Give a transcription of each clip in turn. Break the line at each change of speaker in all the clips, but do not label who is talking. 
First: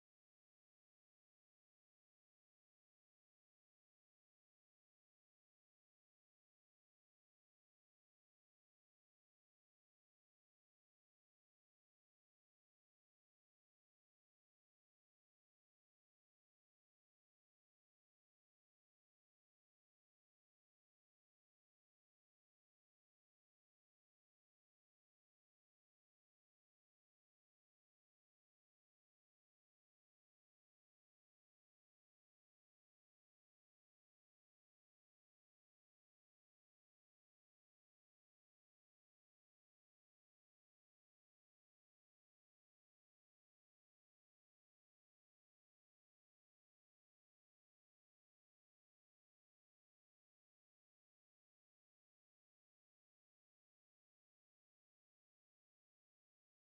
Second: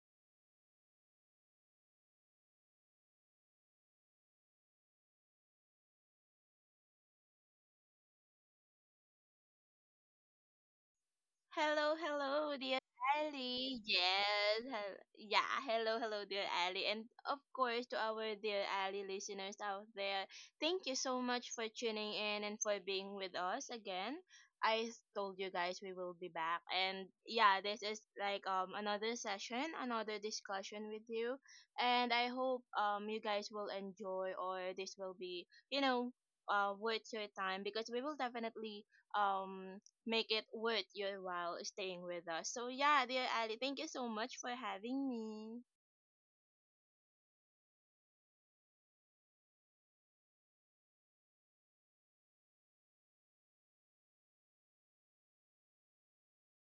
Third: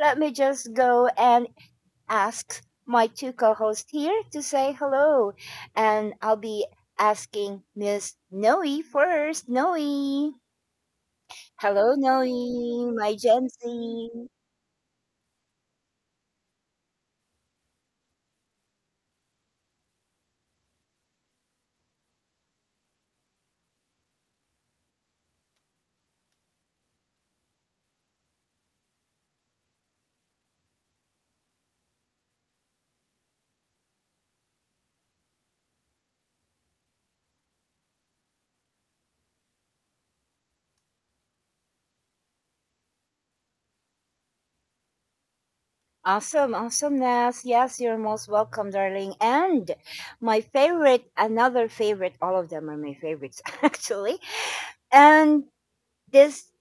let me just go and asked my two co-hosts here to say hello. And I'll be asking Miss Noe first. Noe.
Hello,
Hello,
hello, dear
Noe, my Gen
Ali.
Z.
Hello, hello, dear Ali, and of course to our dear Ali listeners out there. Thank you so much for tuning in and for being with us again. I told you guys we will be back, and yeah, this is like another session, another discussion with you, and I hope you guys will enjoy, or this will be worth your time, because we will definitely um make it worth your while staying with us. So yeah, dear Ali, thank you so much for having me.
Awesome, awesome, Nas. Yes, you're most welcome, darling. And my favorite, another favorite, all of them are my favorites, actually. And this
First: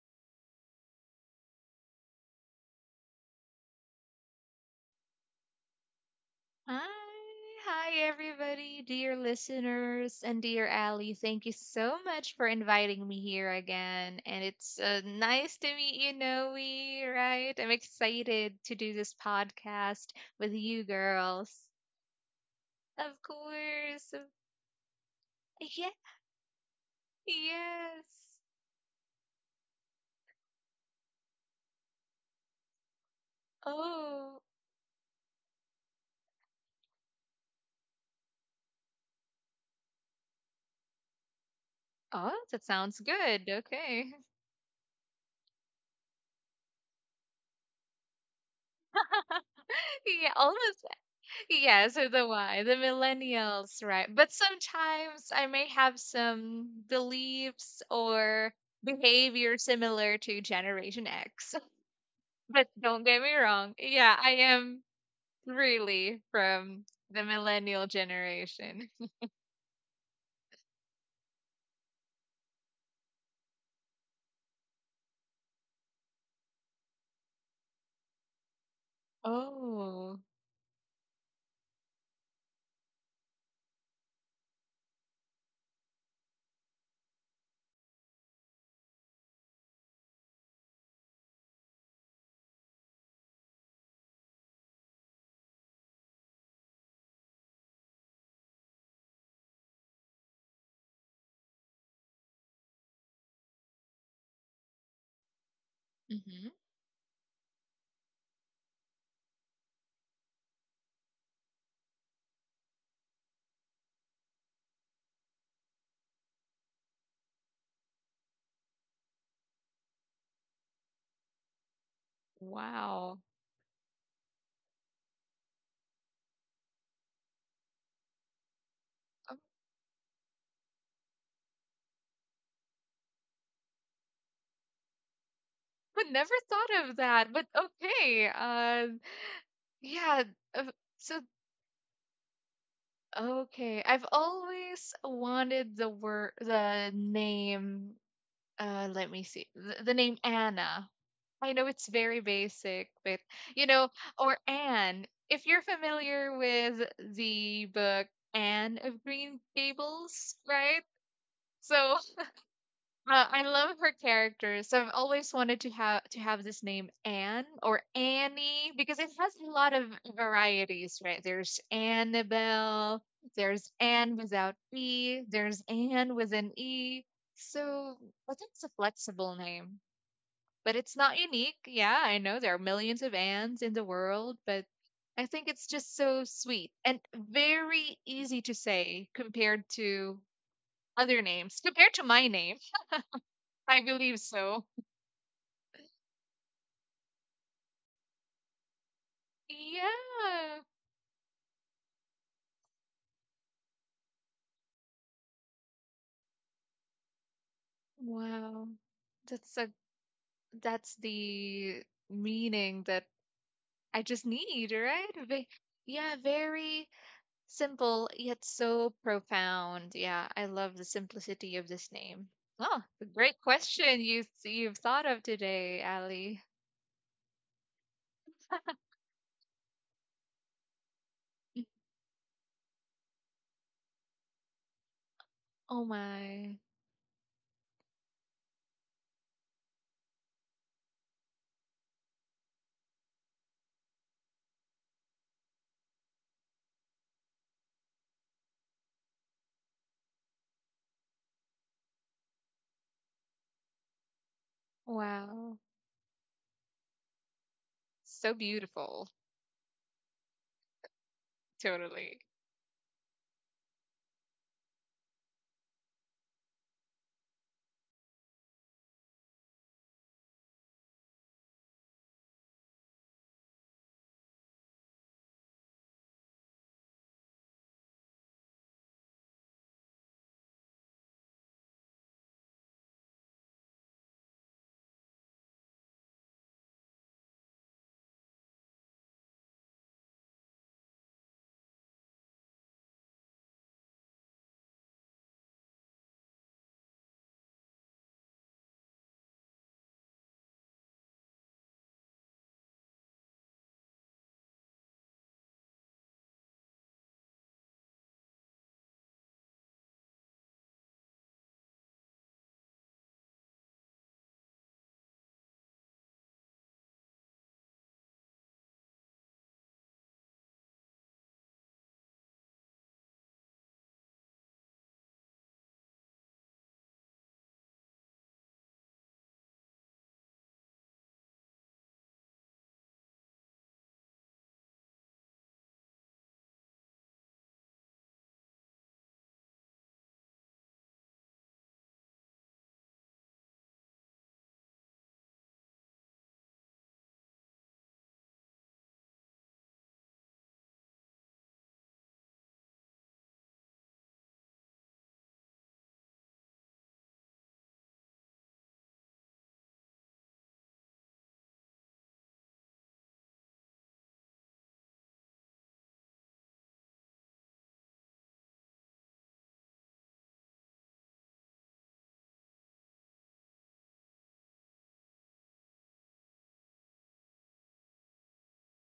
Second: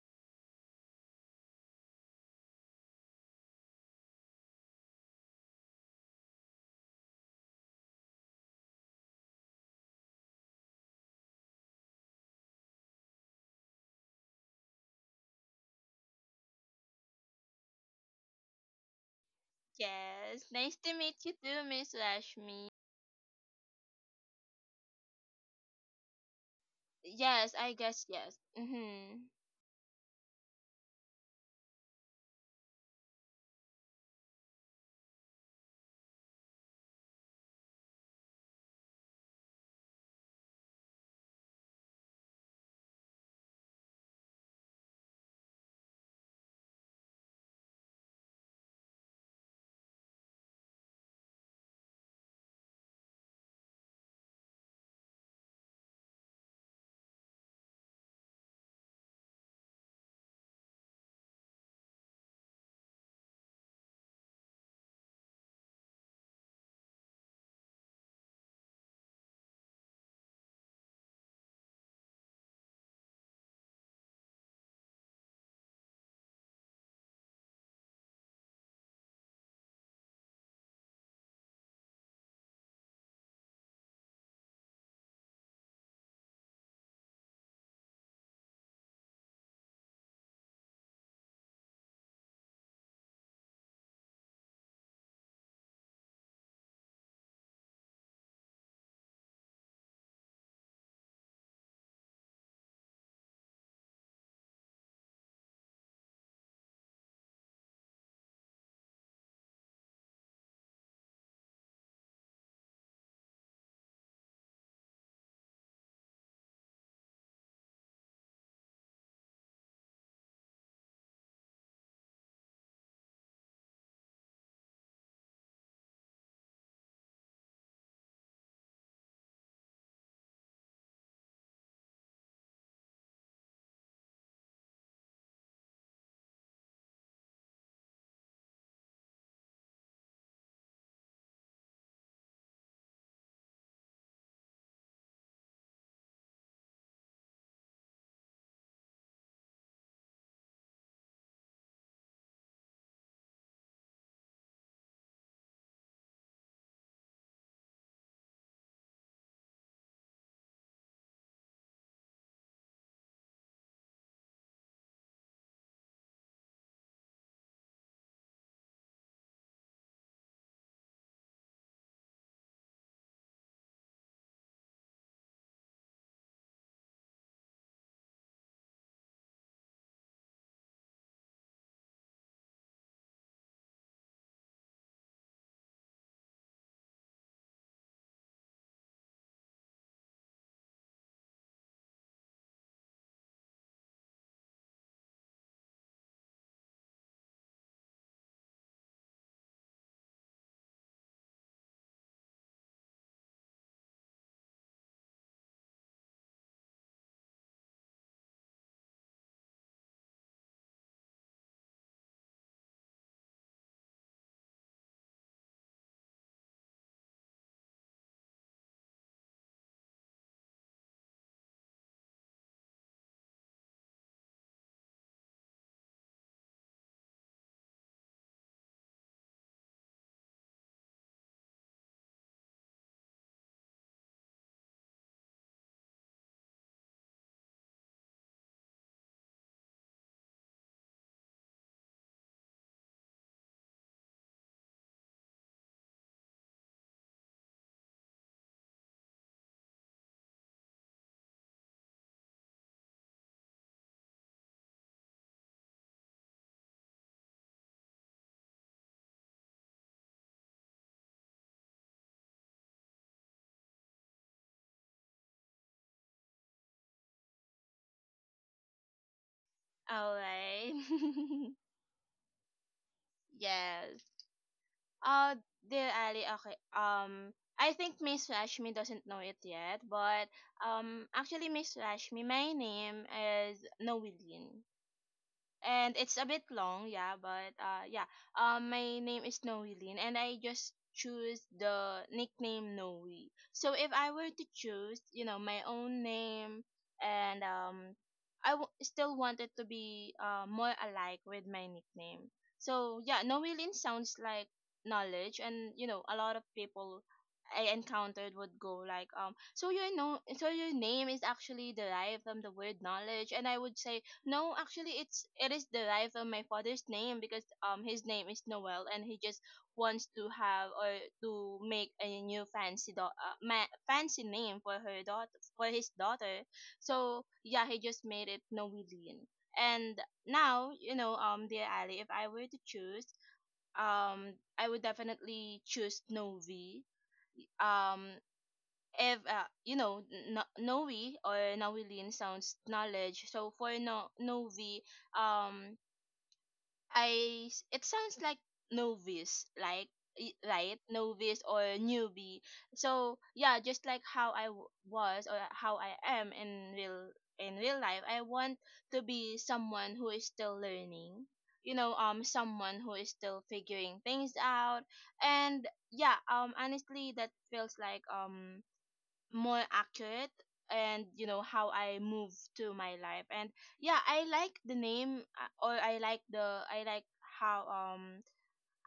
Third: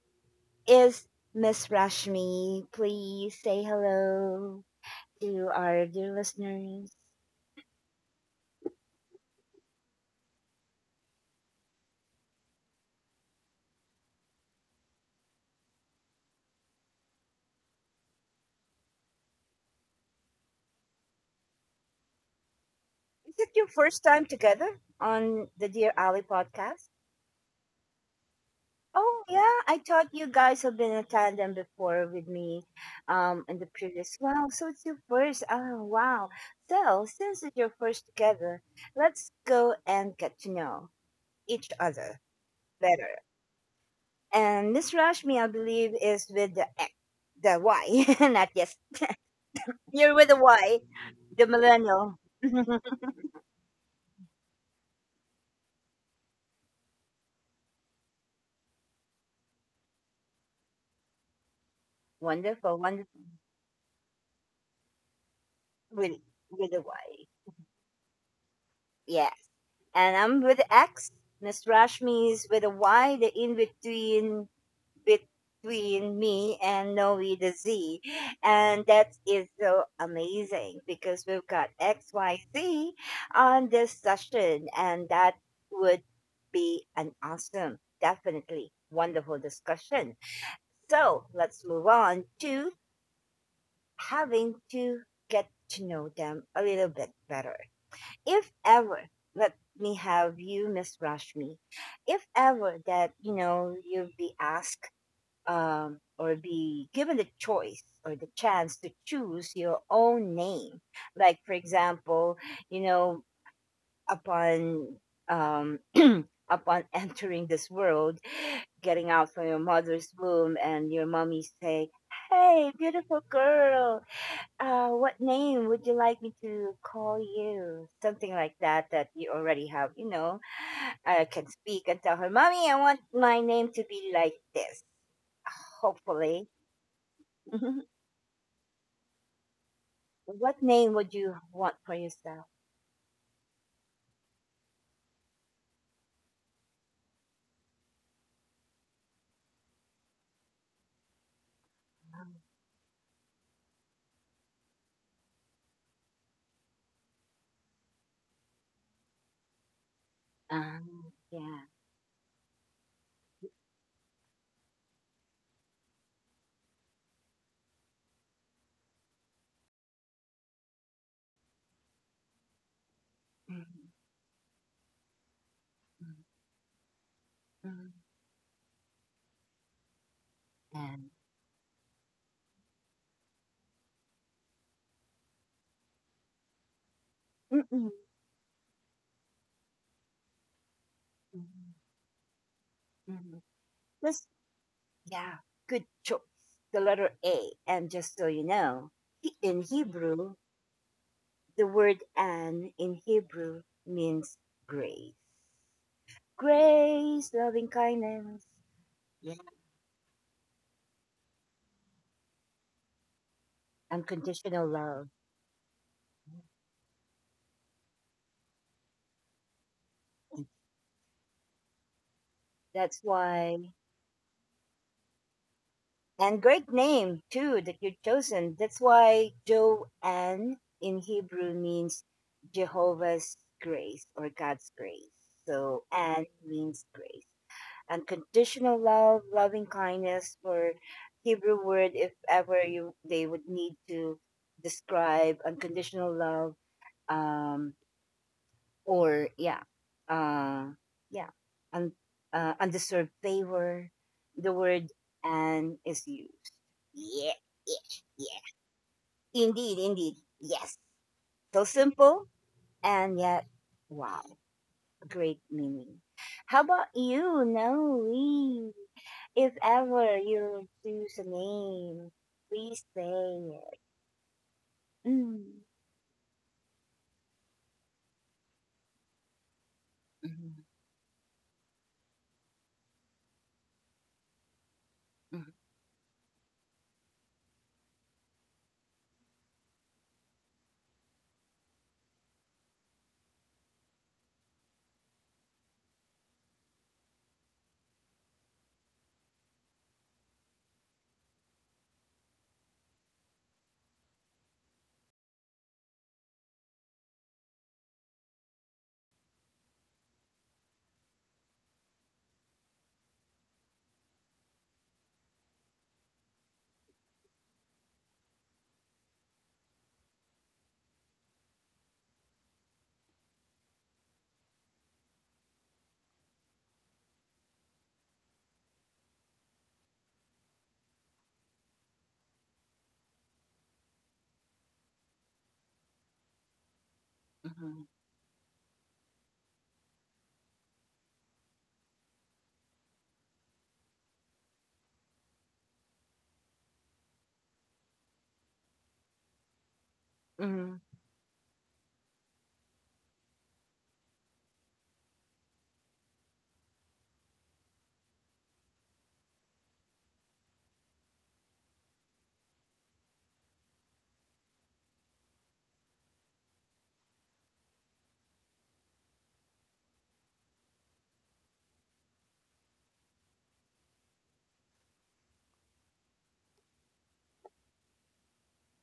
is Miss Rashmi. Please say hello to our dear
Hi,
listeners.
hi everybody, dear listeners and dear Ali. Thank you so much for inviting me here again. And it's nice to meet you, Noe, right? I'm excited to do this podcast
Yes,
with
nice
you
to meet you too,
girls.
Miss Rashmi.
Of
Is it your first
course.
time together on the
Yeah,
Dear Ali podcast?
Yes, I guess yes.
yes.
Oh,
Mhm.
yeah. I thought you guys have been a tandem before with me in the previous.
Oh,
Wow. So it's your first. Oh, wow. So since it's your first together, let's go and get to know each other
oh, that sounds
better.
good. Okay.
And Miss Rashmi, I believe, is with the the Y, not yes. You're with
Yeah,
the Y,
almost.
the
Yeah, so
millennial.
the why, the millennials, right? But sometimes I may have some beliefs or behavior similar to Generation X. But
Wonderful.
don't
Wonderful.
get me wrong. Yeah, I am
With
really
the
from the
Y.
millennial generation.
Yeah. And I'm with X. Miss Rashmi is with a Y, the in between between me and Noe the Z. And that is so
Oh,
amazing because we've got XYZ on this session, and that would be an awesome, definitely wonderful discussion. So let's move on to having to get to know them a little bit better. If ever, let me have you, Miss Rashmi, if ever that, you know, you'd be asked, or
hmm
be given the choice or the chance to choose your own name, like, for example, you know, upon um, upon entering this world, getting out from your mother's womb and your mommy say, hey,
wow.
beautiful girl, what name would you like me to call you? Something like that, that you
I
already have, you know, I can speak and tell her, Mommy, I want my name to be like this,
would never
hopefully.
thought of that, but okay. Yeah.
What
uh,
name would
So
you want for yourself?
okay, I've always wanted the word, the name, let me see the name Anna. I know it's very basic, but you know, or Anne, if you're familiar with the book Anne of Green Gables, right?
Um, yeah.
So I love her characters, so I've always wanted to have this name Anne or Annie, because it has a lot of varieties, right? There's Annabelle, there's
Mhm,
Anne without E, there's Anne
mhm,
with an E. So
mhm.
I think it's a flexible name. But it's
And
not unique. Yeah, I know there are millions of Ants in the world, but I think it's just so sweet and
mm-mm,
very easy to say compared to other names.
mhm,
Compared to my name,
mhm,
I believe
just,
so.
yeah, good choice. The letter A. And just so you know, in Hebrew,
Yeah.
the word an in Hebrew means grace. Grace, loving kindness,
Wow.
yeah.
That's a, that's the meaning that I just need,
Unconditional love.
right? Yeah, very. Simple yet so profound. Yeah, I love the simplicity of this name. Oh, a
That's
great
why,
question you've thought of today, Ali.
and great name too that you've chosen. That's why Joanne in Hebrew means Jehovah's grace or God's grace.
Oh
So, Anne
my.
means grace, unconditional love, loving kindness, or Hebrew word if ever you they would need to describe unconditional love, um, or yeah, uh, yeah, un, undeserved favor. The word
Wow.
"and" is used. Yeah, yeah,
So
yeah.
beautiful.
Indeed, indeed. Yes. So
Totally.
simple and yet, wow, great meaning. How about you, Noe? If
All
ever you,
right.
please say it.
Yes. Uh,
Mm.
dear Ali. Okay. I think Miss Rashmi doesn't know it yet, but
Mhm,
actually, Miss Rashmi, my name is Noeline,
mhm,
and it's a bit long, but yeah, my name is Noeline, and I just choose the nickname Noe. So if I were to choose, you know, my own name, and I still wanted to be, more alike with my nickname. So yeah, Noeline sounds like knowledge, and you know, a lot of people I encountered would go like, so your know, so your name is actually derived from the word knowledge, and I would say no, actually, it is derived from my father's name, because his name is Noel, and he just wants to have or to make a new fancy fancy name for her daughter for his daughter. So yeah, he just made it Noeline. And now you know, dear Ali, if I were to choose, I would definitely choose Novi.
mhm,
Um, you know, no, Noe or Nawilin sounds knowledge. So for no Novi, um, it sounds like novice, like right,
mhm,
novice or newbie. So yeah, just like how I w- was or how I am in real life, I want to be someone who is still learning. You know, someone who is still figuring things out, and yeah, honestly, that feels like more accurate, and you know, how I move to my life. And yeah, I like the name or I like how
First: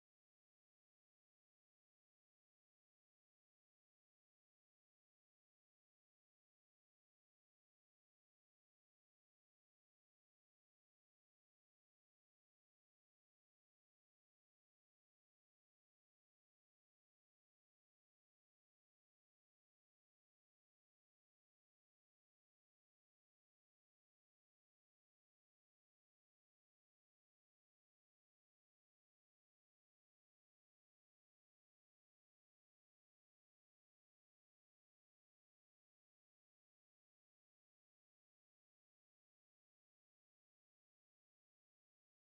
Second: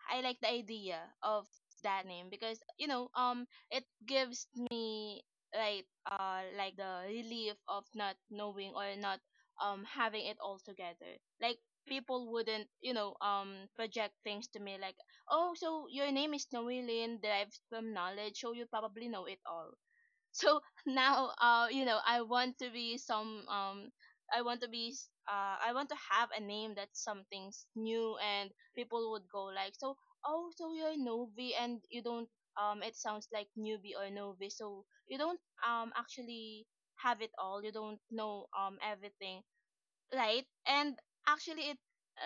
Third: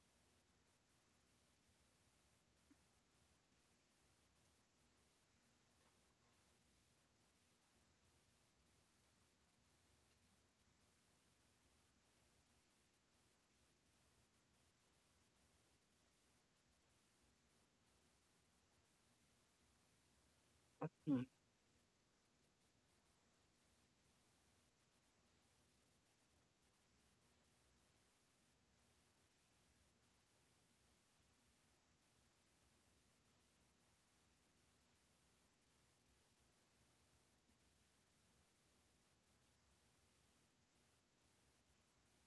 I like the idea of that name, because you know, it gives me like the relief of not knowing or not having it all together. Like, people wouldn't, you know, project things to me, like, oh, so your name is Noeline, derived from knowledge, so you probably know it all. So
mhm.
now, you know, I want to be some I want to be s- I want to have a name that's something's new, and people would go like, so, oh, so you're Novi, and you don't it sounds like newbie or Novi, so you don't actually have it all, you don't know everything, right? And actually, it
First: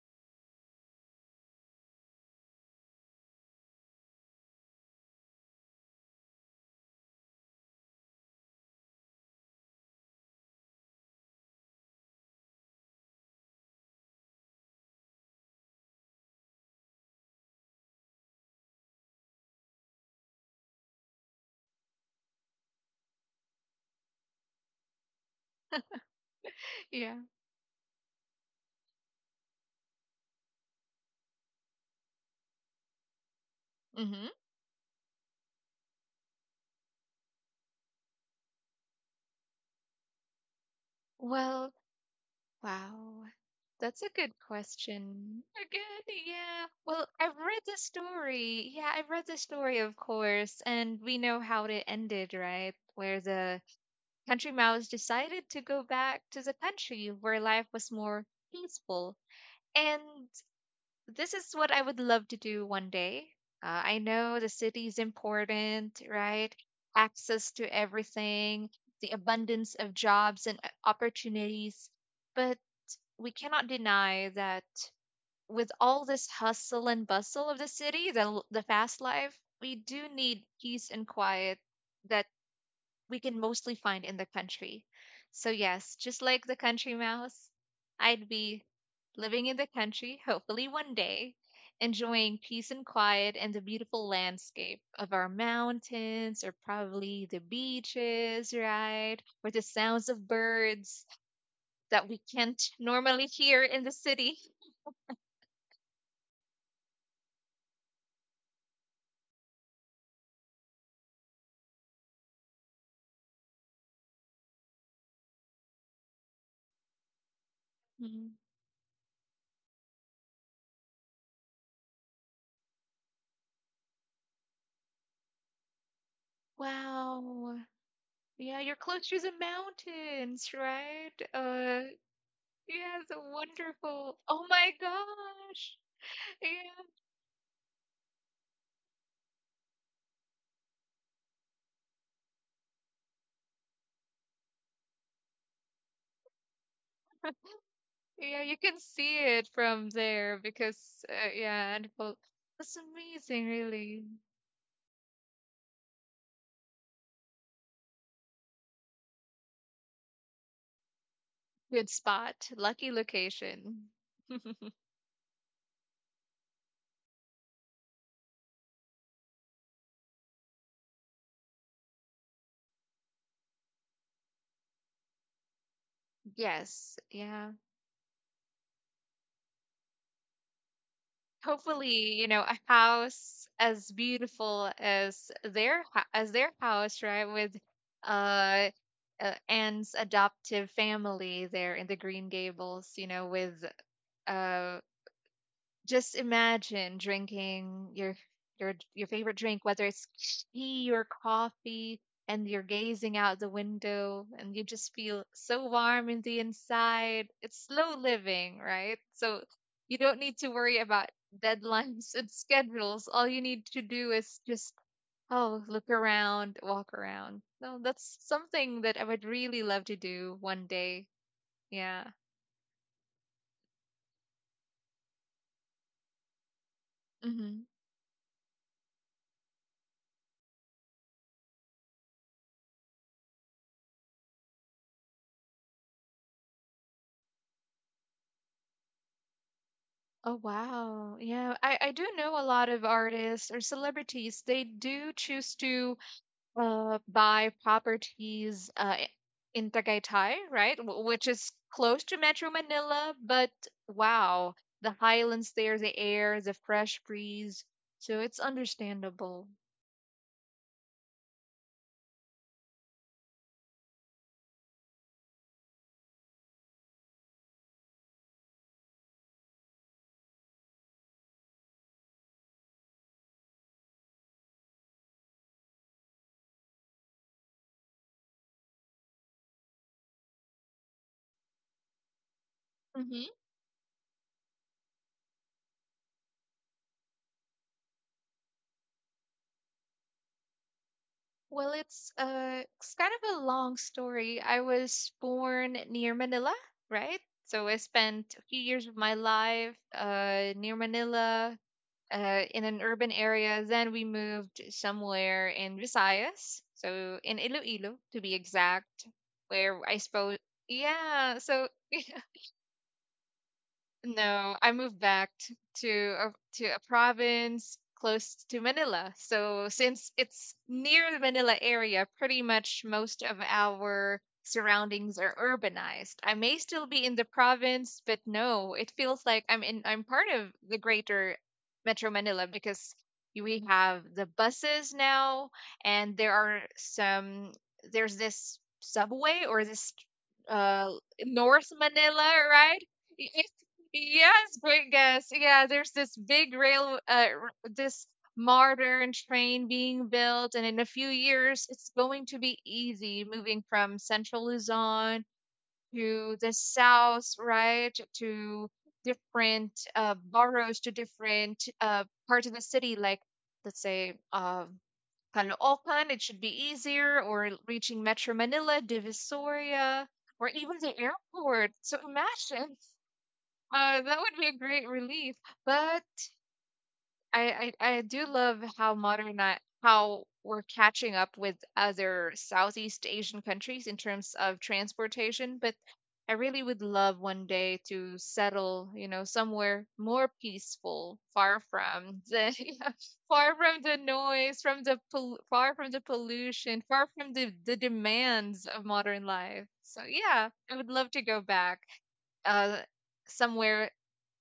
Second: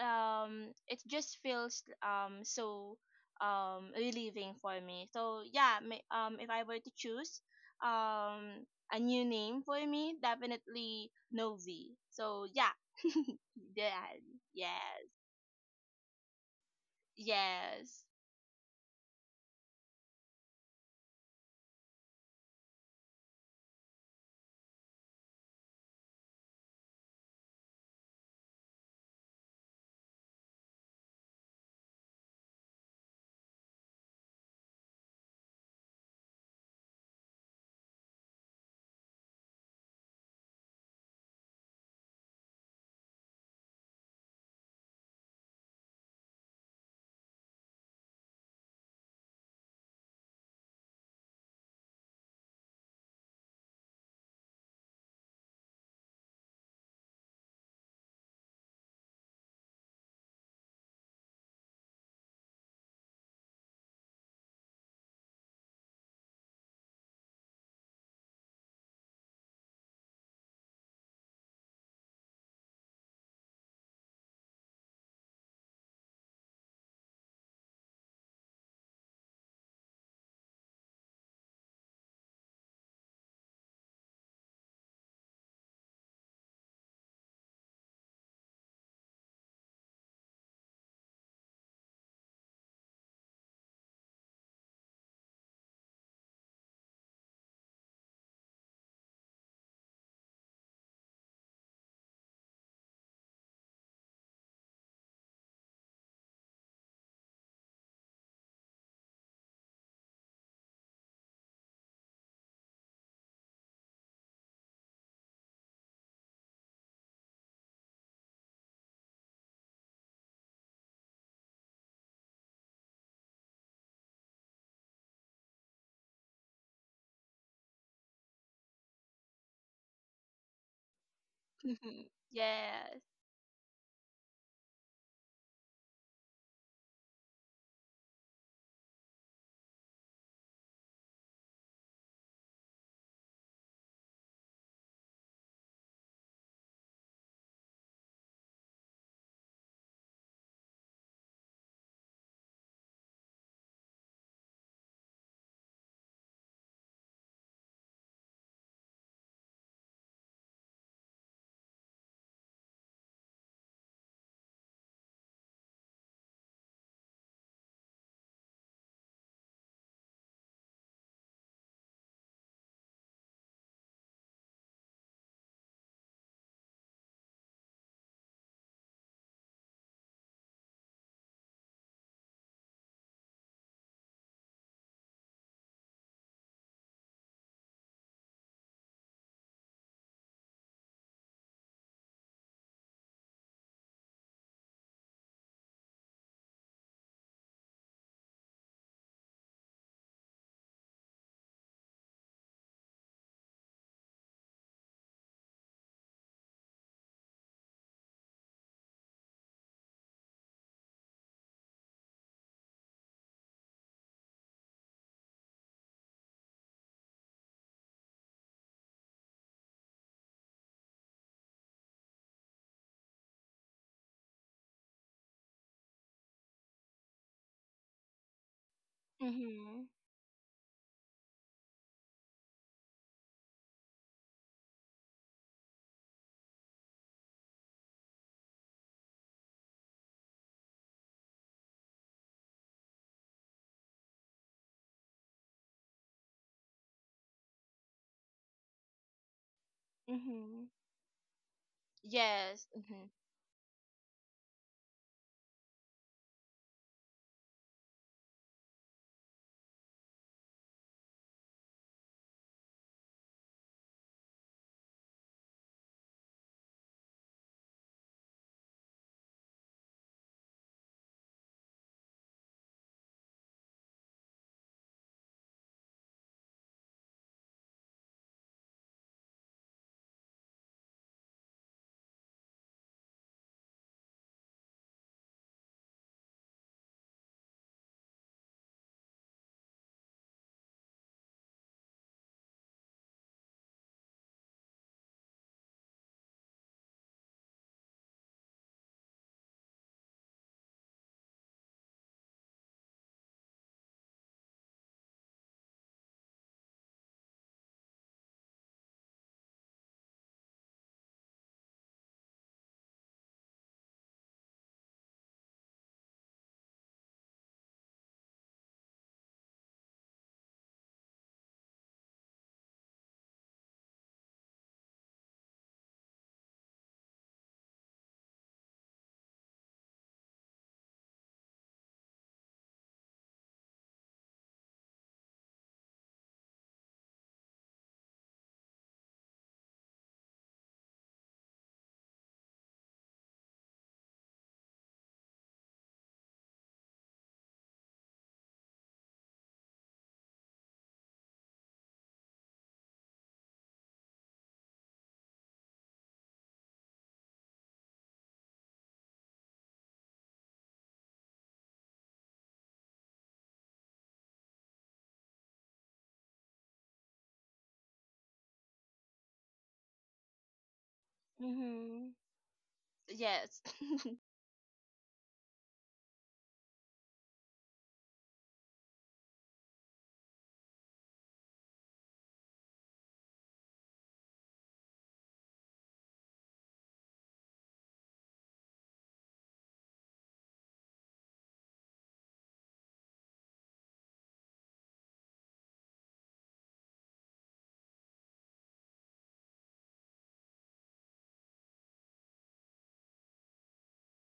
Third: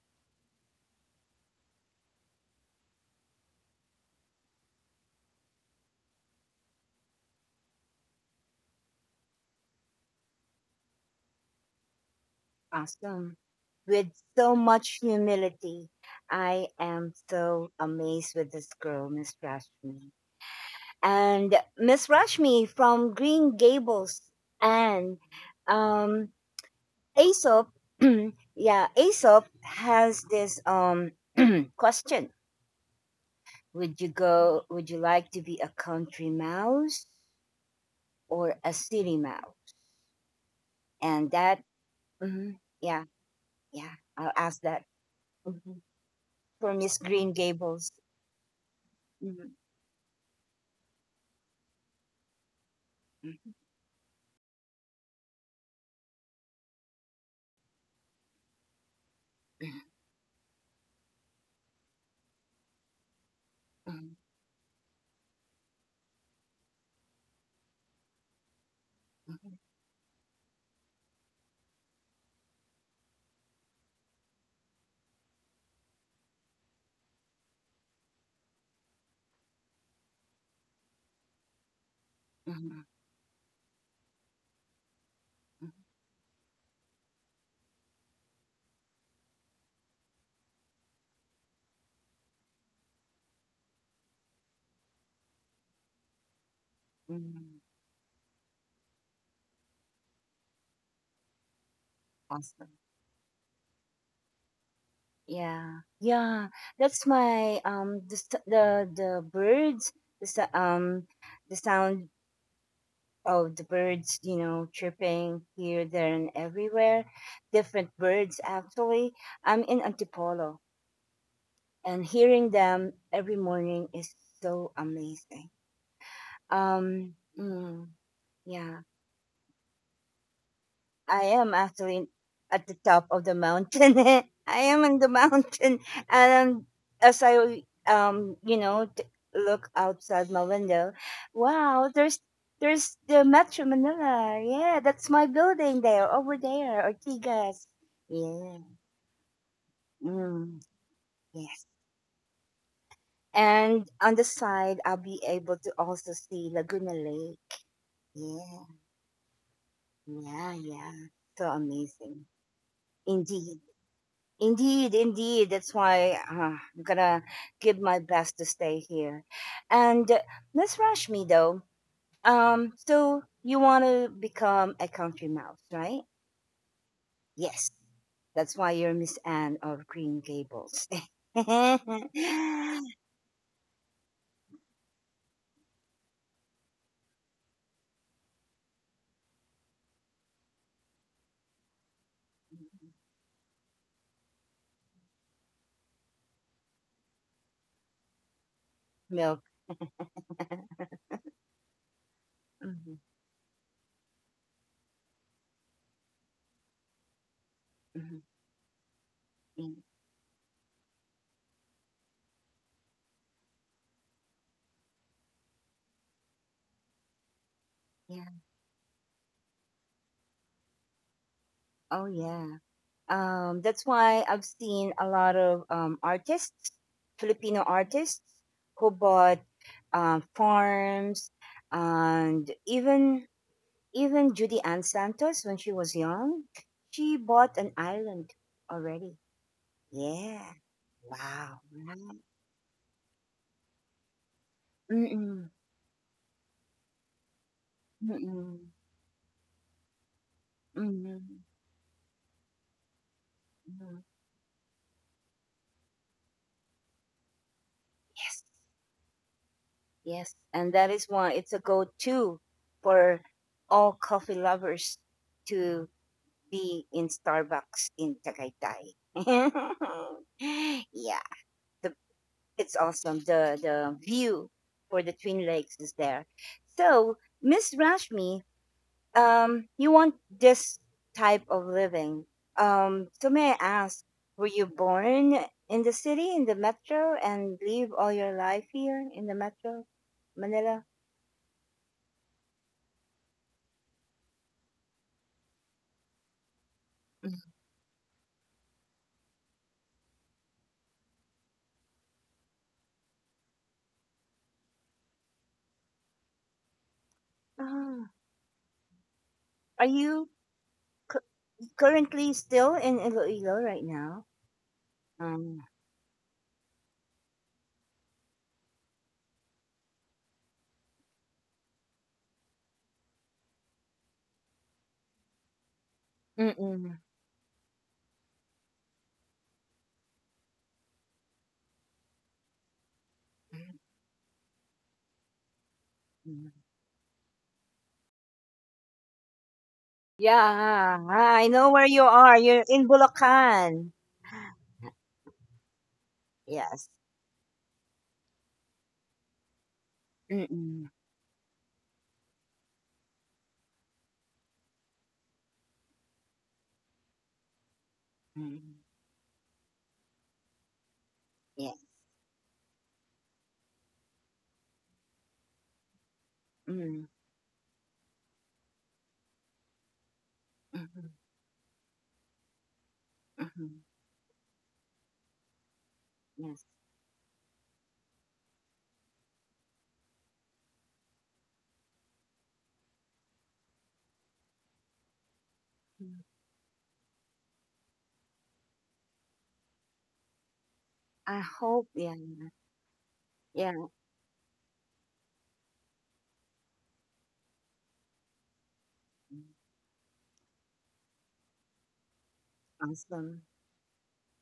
it just feels so relieving for me. So yeah, if I were to choose um a new name for me, definitely Novi. So yeah.
Awesome.
Yeah.
So much
Yes.
humility. I am so
Yes.
amazed with this girl, Miss Rashmi. And Miss Rashmi from Green Gables and um
Yeah.
Aesop, yeah, Aesop has this question. Would you
Mm-hmm.
go would you like to be a country mouse or a city mouse? And that,
Well,
mhm, yeah,
wow.
yeah,
That's a
I'll
good
ask that,
question.
mhm,
Again, yeah.
for Miss
Well,
Green
I've read the
Gables.
story. Yeah, I've read the
Mhm,
story, of course, and we know how it ended, right? Where
mhm,
the country mouse decided to go back to the country where life was more peaceful. And this is what I would love to do one day. I
mhm,
know the city is important, right? Access to everything, the
mhm,
abundance of jobs and opportunities. But we cannot deny that with all this hustle and bustle of the city, the fast life, we do need peace and quiet that
mhm,
we can mostly find in the country. So
mhm,
yes, just like the country mouse, I'd be living in the country, hopefully one day, enjoying peace and quiet and the beautiful landscape of our mountains or probably the
mhm.
beaches, right? Or the sounds of birds that we can't
Awesome.
normally hear in the city.
Yeah, yeah. That's my the birds, the s- um the sound of the birds, you know, chirping here, there, and everywhere. Different
Mhm.
birds, actually. I'm in Antipolo, and hearing them every morning is so amazing.
Wow.
Mm,
Yeah, you're
yeah,
close to the mountains, right?
I am actually at the
Yes.
top
Yeah, so
of the mountain.
wonderful. Oh
I
my
am in the mountain,
gosh.
and
Yeah.
as I you know, look outside my window, wow, there's the Metro Manila. Yeah, that's my building there, over there, Ortigas.
Yeah,
Yeah,
you can see it from there
mm,
because,
yes.
yeah, and well, that's amazing,
And
really.
on the side, I'll be able to also see Laguna Lake. Yeah, yeah, yeah. So
Good
amazing.
spot, lucky
Indeed.
location.
Indeed, indeed. That's why I'm gonna give my best to stay here. And Miss Rashmi, though, so you want to become a country mouse, right?
Yes, yeah.
Yes, that's why you're Miss Anne of Green Gables.
Hopefully, you know, a house as beautiful as their as their house, right? With uh, Anne's adoptive family there in the Green Gables, you know, with uh just imagine drinking your
Milk.
favorite drink, whether it's tea or coffee, and you're
Mhm,
gazing out the window and you just feel so warm in the inside. It's slow
mhm,
living, right? So
mhm.
you don't need to worry about deadlines and schedules. All you need to do is just oh, look around, walk around. No, that's
Yeah.
something that I would really love to do one day.
Oh
Yeah.
yeah. That's why I've seen a lot of artists, Filipino
Mm-hmm.
artists, who bought
Mhm.
farms, and even Judy Ann Santos when she was young, she bought an island already.
Oh
Yeah.
wow. Yeah,
Wow.
I, I do know a lot of artists or celebrities. They do
Mm-mm,
choose to buy properties
mm-mm,
in Tagaytay,
Mhm.
right? Which
mm-mm,
is close to Metro
Yes. Mhm.
Manila, but
mm-mm.
wow, the highlands there, the air, the fresh breeze. So it's
Yes,
understandable.
yes, and that is why it's a go-to for all coffee lovers to be in Starbucks in Tagaytay. Yeah, the, it's awesome. The view for the Twin Lakes is there. So, Miss Rashmi, you want this type of living.
hmm
So may I ask, were you born in the city, in the metro, and live all your life here in the metro, Manila?
Well, it's kind of a long story. I was born near Manila, right?
Mm.
So I spent a few years of my life near Manila, in an urban area. Then we moved somewhere in Visayas, so in Iloilo
Ah,
to be exact, where
are
I
you
suppose
cu-
yeah. So
currently still in Iloilo right now?
no, I moved back to to a province close to Manila. So since it's near the Manila area, pretty much most of our surroundings are urbanized. I
Mm.
may still
Mhm.
be in the province, but no, it feels like I'm part of the greater Metro Manila, because we have the buses now and there are some. There's this subway or this uh
Yeah, I
North
know where you
Manila,
are. You're
right?
in Bulacan.
Yes, great guess. Yeah, there's this big
Yes.
rail, this modern train being built, and in a
Mm,
few years, it's going to be easy moving from central Luzon to the south, right, to
mm,
different boroughs, to different
yeah.
parts of the city, like let's say Caloocan. It should be
Mm,
easier, or reaching Metro Manila, Divisoria, or even the
mhm,
airport. So
Mhm.
imagine.
Yes.
mhm,
That would be a great relief. But
yes.
I do love how how we're catching up with other Southeast Asian countries in terms of transportation. But
Mm.
I really would love one day to settle, you know, somewhere more peaceful,
I
far
hope, yeah.
from
Yeah,
the far from the noise, from the far from the pollution, far from the demands of modern life. So yeah, I would love to go back. Uh,
yes. Um,
Somewhere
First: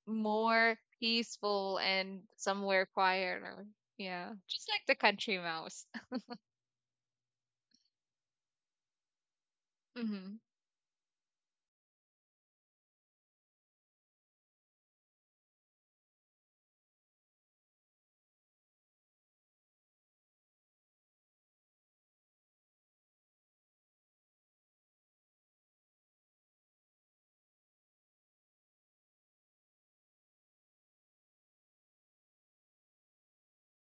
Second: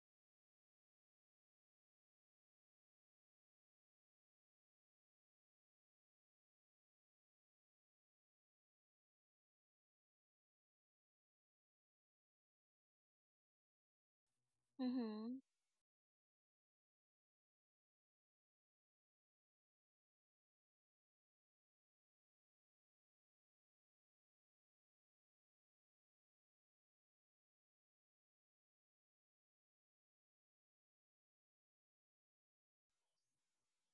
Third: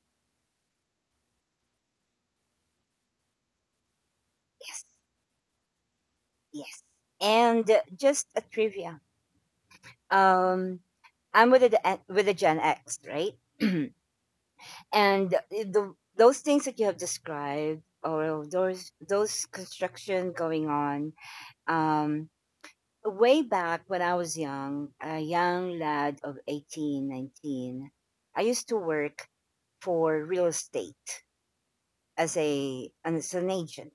more peaceful and somewhere quieter. Yeah, just
yes,
like the country mouse.
yes. And just a trivia.
hmm
Um, I'm with the Gen X, right? And
Mhm.
the, those things that you have described, or those construction going on, um, way back when I was young, a young lad of 18, 19, I used to work for real estate as a as an agent.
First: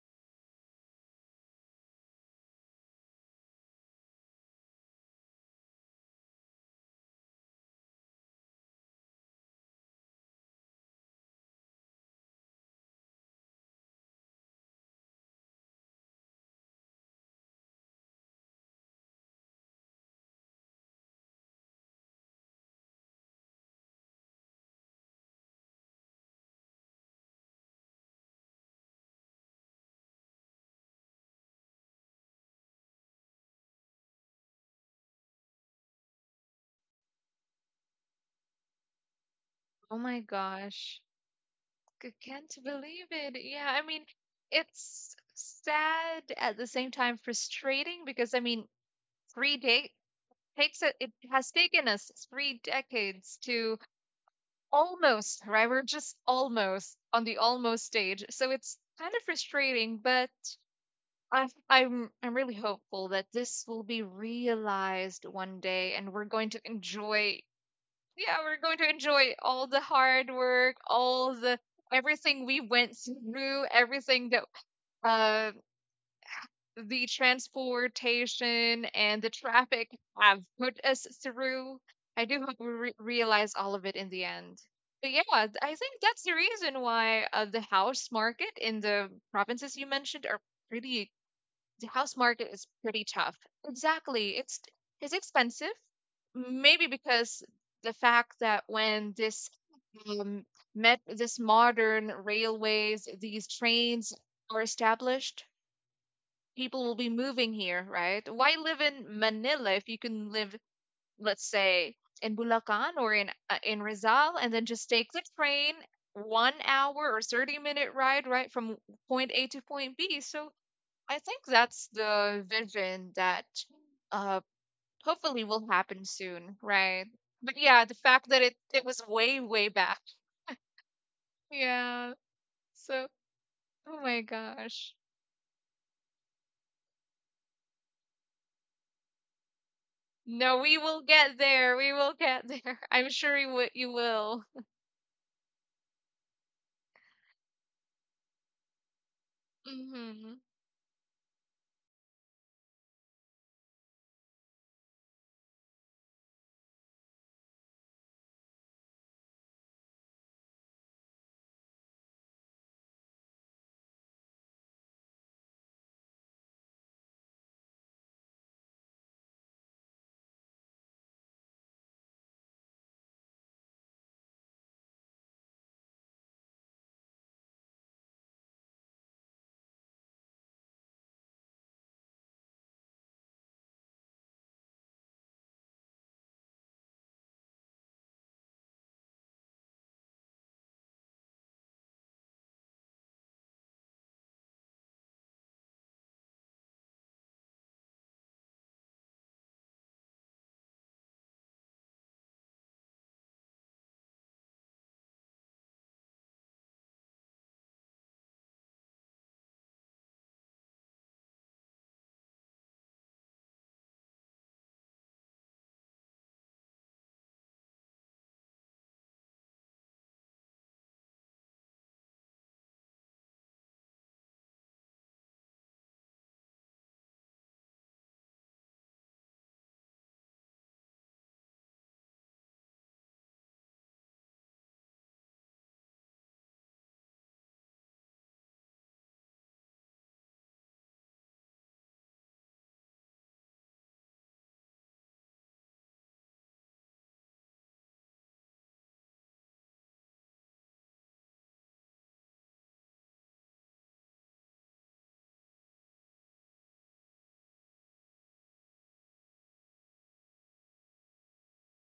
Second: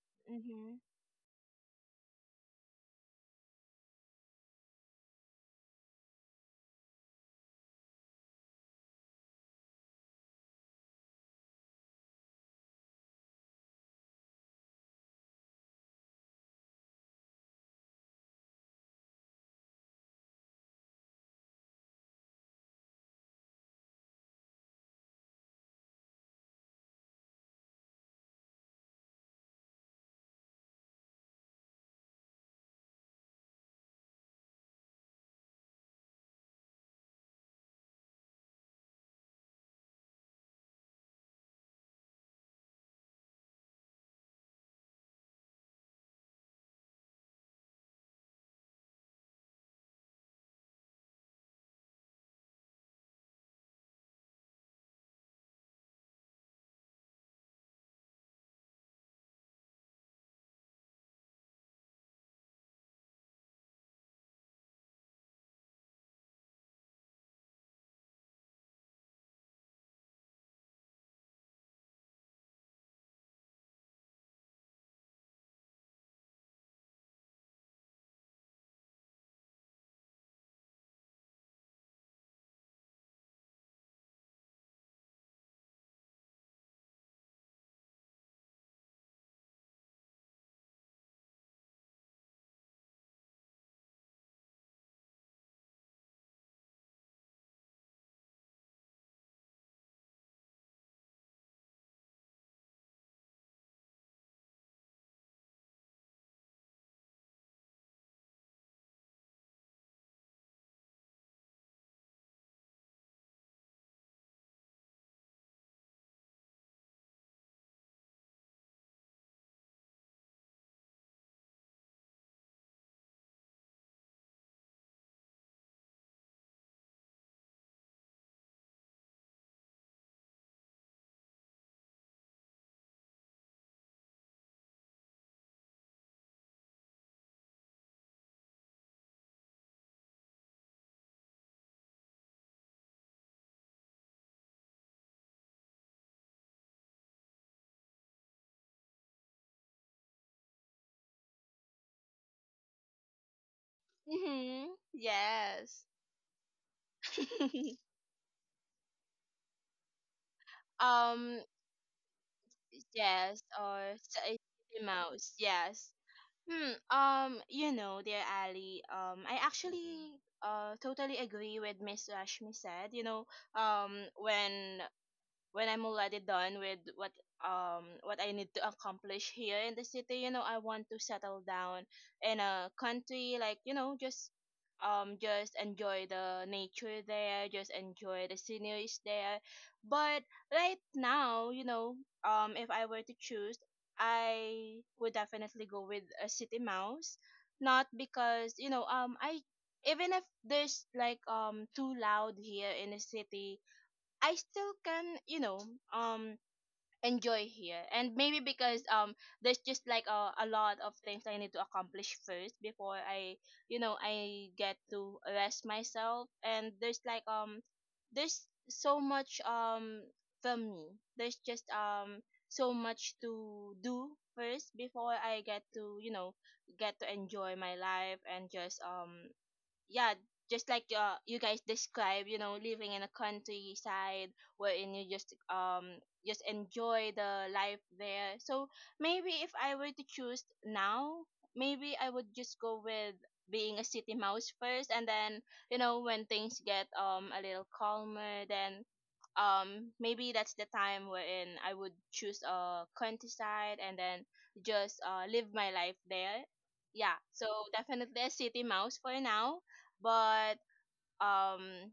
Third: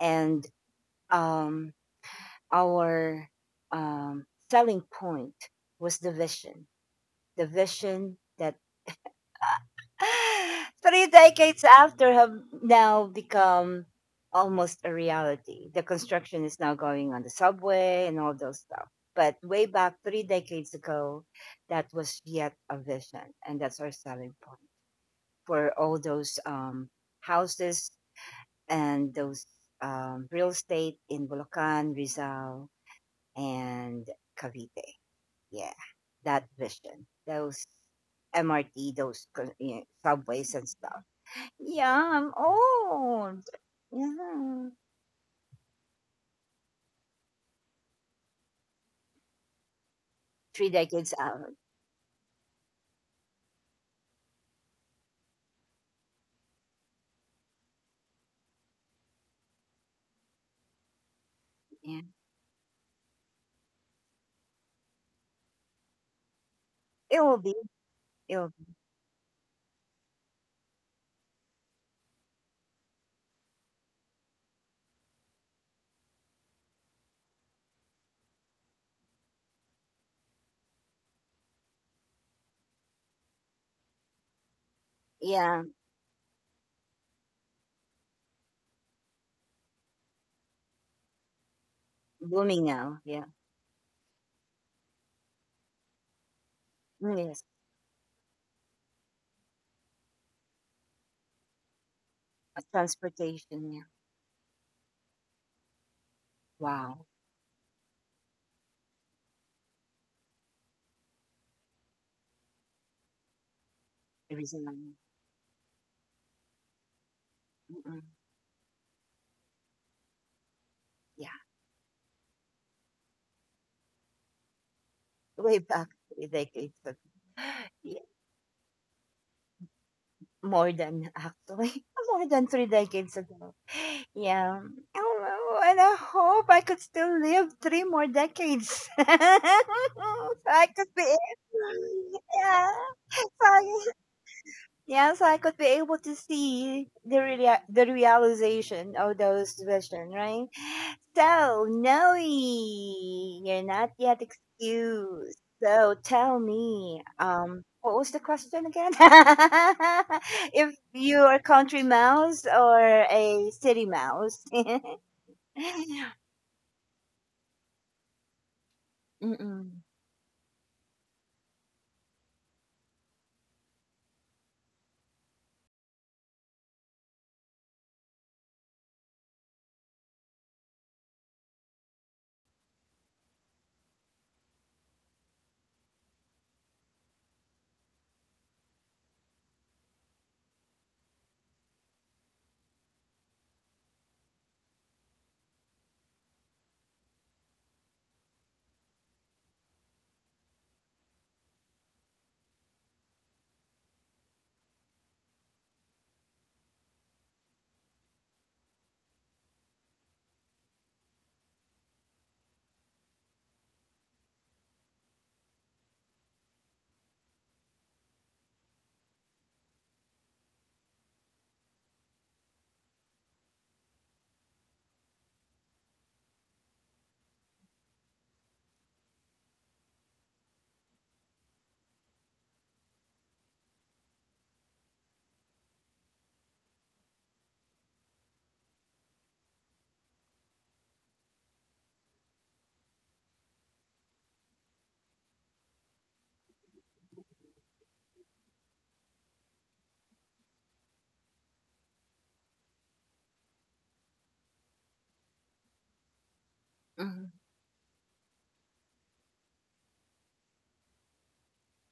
And
Mhm.
um, our um, selling point was the vision that three decades after have now become almost a reality. The construction is now going on the subway and all those stuff. But way back three decades ago, that was yet a vision, and that's our selling point for all those houses and those real estate in Bulacan, Rizal, and Cavite. Yeah, that vision, those MRT, those co- you
Oh my
subways and
gosh,
stuff, yeah,
I
I'm
can't believe it.
old.
Yeah, I mean,
Yeah.
it's sad at the same time frustrating, because I mean, three-day
Three
takes it. It
decades
has
out.
taken us three decades to almost right. We're just almost on the almost stage, so it's kind of frustrating, but. I
Yeah.
I'm I'm really hopeful that this will be realized one day and we're going to
It will
enjoy,
be.
yeah,
It will
we're
be.
going to enjoy all the hard work, all the everything we went through, everything that uh the transportation and the traffic have put us through. I do hope we realize all of it in the end. But yeah,
Yeah.
I think that's the reason why the house market in the provinces you mentioned are pretty the house market
Booming
is
now.
pretty
Yeah.
tough. Exactly. It's expensive. Maybe
Mm,
because
yes.
the fact that when this um met this modern railways, these
Transportation. Yeah.
trains are established, people will
Wow.
be moving here, right? Why live in Manila if you can live, let's say, in Bulacan or in Rizal, and then just
Everything.
take the train one hour or 30-minute
Mm-mm.
ride right from point A to point B. So I
Yeah.
think that's the vision that uh hopefully
Way
will
back
happen
three
soon,
decades ago.
right? But yeah, the
Yeah,
fact that it was way way back.
more than, actually.
Yeah.
More than three
So,
decades ago.
oh my
Yeah.
gosh.
Oh, and I hope I could still live three more decades. So
No,
I
we
could be.
will get there. We will get
Yeah.
there. I'm sure
Sorry.
you will.
Yes, I could be able to see the the realization of those vision,
hmm
right? So, Noe, you're not yet
Mhm.
excused.
Yes.
So, tell me, what was the question again? If you are
Um,
country mouse or
yes,
a
or
city
s- a
mouse?
Mickey Mouse, yes. You know, dear Ali, I
Mm-mm.
actually totally agree with Miss Rashmi said, you know, um, when when I'm already done with what I need to accomplish here in the city, you know, I want to settle down in a country, like, you know, just enjoy the nature there, just enjoy the sceneries there. But right now, you know, if I were to choose, I would definitely go with a city mouse. Not because, you know, I even if there's like too loud here in the city, I still can, you know, um enjoy here. And maybe because there's just like a lot of things I need to accomplish first before I, you know, I get to rest myself. And there's like there's so much for me. There's just so much to do first before I get to, you know, get to enjoy my life and just yeah, just like, you guys describe, you know, living in a countryside wherein you just enjoy the life there. So maybe if I were to choose now, maybe I would just go with being a city mouse first, and then you know, when things get a little calmer, then maybe that's the time wherein I would choose a countryside, and then just live my life there. Yeah,
Mm.
so definitely a city mouse for now, but um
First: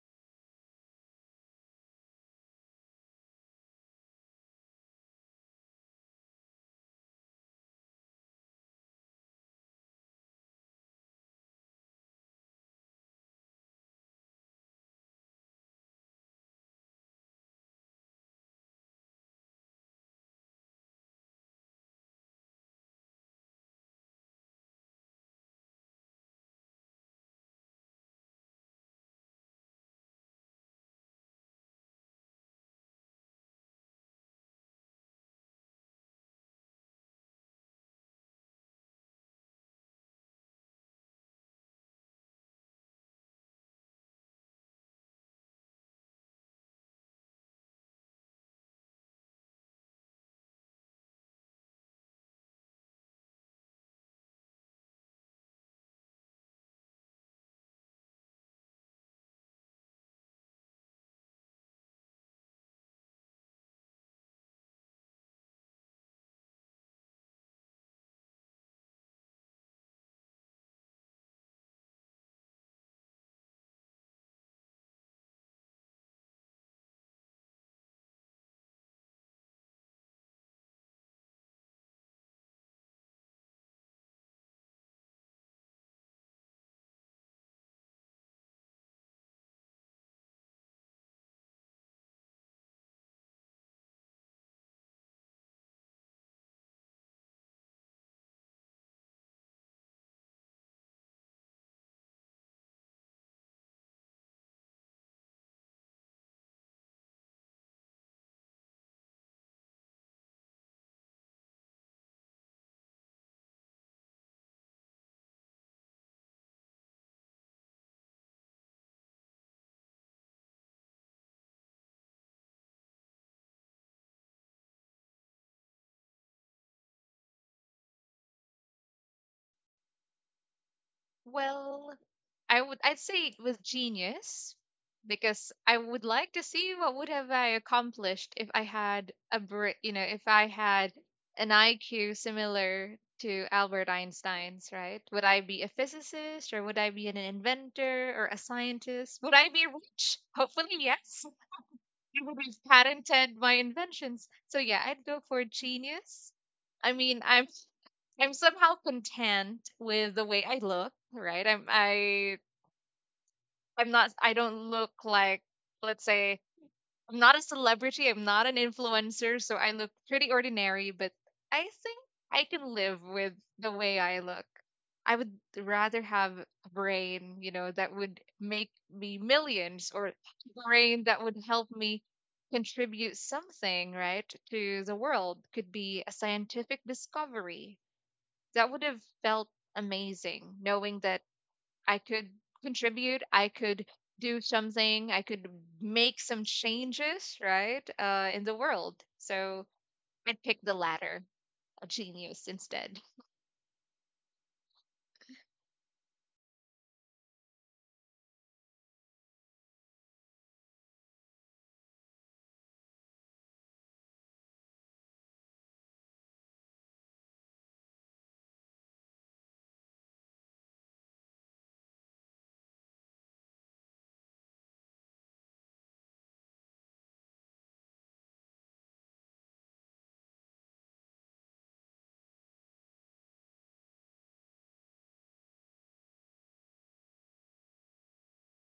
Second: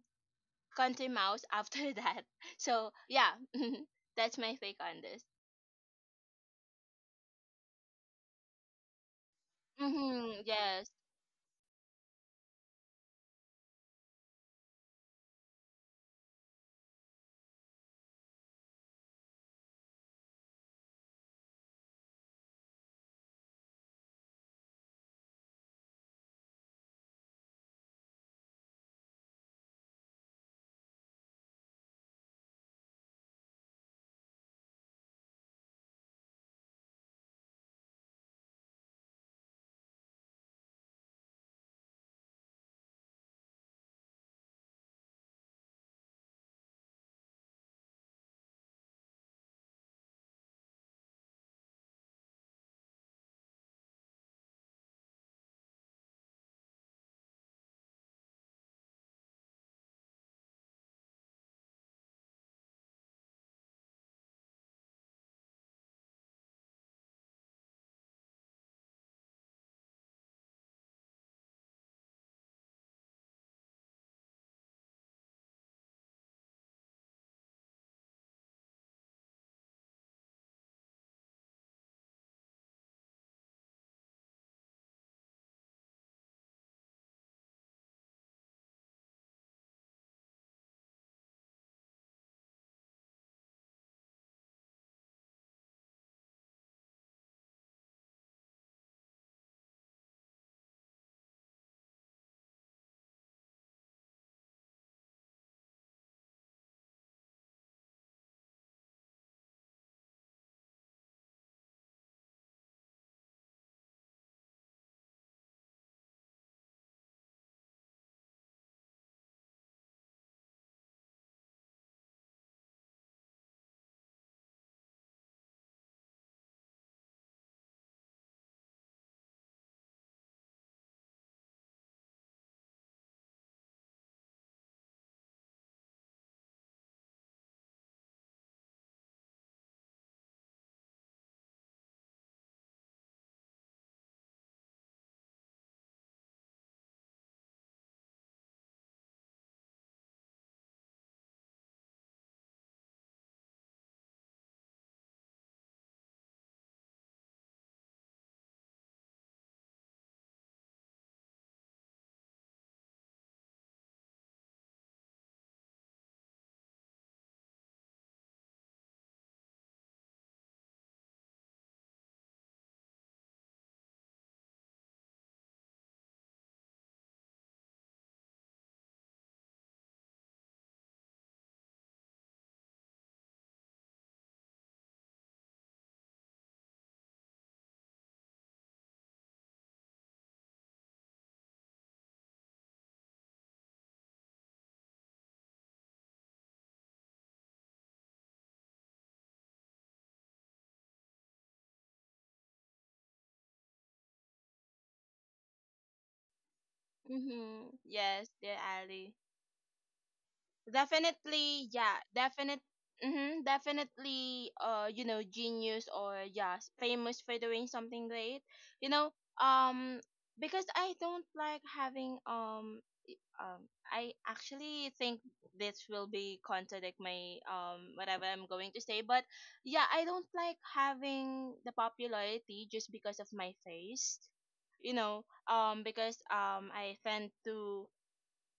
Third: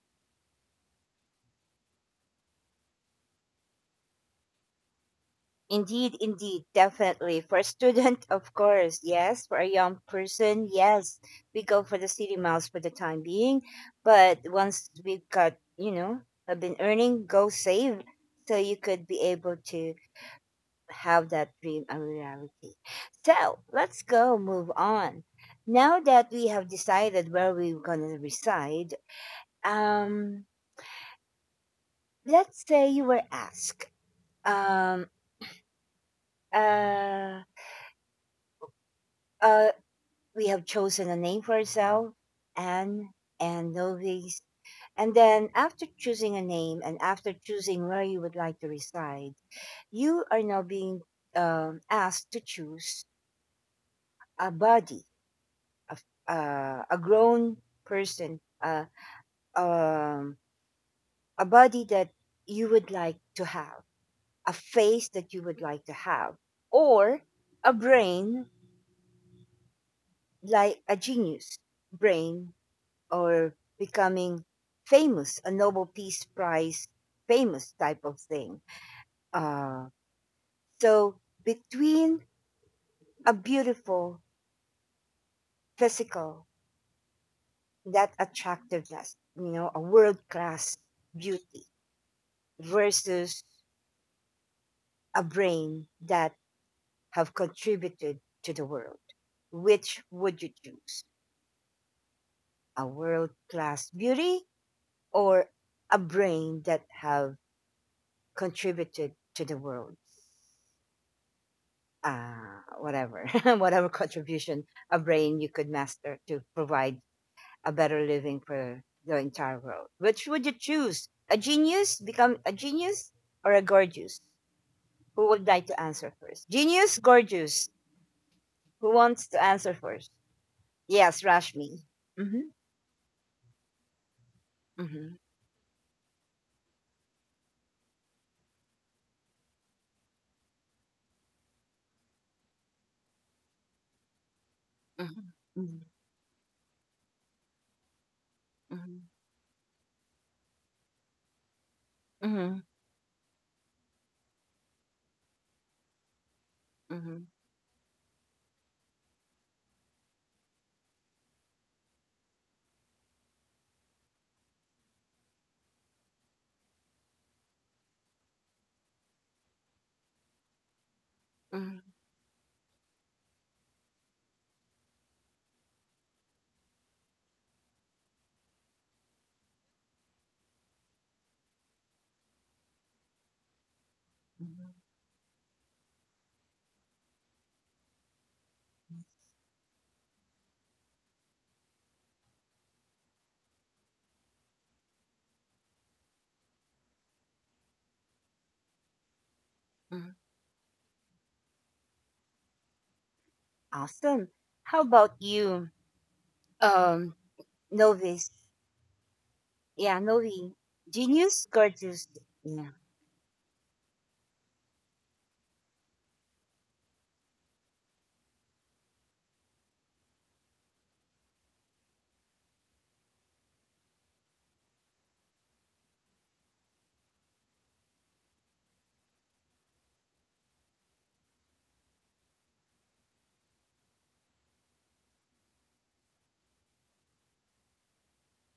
country mouse after that. So yeah, that's my take on this.
Indeed, indeed, definitely. For a student, of course, yes. For a young
Mm-hmm,
person,
yes.
yes, we go for the city miles for the time being. But once we've got, you know, have been earning, go save so you could be able to have that dream a reality. So let's go move on. Now that we have decided where we're gonna reside, um, let's say you were asked, um, uh, uh, we have chosen a name for ourselves, Anne and Novi. And then after choosing a name and after choosing where you would like to reside, you are now being asked to choose a body, a, a grown person, um, a body that you would like to have, a face that you would like to have, or a brain like a genius brain or becoming famous, a Nobel Peace Prize famous type of thing. Uh, So between a beautiful physical, that attractiveness, you know, a world class beauty versus a brain that have contributed to the world, which would you choose? A world class beauty or a brain that have contributed to the world? Whatever, whatever contribution a brain you could master to provide a better living for the entire world. Which would you choose? A genius, become a genius, or a gorgeous? Who would like to answer first? Genius, gorgeous. Who wants to answer first? Yes, Rashmi.
Well,
Mm-hmm.
I'd say it was genius,
Mm-hmm.
because I would like to see what would have I accomplished if I had a you know if I had an IQ similar to Albert Einstein's, right? Would I be a
Mm-hmm.
physicist, or would I be an inventor or a
Mm-hmm.
scientist? Would I be rich? Hopefully, yes. I would
Mm-hmm.
have patented my inventions. So yeah, I'd go for genius. I mean, I'm somehow content with the way I look, right? I'm I I'm not I don't look like, let's say, I'm not a celebrity, I'm not an influencer, so I look pretty ordinary, but I
Mm-hmm.
think I can live with the way I look. I would rather have a brain, you know, that would make me millions, or a brain that would help me contribute something, right, to the world. Could be a scientific discovery. That would have felt amazing knowing that I could contribute, I could do something, I could make some changes, right, in the world. So
Mm-hmm.
I'd pick the latter, a genius instead.
Awesome. How about you, um,
Mm-hmm,
Novi?
yes, dear Ali.
Yeah, Novi. Genius,
Definitely yeah
gorgeous.
definite
Yeah.
Mm-hmm, definitely, you know, genius, or yeah, famous for doing something great. You know, um because I don't like having I actually think this will be contradict my whatever I'm going to say, but yeah, I don't like having the popularity just because of my face, you know, because i tend to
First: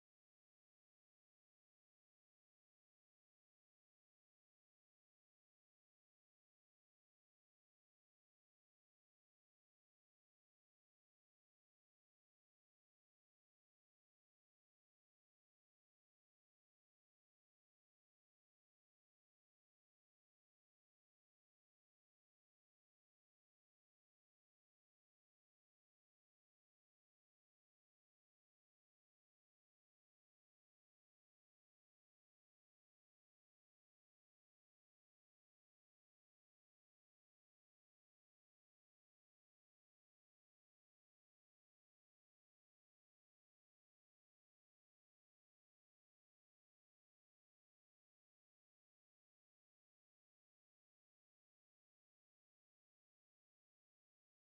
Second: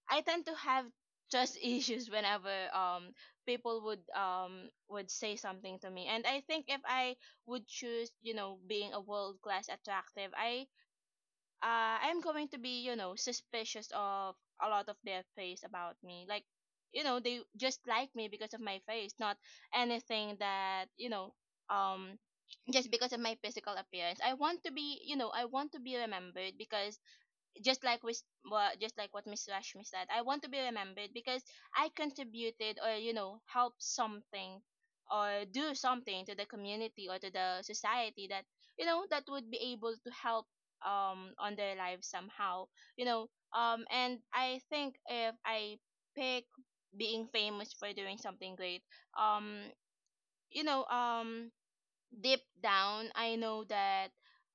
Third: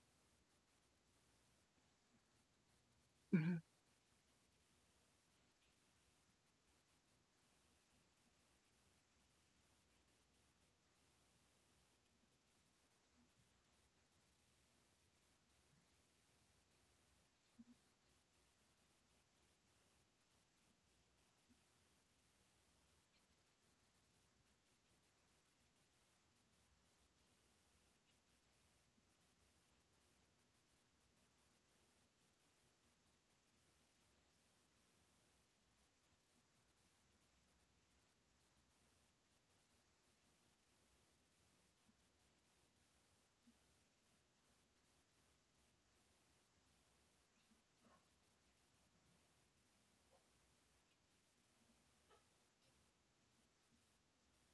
I tend to have trust issues whenever people would say something to me. And I think if I would choose, you know, being a world class attractive, I'm going to be, you know, suspicious of a lot of their face about me. Like, you know, they just like me because of my face, not anything that, you know, um just because of my physical appearance. I want to be, you know, I want to be remembered because, just like we, just like what Miss Rashmi said, I want to be remembered because I contributed, or you know, helped something, or do something to the community or to the society that you know, that would be able to help on their lives somehow, you know. And I think if I pick being famous for doing something great, um you know, deep down, I know that,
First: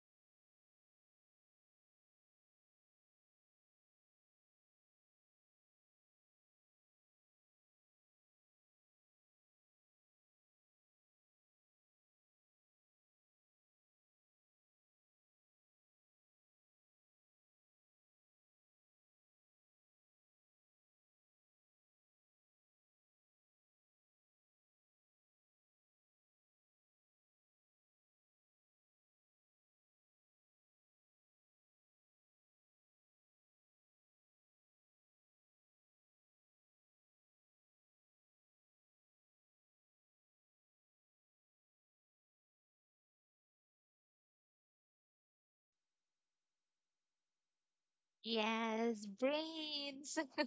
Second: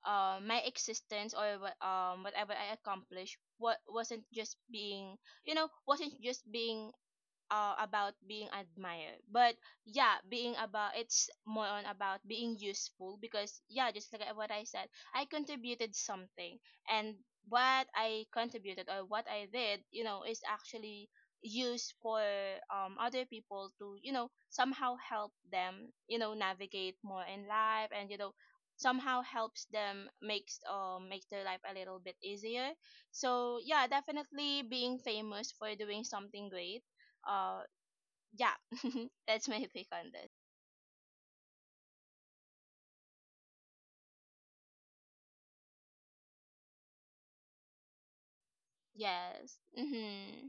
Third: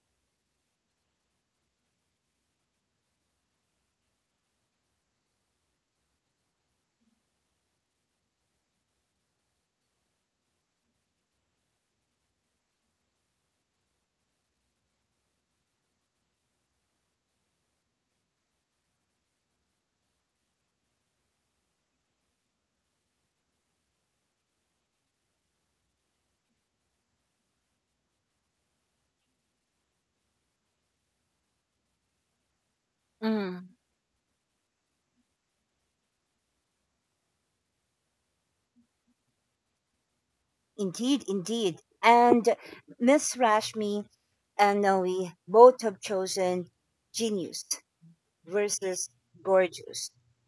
my existence, or whatever I accomplished what wasn't just being, you know, wasn't just being, about being admired, but yeah, being about, it's more on about being useful, because yeah, just like what I said, I contributed something. And what I contributed, or what I did, you know, is actually used for other people to, you know, somehow help them, you know, navigate more in life, and you know, somehow helps them, make their life a little bit easier. So
Mm-hmm.
yeah, definitely being famous for doing something great, uh, yeah, that's my pick on this.
Indeed, indeed. And Miss Rashmi and Noe both have chosen genius
Yes,
versus
Yes.
gorgeous.
brains.
Mm-hmm.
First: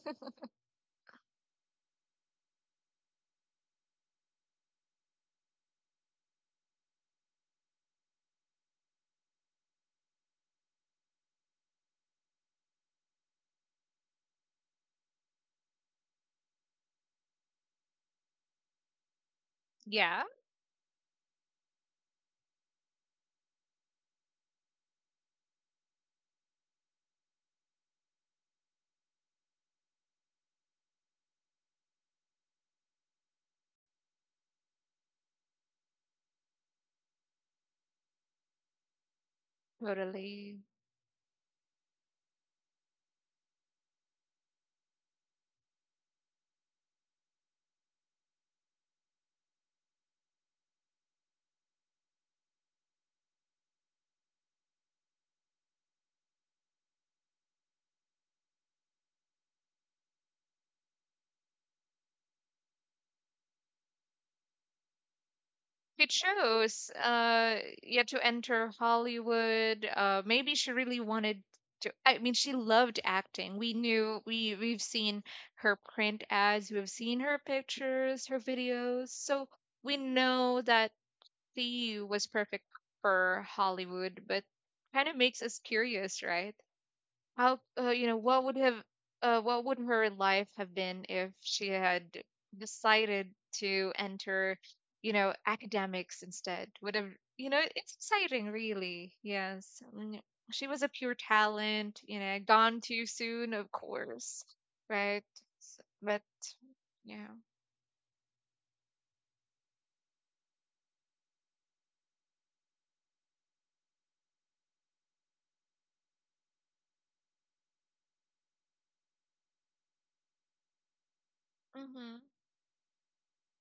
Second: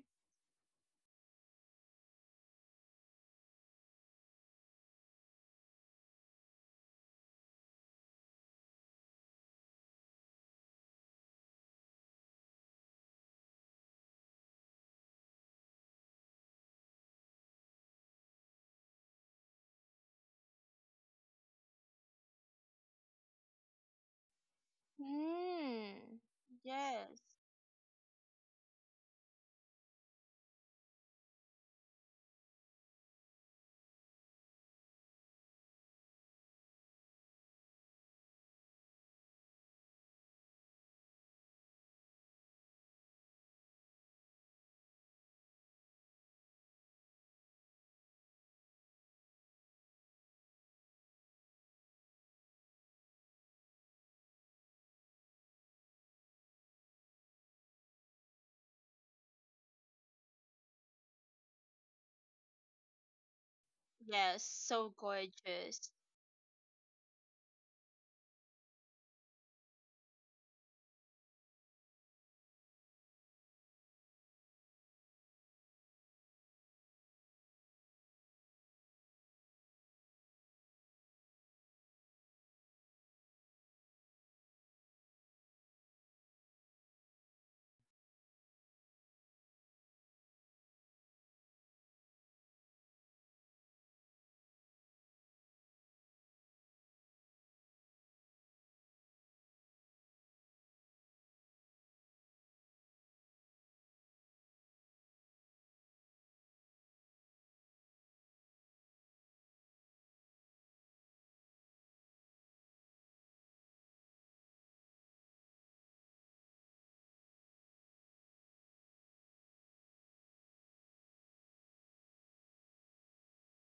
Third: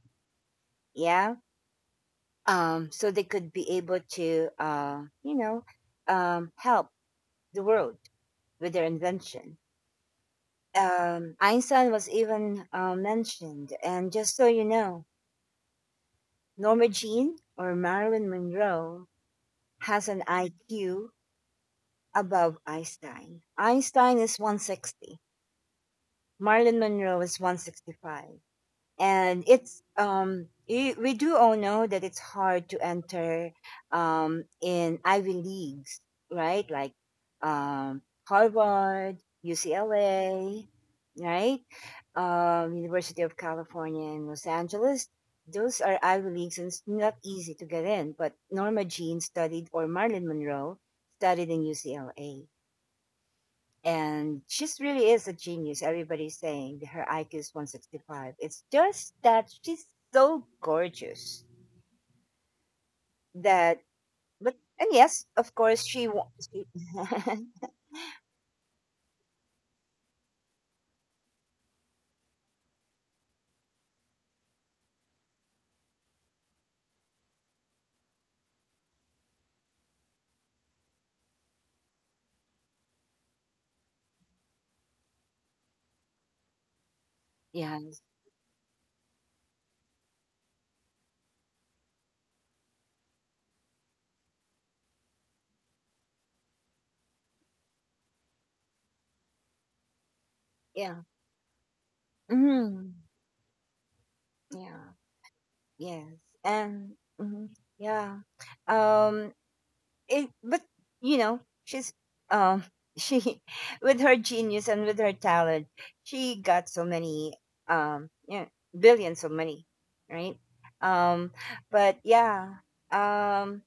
Yeah. So they could be able to, help the world with their invention. Einstein was even mentioned. And just so you know, Norma Jean or Marilyn Monroe has an
Yeah,
IQ above Einstein. Einstein is 160.
Mm.
Marilyn Monroe
Yes.
is 165. And we do all know that it's hard to enter in Ivy Leagues, right? Like um Harvard,
totally.
UCLA, right? University of California in Los Angeles. Those are Ivy Leagues and it's not easy to get in, but Norma Jean studied or Marilyn Monroe studied in UCLA and she's really is a genius. Everybody's saying that her IQ is 165. It's just that she's so gorgeous that,
Yes.
but and
So
yes, of course
gorgeous.
she
She
wants. She,
chose, yeah, to enter Hollywood. Maybe she really wanted to. I mean, she loved acting. We knew we've seen her print ads, we've seen her pictures, her videos. So we know that Lee was perfect for Hollywood, but kind of makes us curious, right? How
yeah,
you know what would have what would her life have been if she had decided to enter, you know, academics instead? Would have, you know? It's exciting, really. Yes, mm, she was a
yeah,
pure talent. You know, gone
mm,
too soon, of course,
yeah,
right?
yes,
But
and
yeah,
mhm, yeah. Um, it, but you know she's um she with her genius and with her talent she got so many yeah billions of money, right? um but
hmm
yeah um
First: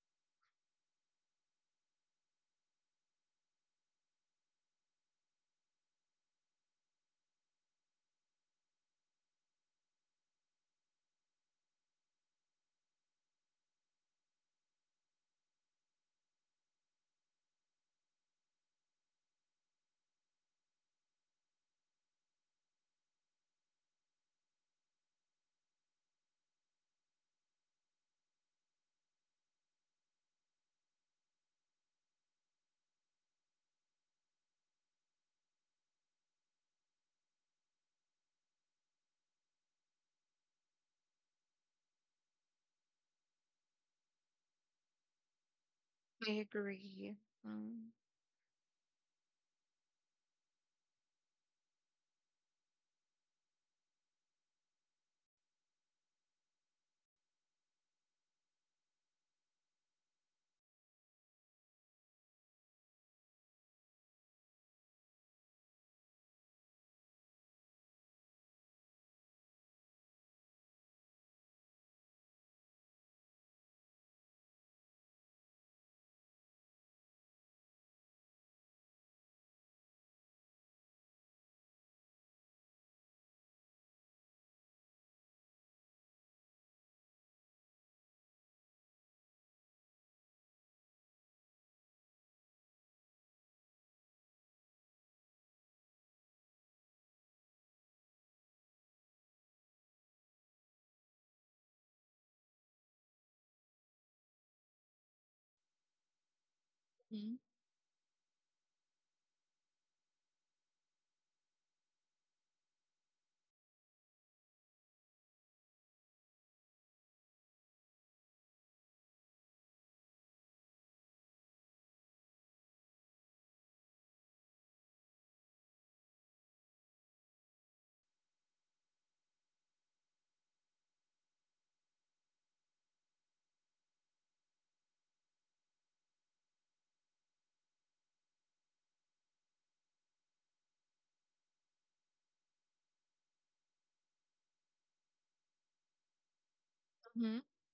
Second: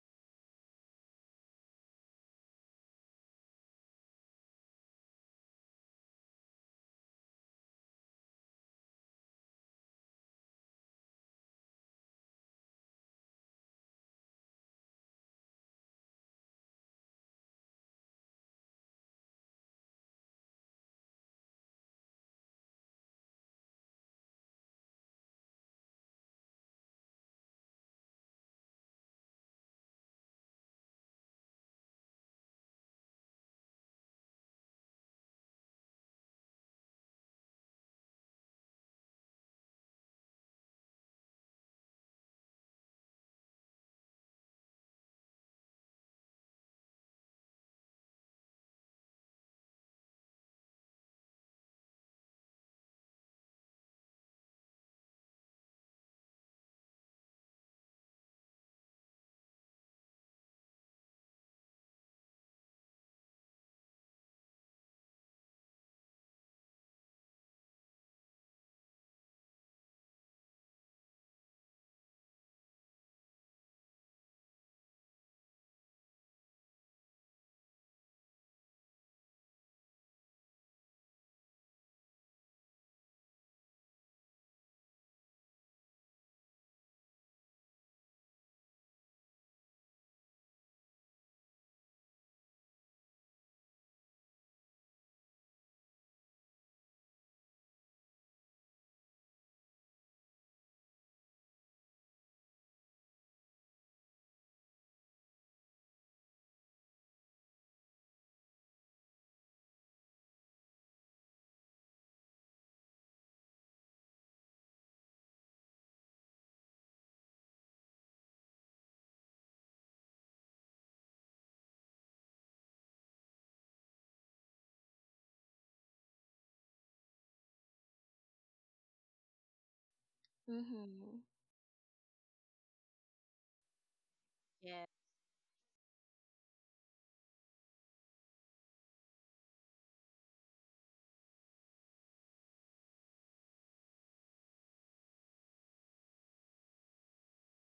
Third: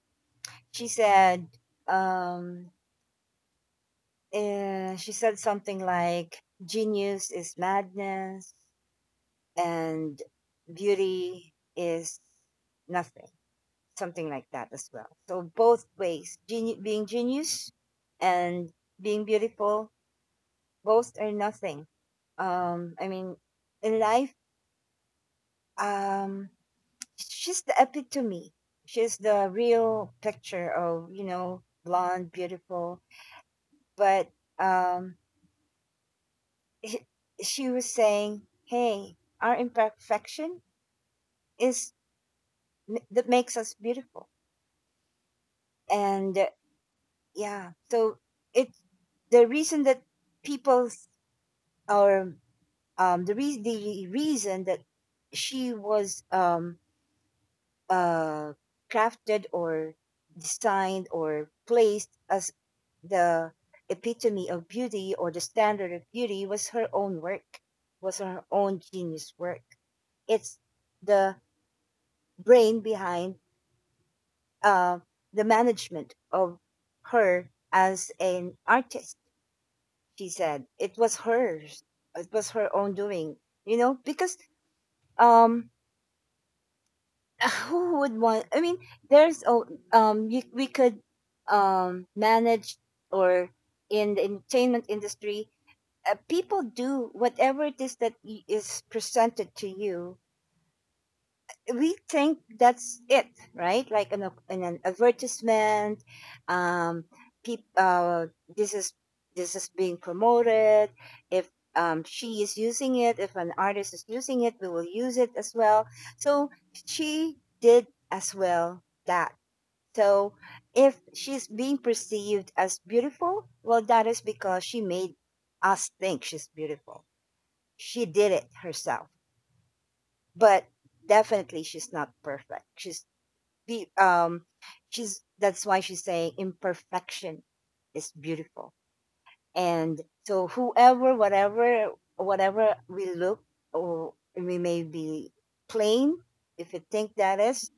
she said um she said something like genius is madness and beauty is nothing, something like that as well. So both ways, being genius and being beautiful, both are nothing. I mean, in life, um, she's the epitome. She's the real picture of you know blonde, beautiful. But um, h- she was saying, "Hey, our imperfection is that makes us beautiful."
I
And
agree.
yeah,
Mm-hmm.
so it the reason that people or the reason that she was uh, crafted or designed or placed as the epitome of beauty or the standard of beauty was her own work, was her own genius work. It's the brain behind uh, the management of her as an artist. She said it was hers. It was her own doing. You know because um who would want I mean there's oh, you, we could manage or in the entertainment industry people do whatever it is that is presented to you, we think that's it, right? Like an in an advertisement, um, peop, uh, this is this is being promoted. If she is using it, if an artist is using it, we will use it as well. So she did as well that. So if she's being perceived as beautiful, well, that is because she made us think she's beautiful. She did it herself, but
Mm-hmm.
definitely she's not perfect. She's the
Yeah.
she's that's why she's saying imperfection is beautiful and so whoever, whatever we look or we may be plain, if you think that is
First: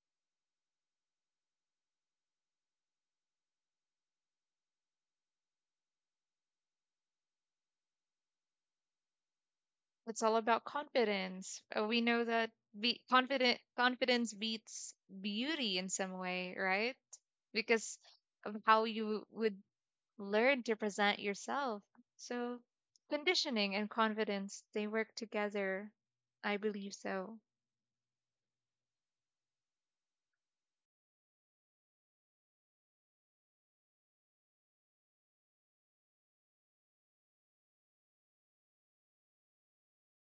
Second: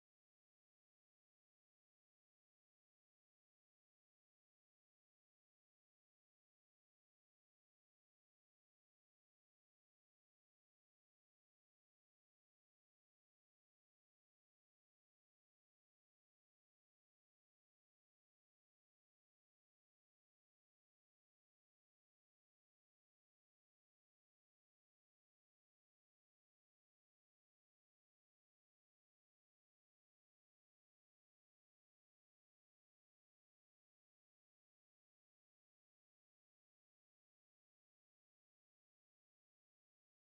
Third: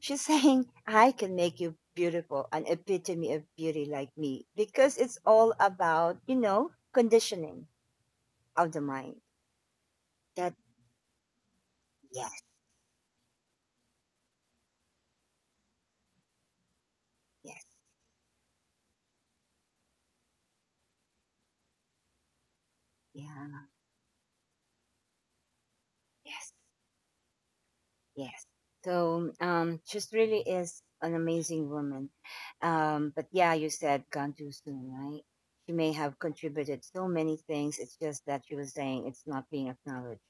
she's saying I can make you beautiful, an epitome of beauty like me, because it's all about you know conditioning of the mind.
It's all
That,
about confidence. We know
yes,
that be confident confidence beats beauty in some way, right?
yes,
Because of how you would learn to present yourself. So
yeah,
conditioning and confidence, they work together.
yes.
I believe so.
Yes. So she really is an amazing woman. But yeah, you said gone too soon, right? She may have contributed so many things. It's just that she was saying it's not being acknowledged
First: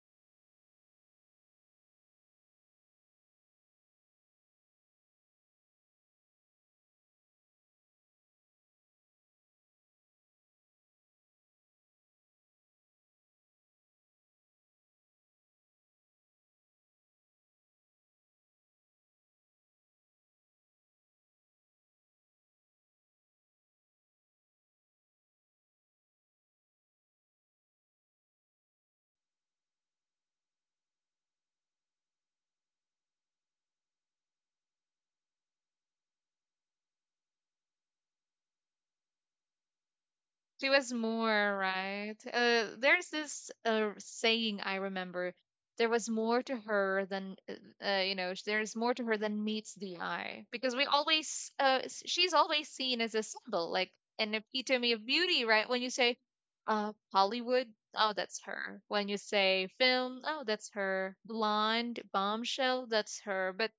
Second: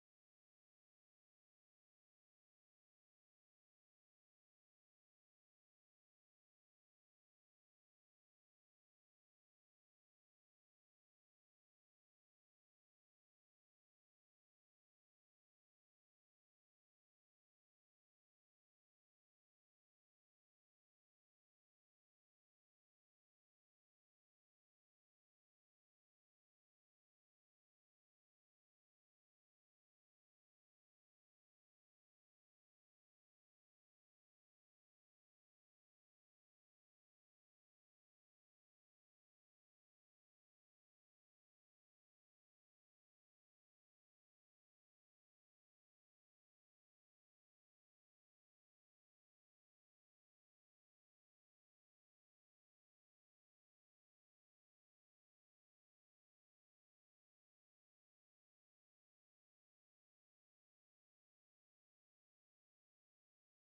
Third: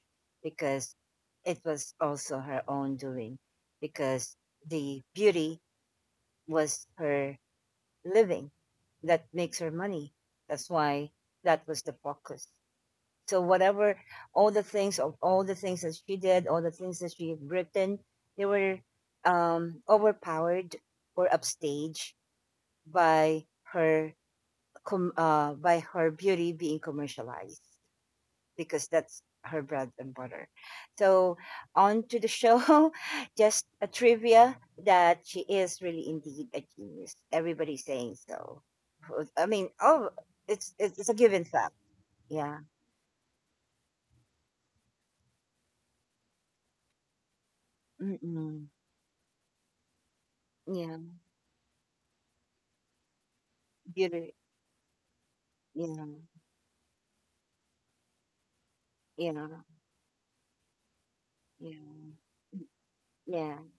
because it was also her own doing because the beauty was her living that makes her money. That's why that was the focus. So whatever, all the things that she did, all the things that she had written, they were overpowered or upstaged by her by her beauty being commercialized because that's her bread and butter. So on to the show, just a trivia that she is really indeed a genius. Everybody's saying so. I mean, oh,
She
it's
was
it's, it's a given
more,
fact.
right?
Yeah.
There's this saying I remember. There was more to her than, you know,
Mm-mm.
there's more to her than meets the eye. Because we
Yeah.
always, she's always seen as a symbol, like
Beauty.
an epitome of beauty, right? When you
Yeah,
say Hollywood, oh, that's her. When you
yeah,
say film, oh, that's her.
yeah,
Blonde, bombshell, that's her.
yeah,
But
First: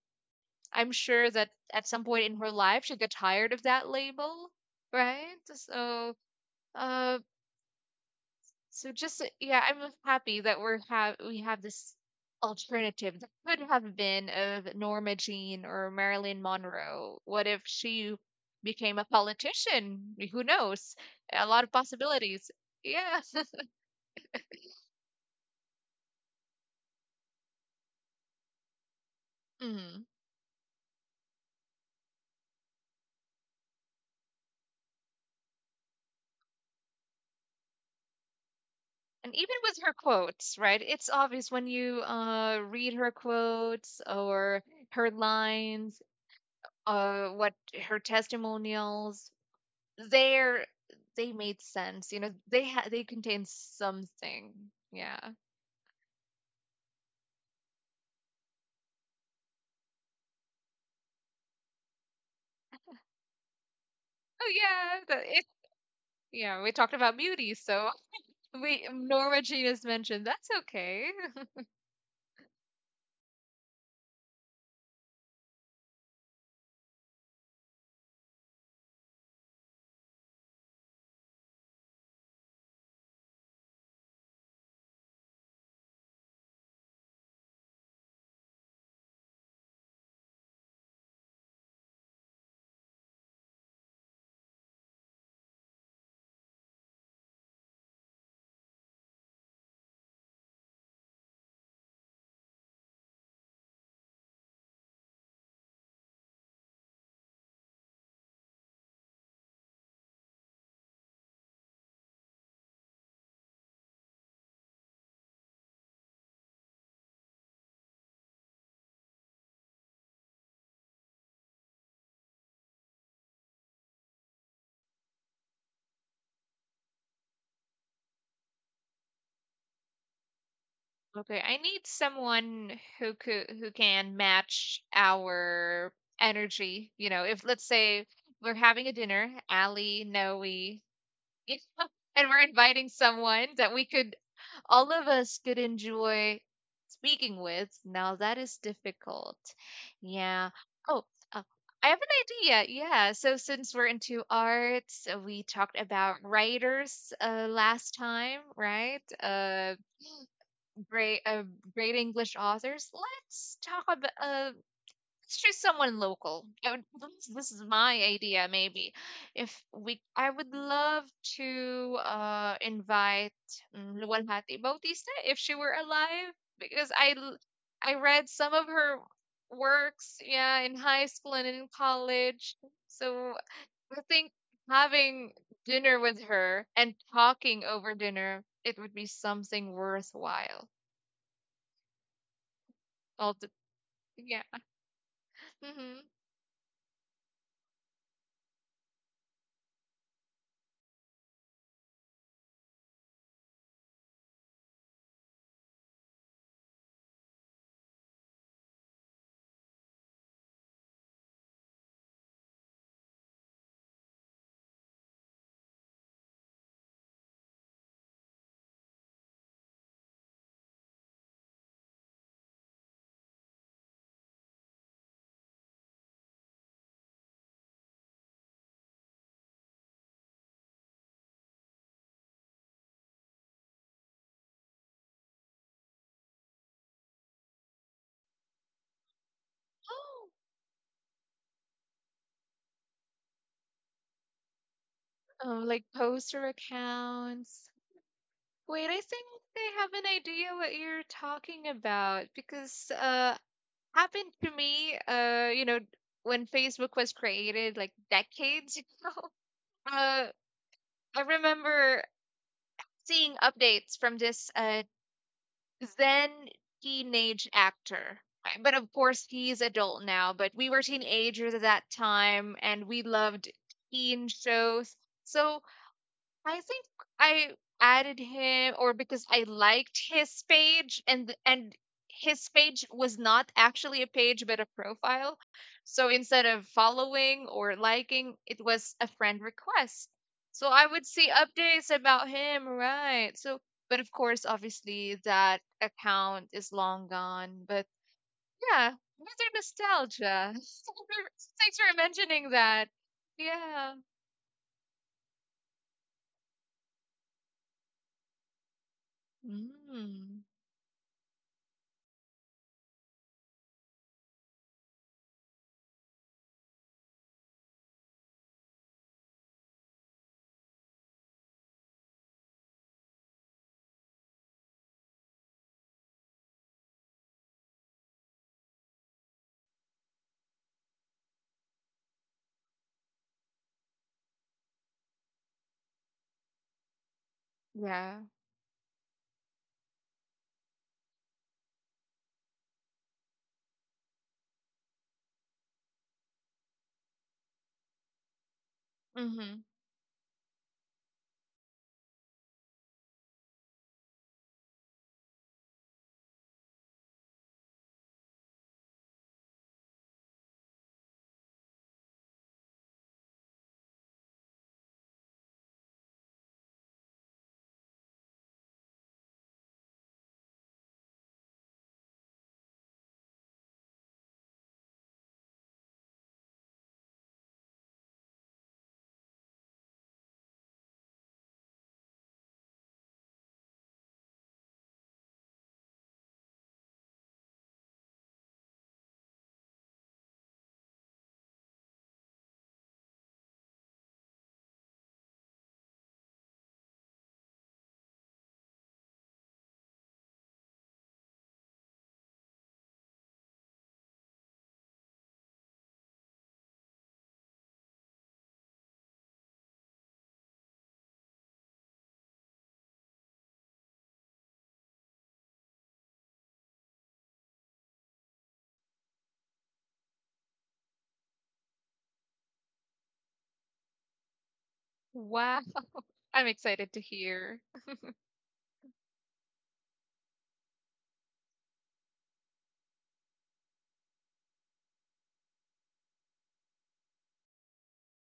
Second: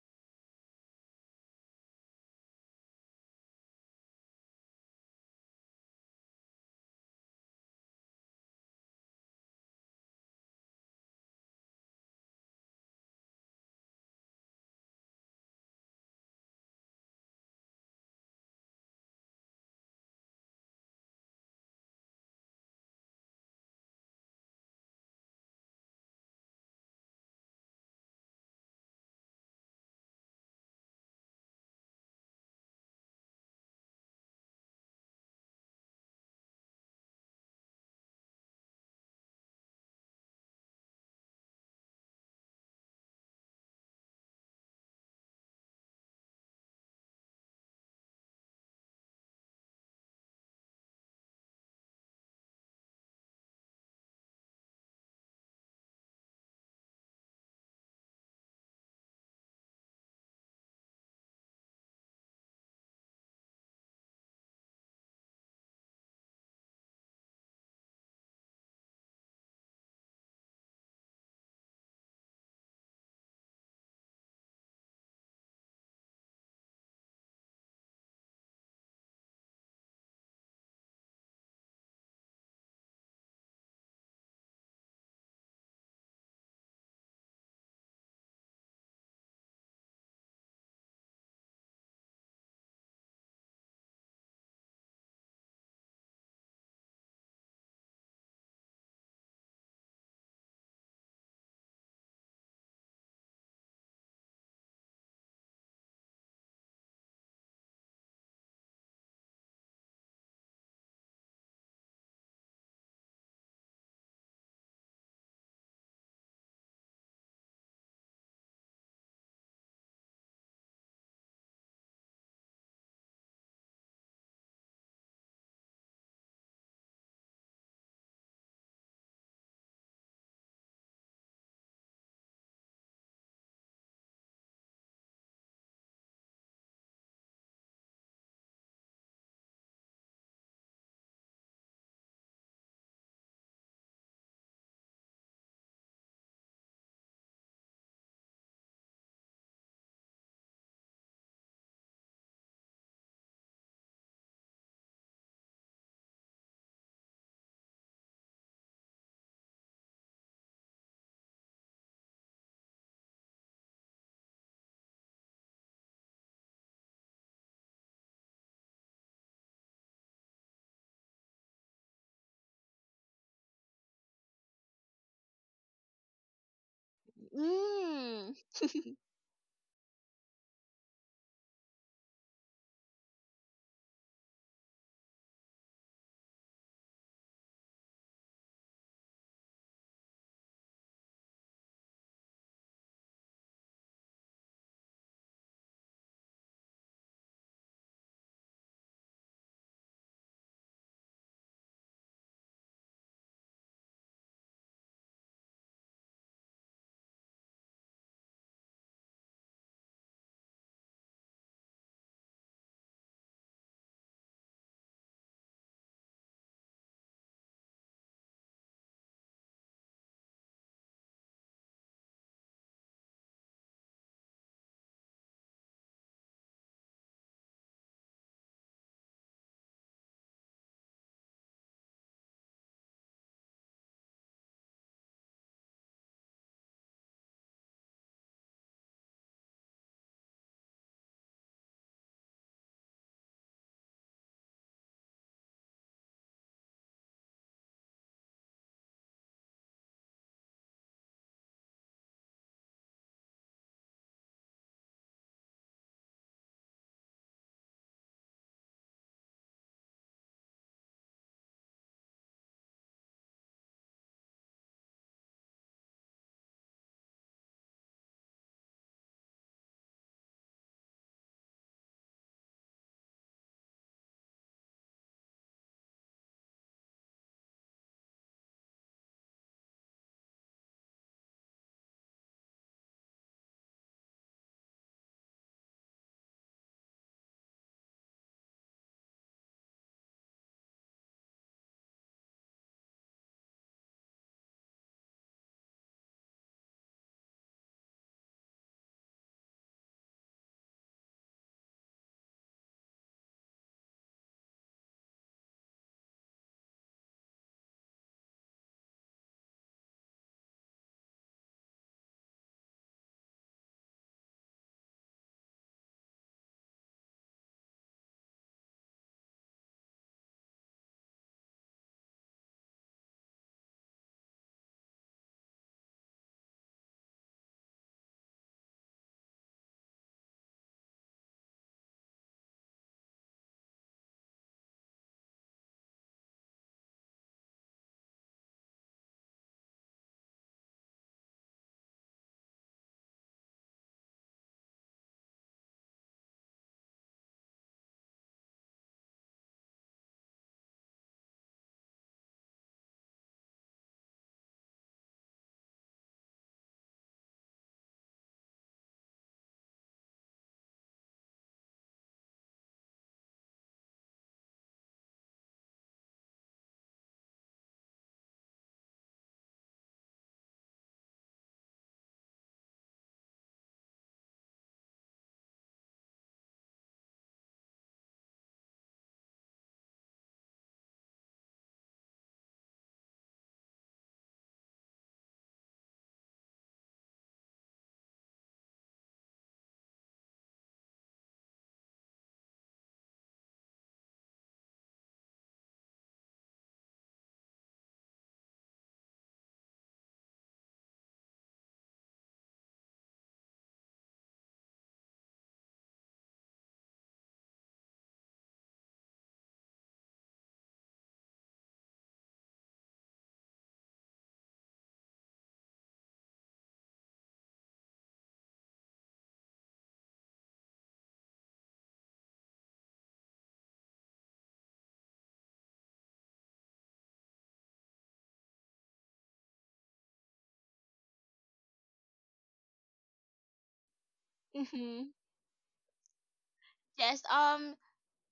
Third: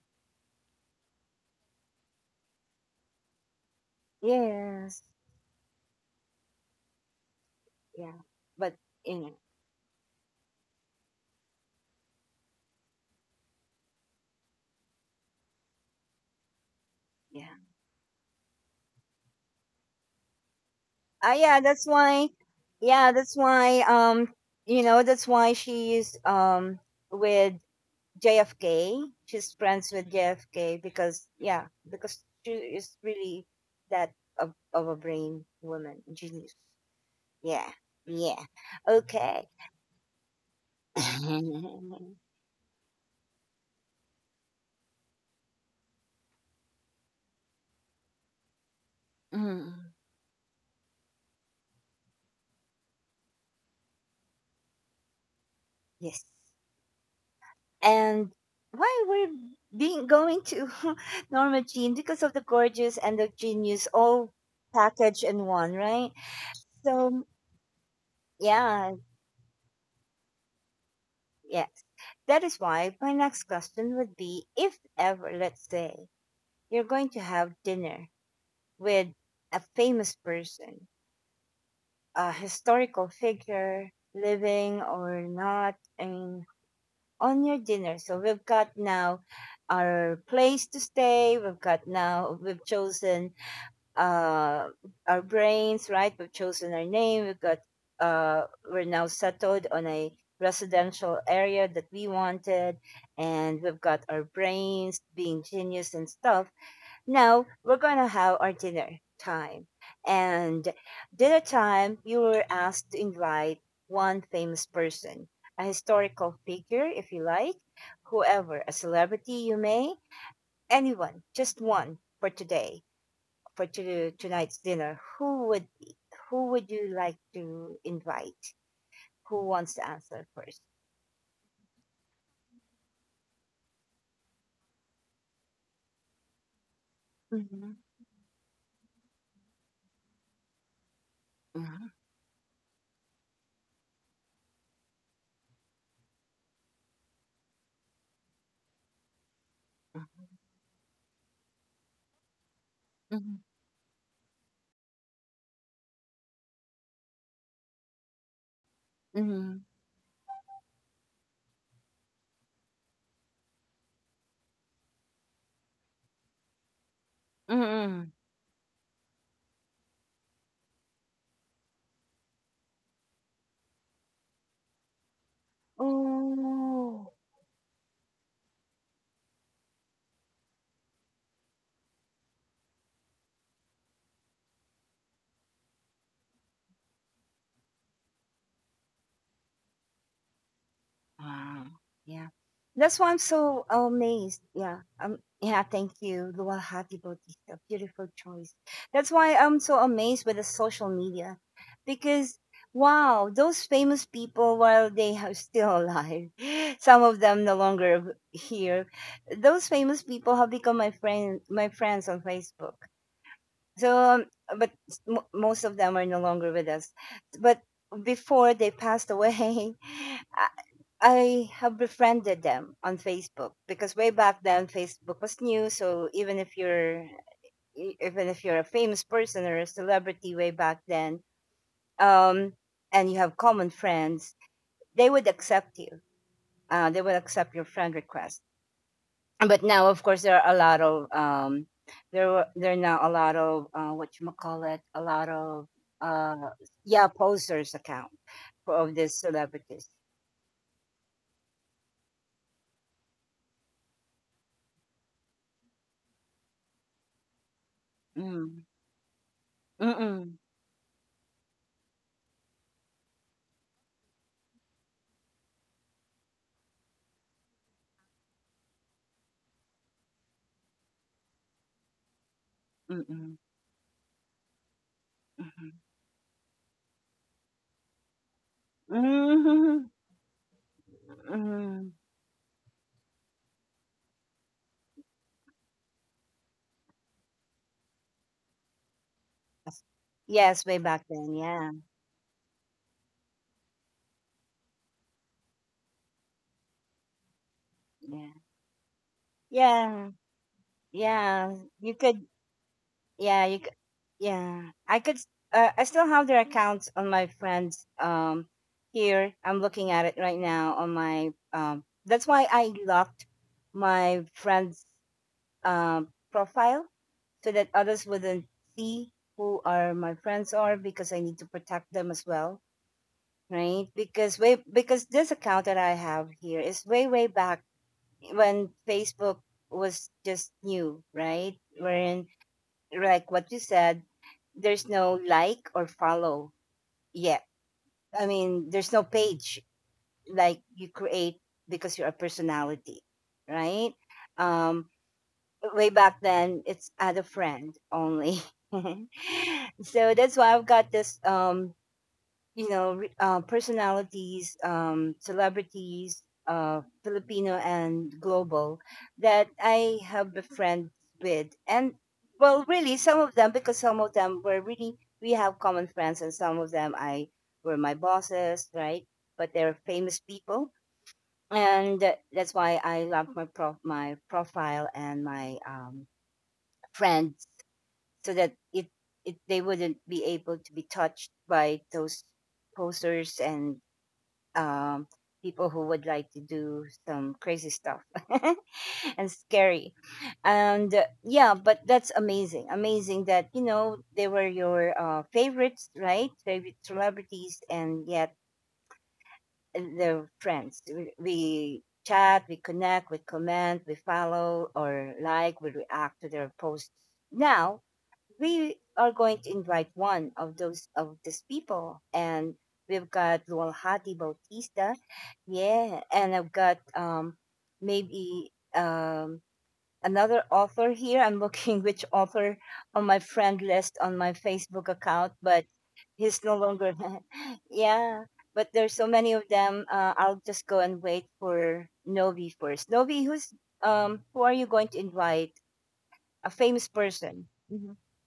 I'm sure that at some point in her life, she got tired of that label,
yes,
right? So uh
yeah. But
so just
you know,
yeah, I'm happy that we have this alternative that could have been of Norma Jean or Marilyn Monroe. What
yeah.
if she became a politician? Who knows? A
Yeah,
lot of
that's why.
possibilities.
Yeah,
Yeah.
that's why. You know, that's why she's with JFK. She's friends
Mm.
with JFK because yeah, because she is really that of a brain woman genius. Yeah, yeah.
And
Okay.
even with her quotes, right? It's obvious when you
mm.
read her quotes or her lines, what her testimonials,
Mm,
they're they made sense. You know, they contain something. Yeah.
yes. And why we're being going to Norma Jean because of the gorgeous and the genius all
Oh yeah.
packaged in one, right?
Yeah. We talked about
So
beauty, so we
yeah,
Norma Gina's mentioned. That's okay.
yeah. That is why my next question would be, if ever, let's say, you're going to have dinner with a famous person, a historical figure, living or not, and on your dinner. So we've got now our place to stay. We've got now we've chosen uh, our brains, right? We've chosen our name. We've got, we're now settled on a residential area that we wanted, and we've got our brains being genius and stuff. Now we're gonna have our dinner time, and dinner time you were asked to invite one famous person, a historical figure, if you like, whoever, a celebrity, you may, anyone, just one for today tonight's dinner, who would you like to invite? Who wants to answer first?
Okay. I need someone who can match our energy. You know, if let's
Mm-hmm.
say we're having a dinner, Ali, Noe, you know,
Mm-hmm.
and we're inviting someone that we could all of us could enjoy speaking with. Now that is difficult. Yeah. Oh, uh, I have an idea. Yeah. So since we're into arts, we talked about writers last time, right?
Mm-hmm. Mm-hmm.
Great, uh, great English authors. Let's talk about Let's choose someone local. I would, this is my
Mm-hmm.
idea, maybe. If we, I would love to invite Luwalhati Bautista if she were alive, because
Oh.
I read
Mm.
some of her works, yeah, in high school and in college. So I think having dinner with her and talking over dinner, it would be something worthwhile.
Wow. Yeah. That's why I'm
All the,
so
yeah.
amazed. Yeah. Yeah, thank
Hmm.
you. Luwalhati Bautista. Beautiful choice. That's why I'm so amazed with the social media. Because wow, those famous people while they are still alive, some of them no longer here. Those famous people have become my friends on Facebook. So but s- mo most of them are no longer with us. But before they passed away, I I have befriended them on Facebook because way back then Facebook was new. So even if you're even if you're a famous person or a celebrity way back then, um, and you have common friends, they would accept you. They would accept your friend request. But now, of course, there are a lot of there are now a lot of what you call it, a lot
Oh,
of
like
uh,
poster
yeah,
accounts.
posers account
Wait,
of
I
these
think I
celebrities.
have an idea what you're talking about because happened to me you know when Facebook was created like
Mm.
decades ago. Uh
Mm-mm.
I remember seeing updates from this then teenage actor. But of course he's adult now, but we were teenagers at that time and we
Mm-mm.
loved teen shows. So
Mm-mm.
I think I added him or because I
Mhm,
liked his page and
mhm.
his page was not actually a page but a profile. So instead of following or liking, it was a friend
Yes,
request. So
Yes,
I
way
would
back
see
then. Yeah,
updates about him, right? So but of course obviously that account is long gone, but
yeah,
yeah, another nostalgia.
yeah,
Thanks
yeah,
for mentioning that.
yeah. You, c-
Yeah.
yeah. I could. S- I still have their accounts on my friends. Here I'm looking at it
Mm.
right now on my. That's why I locked my friends' profile so that others wouldn't see who are my friends are because I need to protect them as well, right? Because way because this account that I have here is way way back when Facebook was just new, right? Wherein like what you said, there's no like or follow yet.
Yeah.
I mean, there's no page like you create because you're a personality, right? Um, way back then, it's add a friend only.
Hmm.
So that's why I've got this you know personalities, celebrities, Filipino and global that I have befriends with, and well, really some of them because some of them were really we have common friends, and some of them I were my bosses, right? But they're famous people, and that's why I love my my profile and my friends so that it they wouldn't be able to be touched by those posters and um, people who would like to do some crazy stuff and scary. And yeah, but that's amazing. Amazing that, you know, they were your favorites, right? Favorite celebrities, and yet they're friends. We chat, we connect, we comment, we follow or like, we react to their posts, now we are going to invite one of those of these people, and we've got Lualhati Bautista. Yeah, and I've got maybe another author here. I'm looking which author on my friend list on my Facebook account,
Wow,
but
I'm
he's no
excited to
longer
hear.
yeah. But there's so many of them. I'll just go and wait for Novi first. Novi, who are you going to
Mm-hmm.
invite? A famous
Yes.
person.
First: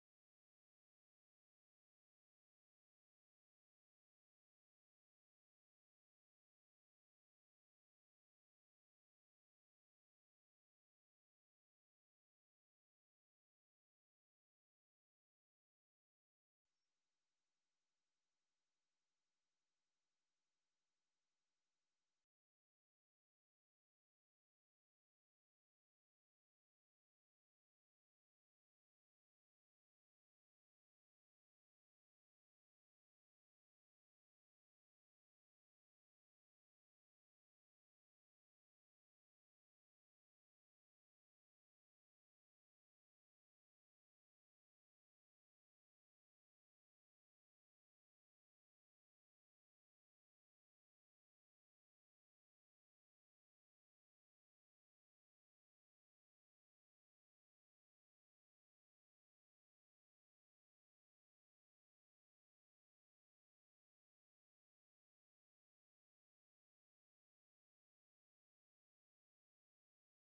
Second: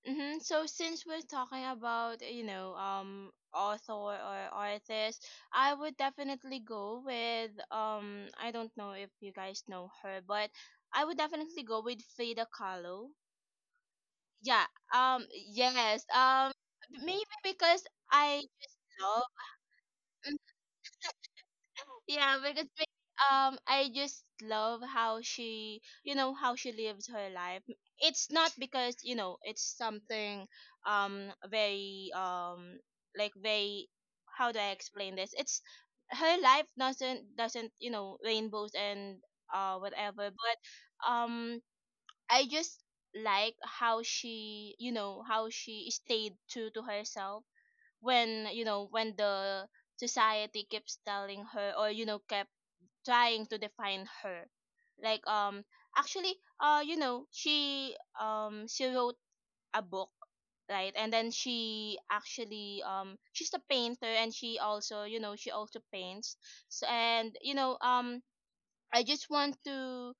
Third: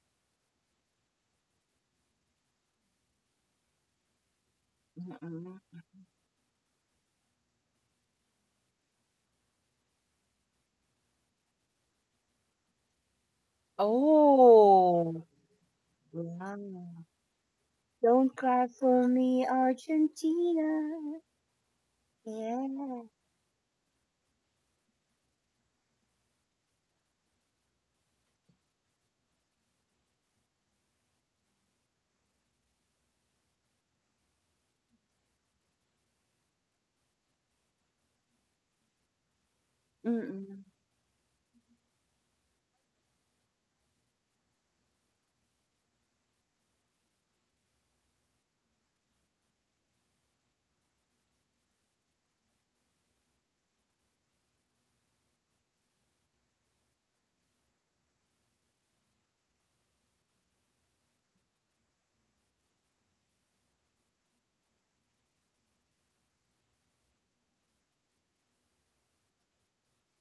Mm-hmm. So since we're talking about, you know, author or artist, I
Hmm.
would definitely go with. I don't know if you guys know her, but I would definitely go with Frida Kahlo. Yeah. um
Oh.
yes um maybe because
Don't
I
call
just love
me
mm,
Argentina.
yeah, because
Yeah.
I just love how she, you know, how she lives her life. It's not because, you know, it's something very like very, how do I explain this, it's her life doesn't, you know, rainbows and whatever, but
Mm-mm.
I just like how she, you know, how she stayed true to herself when, you know, when the society keeps telling her, or, you know, kept trying to define her. Like, actually, you know, she wrote a book, right? And then she actually, she's a painter, and she also, you know, she also paints. So, and, you know, um, I just want to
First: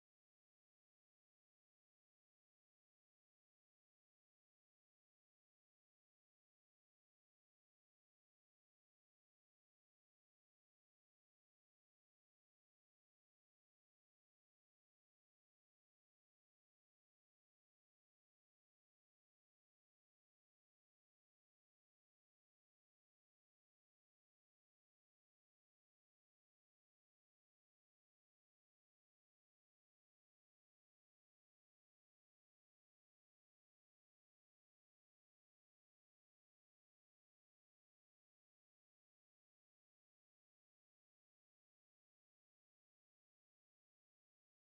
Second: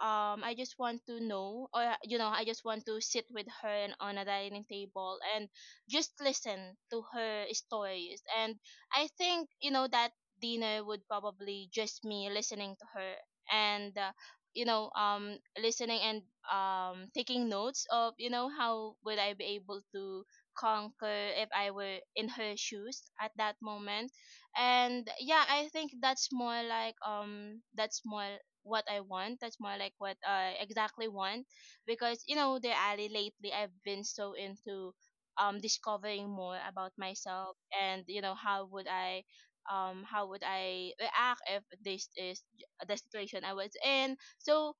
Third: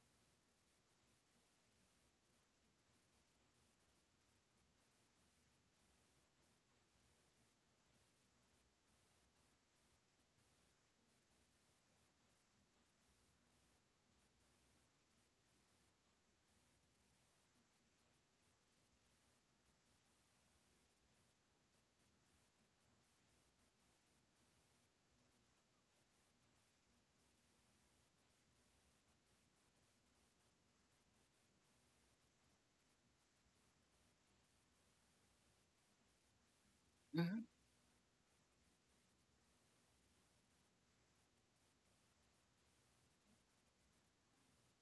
I just want to know, or I just want to sit with her and on a dining table and just listen to her stories. And I think that dinner would probably just me listening to her. And listening and taking notes of how would I be able to conquer if I were in her shoes at that moment. And yeah, I think that's more like that's more what I want, that's more like what I exactly want. Because you know the alley lately I've been so into discovering more about
Mhm.
myself and how would I how would I react if this is the situation I was in. So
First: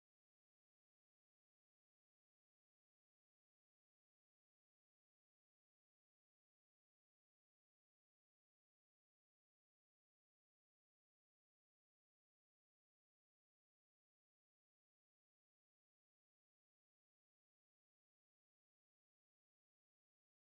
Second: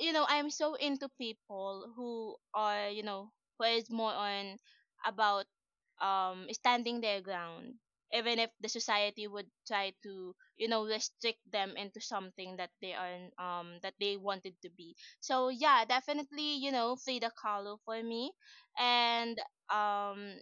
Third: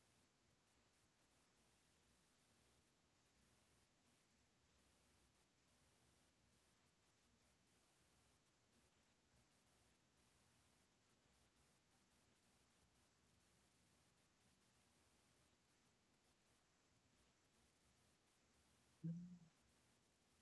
I'm so into people who are who is more on about standing their ground, even if the society would try to restrict them into something that they are that they wanted to be. So yeah, definitely, Frida Kahlo for me. And um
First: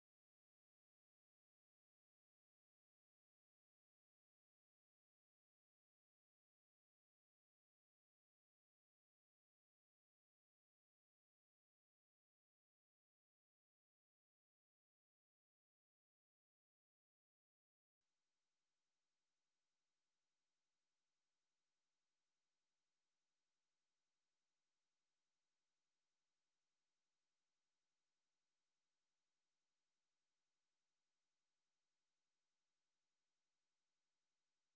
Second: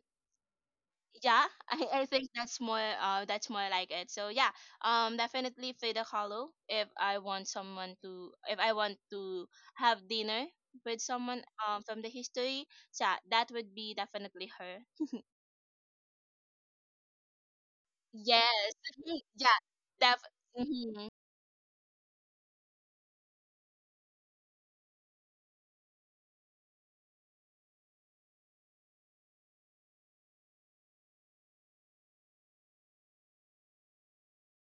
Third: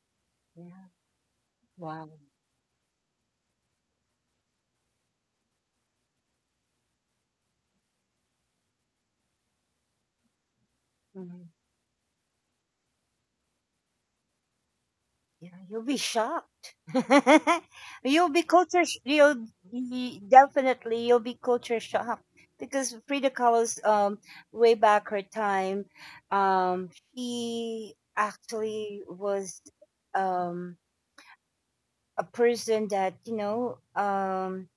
Yeah.
yeah. I
Wow.
think that's more like it, so yeah. Definitely play the Hollow if I want someone to, if I want to have dinner with someone from the history. So yeah, that would be definitely her.
Yeah, you'll be shocked. you'll be
Yes.
culture sh-
Mhm.
y-
Yeah.
y-
def-
definitely
hmm.
you'll be culture shocked because Frida Kahlo's way back her time, um she actually was um a person that you know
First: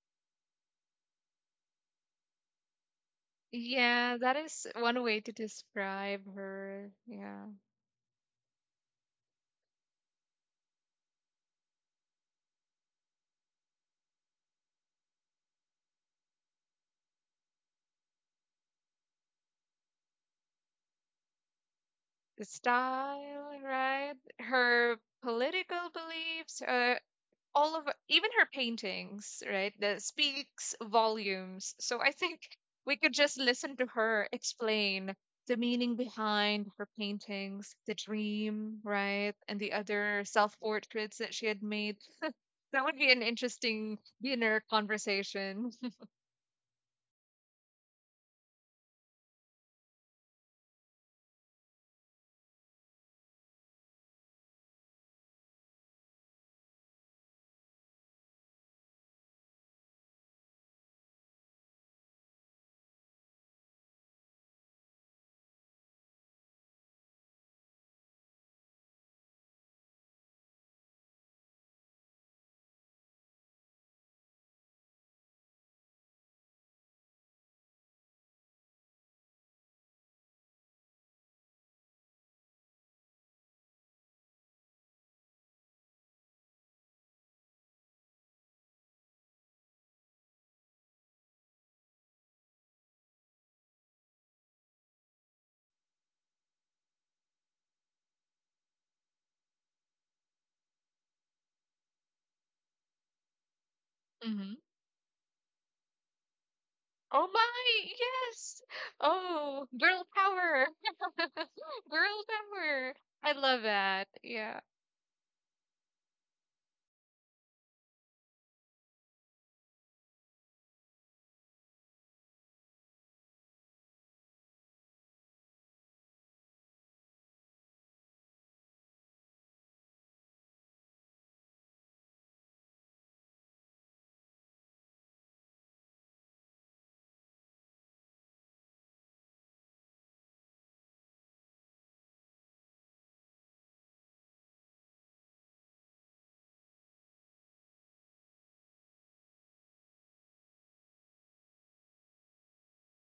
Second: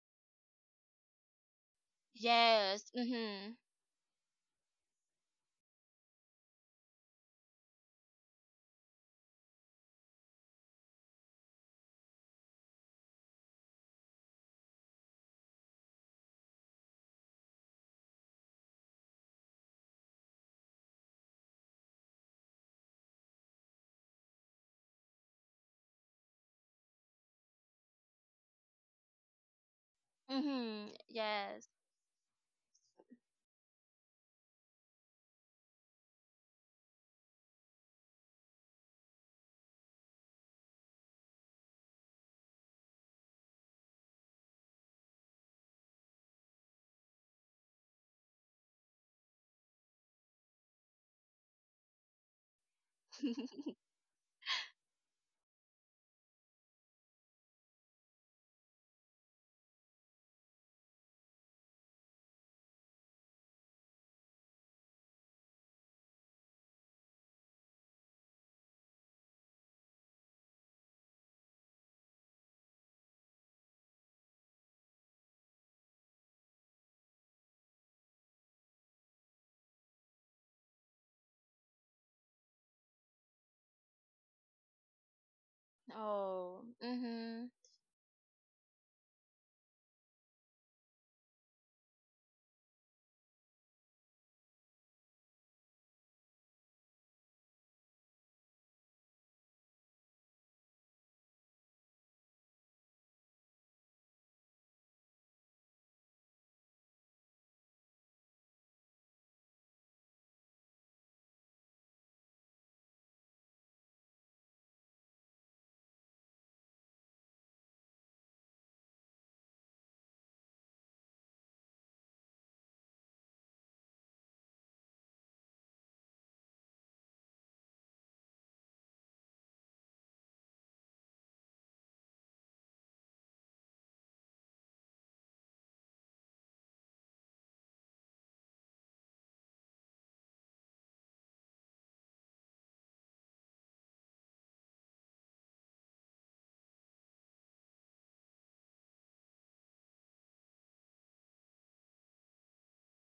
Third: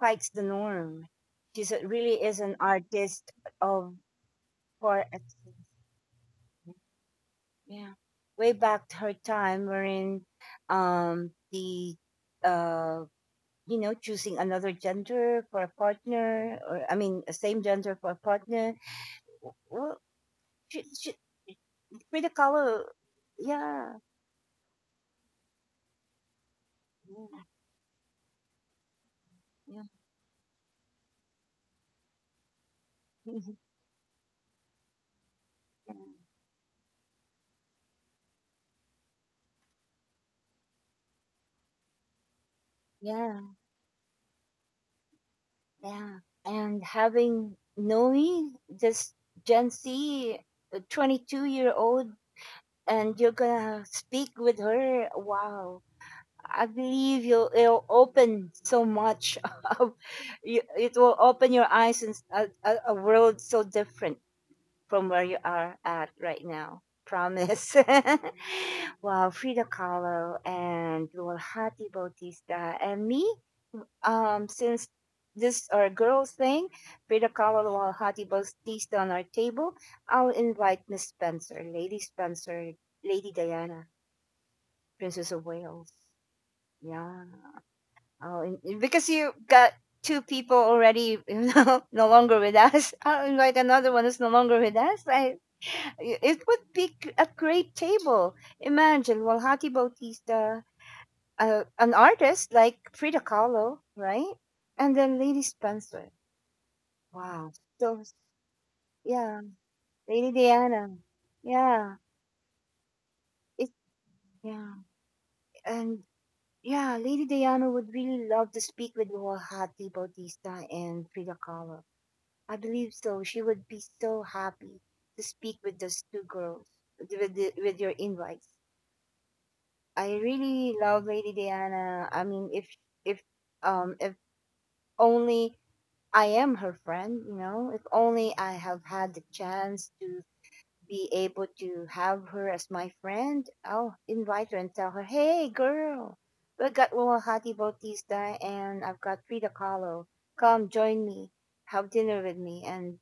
fights the norm. Really is an
Yes.
artist
Mm-hmm.
of
Yeah, that is one
for
way to describe her. Yeah,
yeah, way back to her time, wherein the uh, you know choosing another gender for a partner, or I mean, a same gender for a partner. Well, she, she, Frida
the
Kahlo,
style,
yeah,
right? Her political beliefs,
yeah,
all of even her paintings, right? That speaks
Mm-hmm. Yes.
volumes. So I think we could just
yeah,
listen to her explain the meaning behind her paintings, the dream, right? And the other self-portraits that she had made. That would be an
yeah.
interesting dinner conversation.
Yeah, and having Nomi, this Gen Z, 22-year-old, and you're gonna speak with her. Wow, I believe you'll it'll open so much. Of, you, it will open your eyes in a world so different from where you are at right now. Promise. Wow, Frida Kahlo and Lual Hati Bautista and me, since this our girl thing, Frida Kahlo while Hati Bautista on our table, I'll invite Miss Spencer, Lady Spencer, Lady Diana, Princess of Wales.
Oh.
Yeah,
Mm-hmm.
because you got two people already, you know, no longer with us. I'll invite another one who's no longer with us. It would be a great table. Imagine Walhati Bautista, an artist like Frida Kahlo, right? And then Lady Spencer.
Oh
Wow.
my,
So,
yes.
yeah,
Oh, girl
Lady
power.
Diana. Yeah,
Girl power. I
it
love that. Yeah.
Yeah. And yeah, Lady Diana would really love to speak with Rohati Bautista and Frida Kahlo. I believe so. She would be so happy to speak with those two girls with with your invites. I really love Lady Diana. I mean, if if only I am her friend, if only I have had the chance to be able to have her as my friend, I'll invite her and tell her, hey, girl, we got Ruahati Bautista and I've got Frida Kahlo. Come join me, have dinner with me. And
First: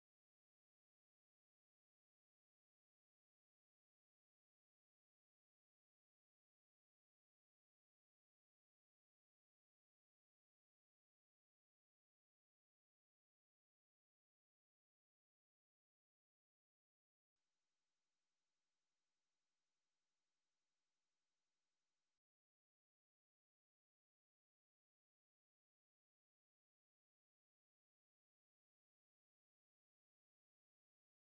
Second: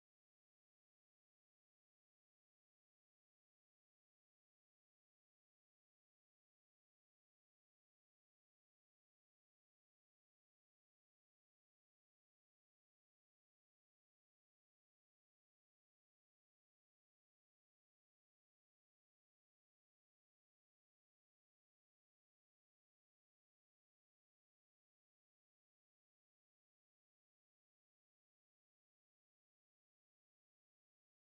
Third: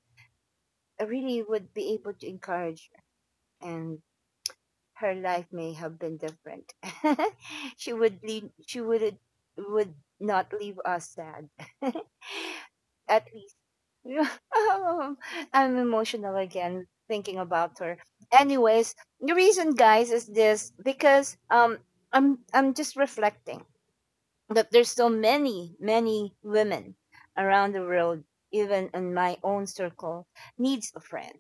I really would be able to encourage her, and her life may have been different. She would not leave us sad. At least I'm emotional again thinking about her. Anyways, the reason, guys, is this because I'm just reflecting that there's so many women around the world, even in my own circle, needs a friend.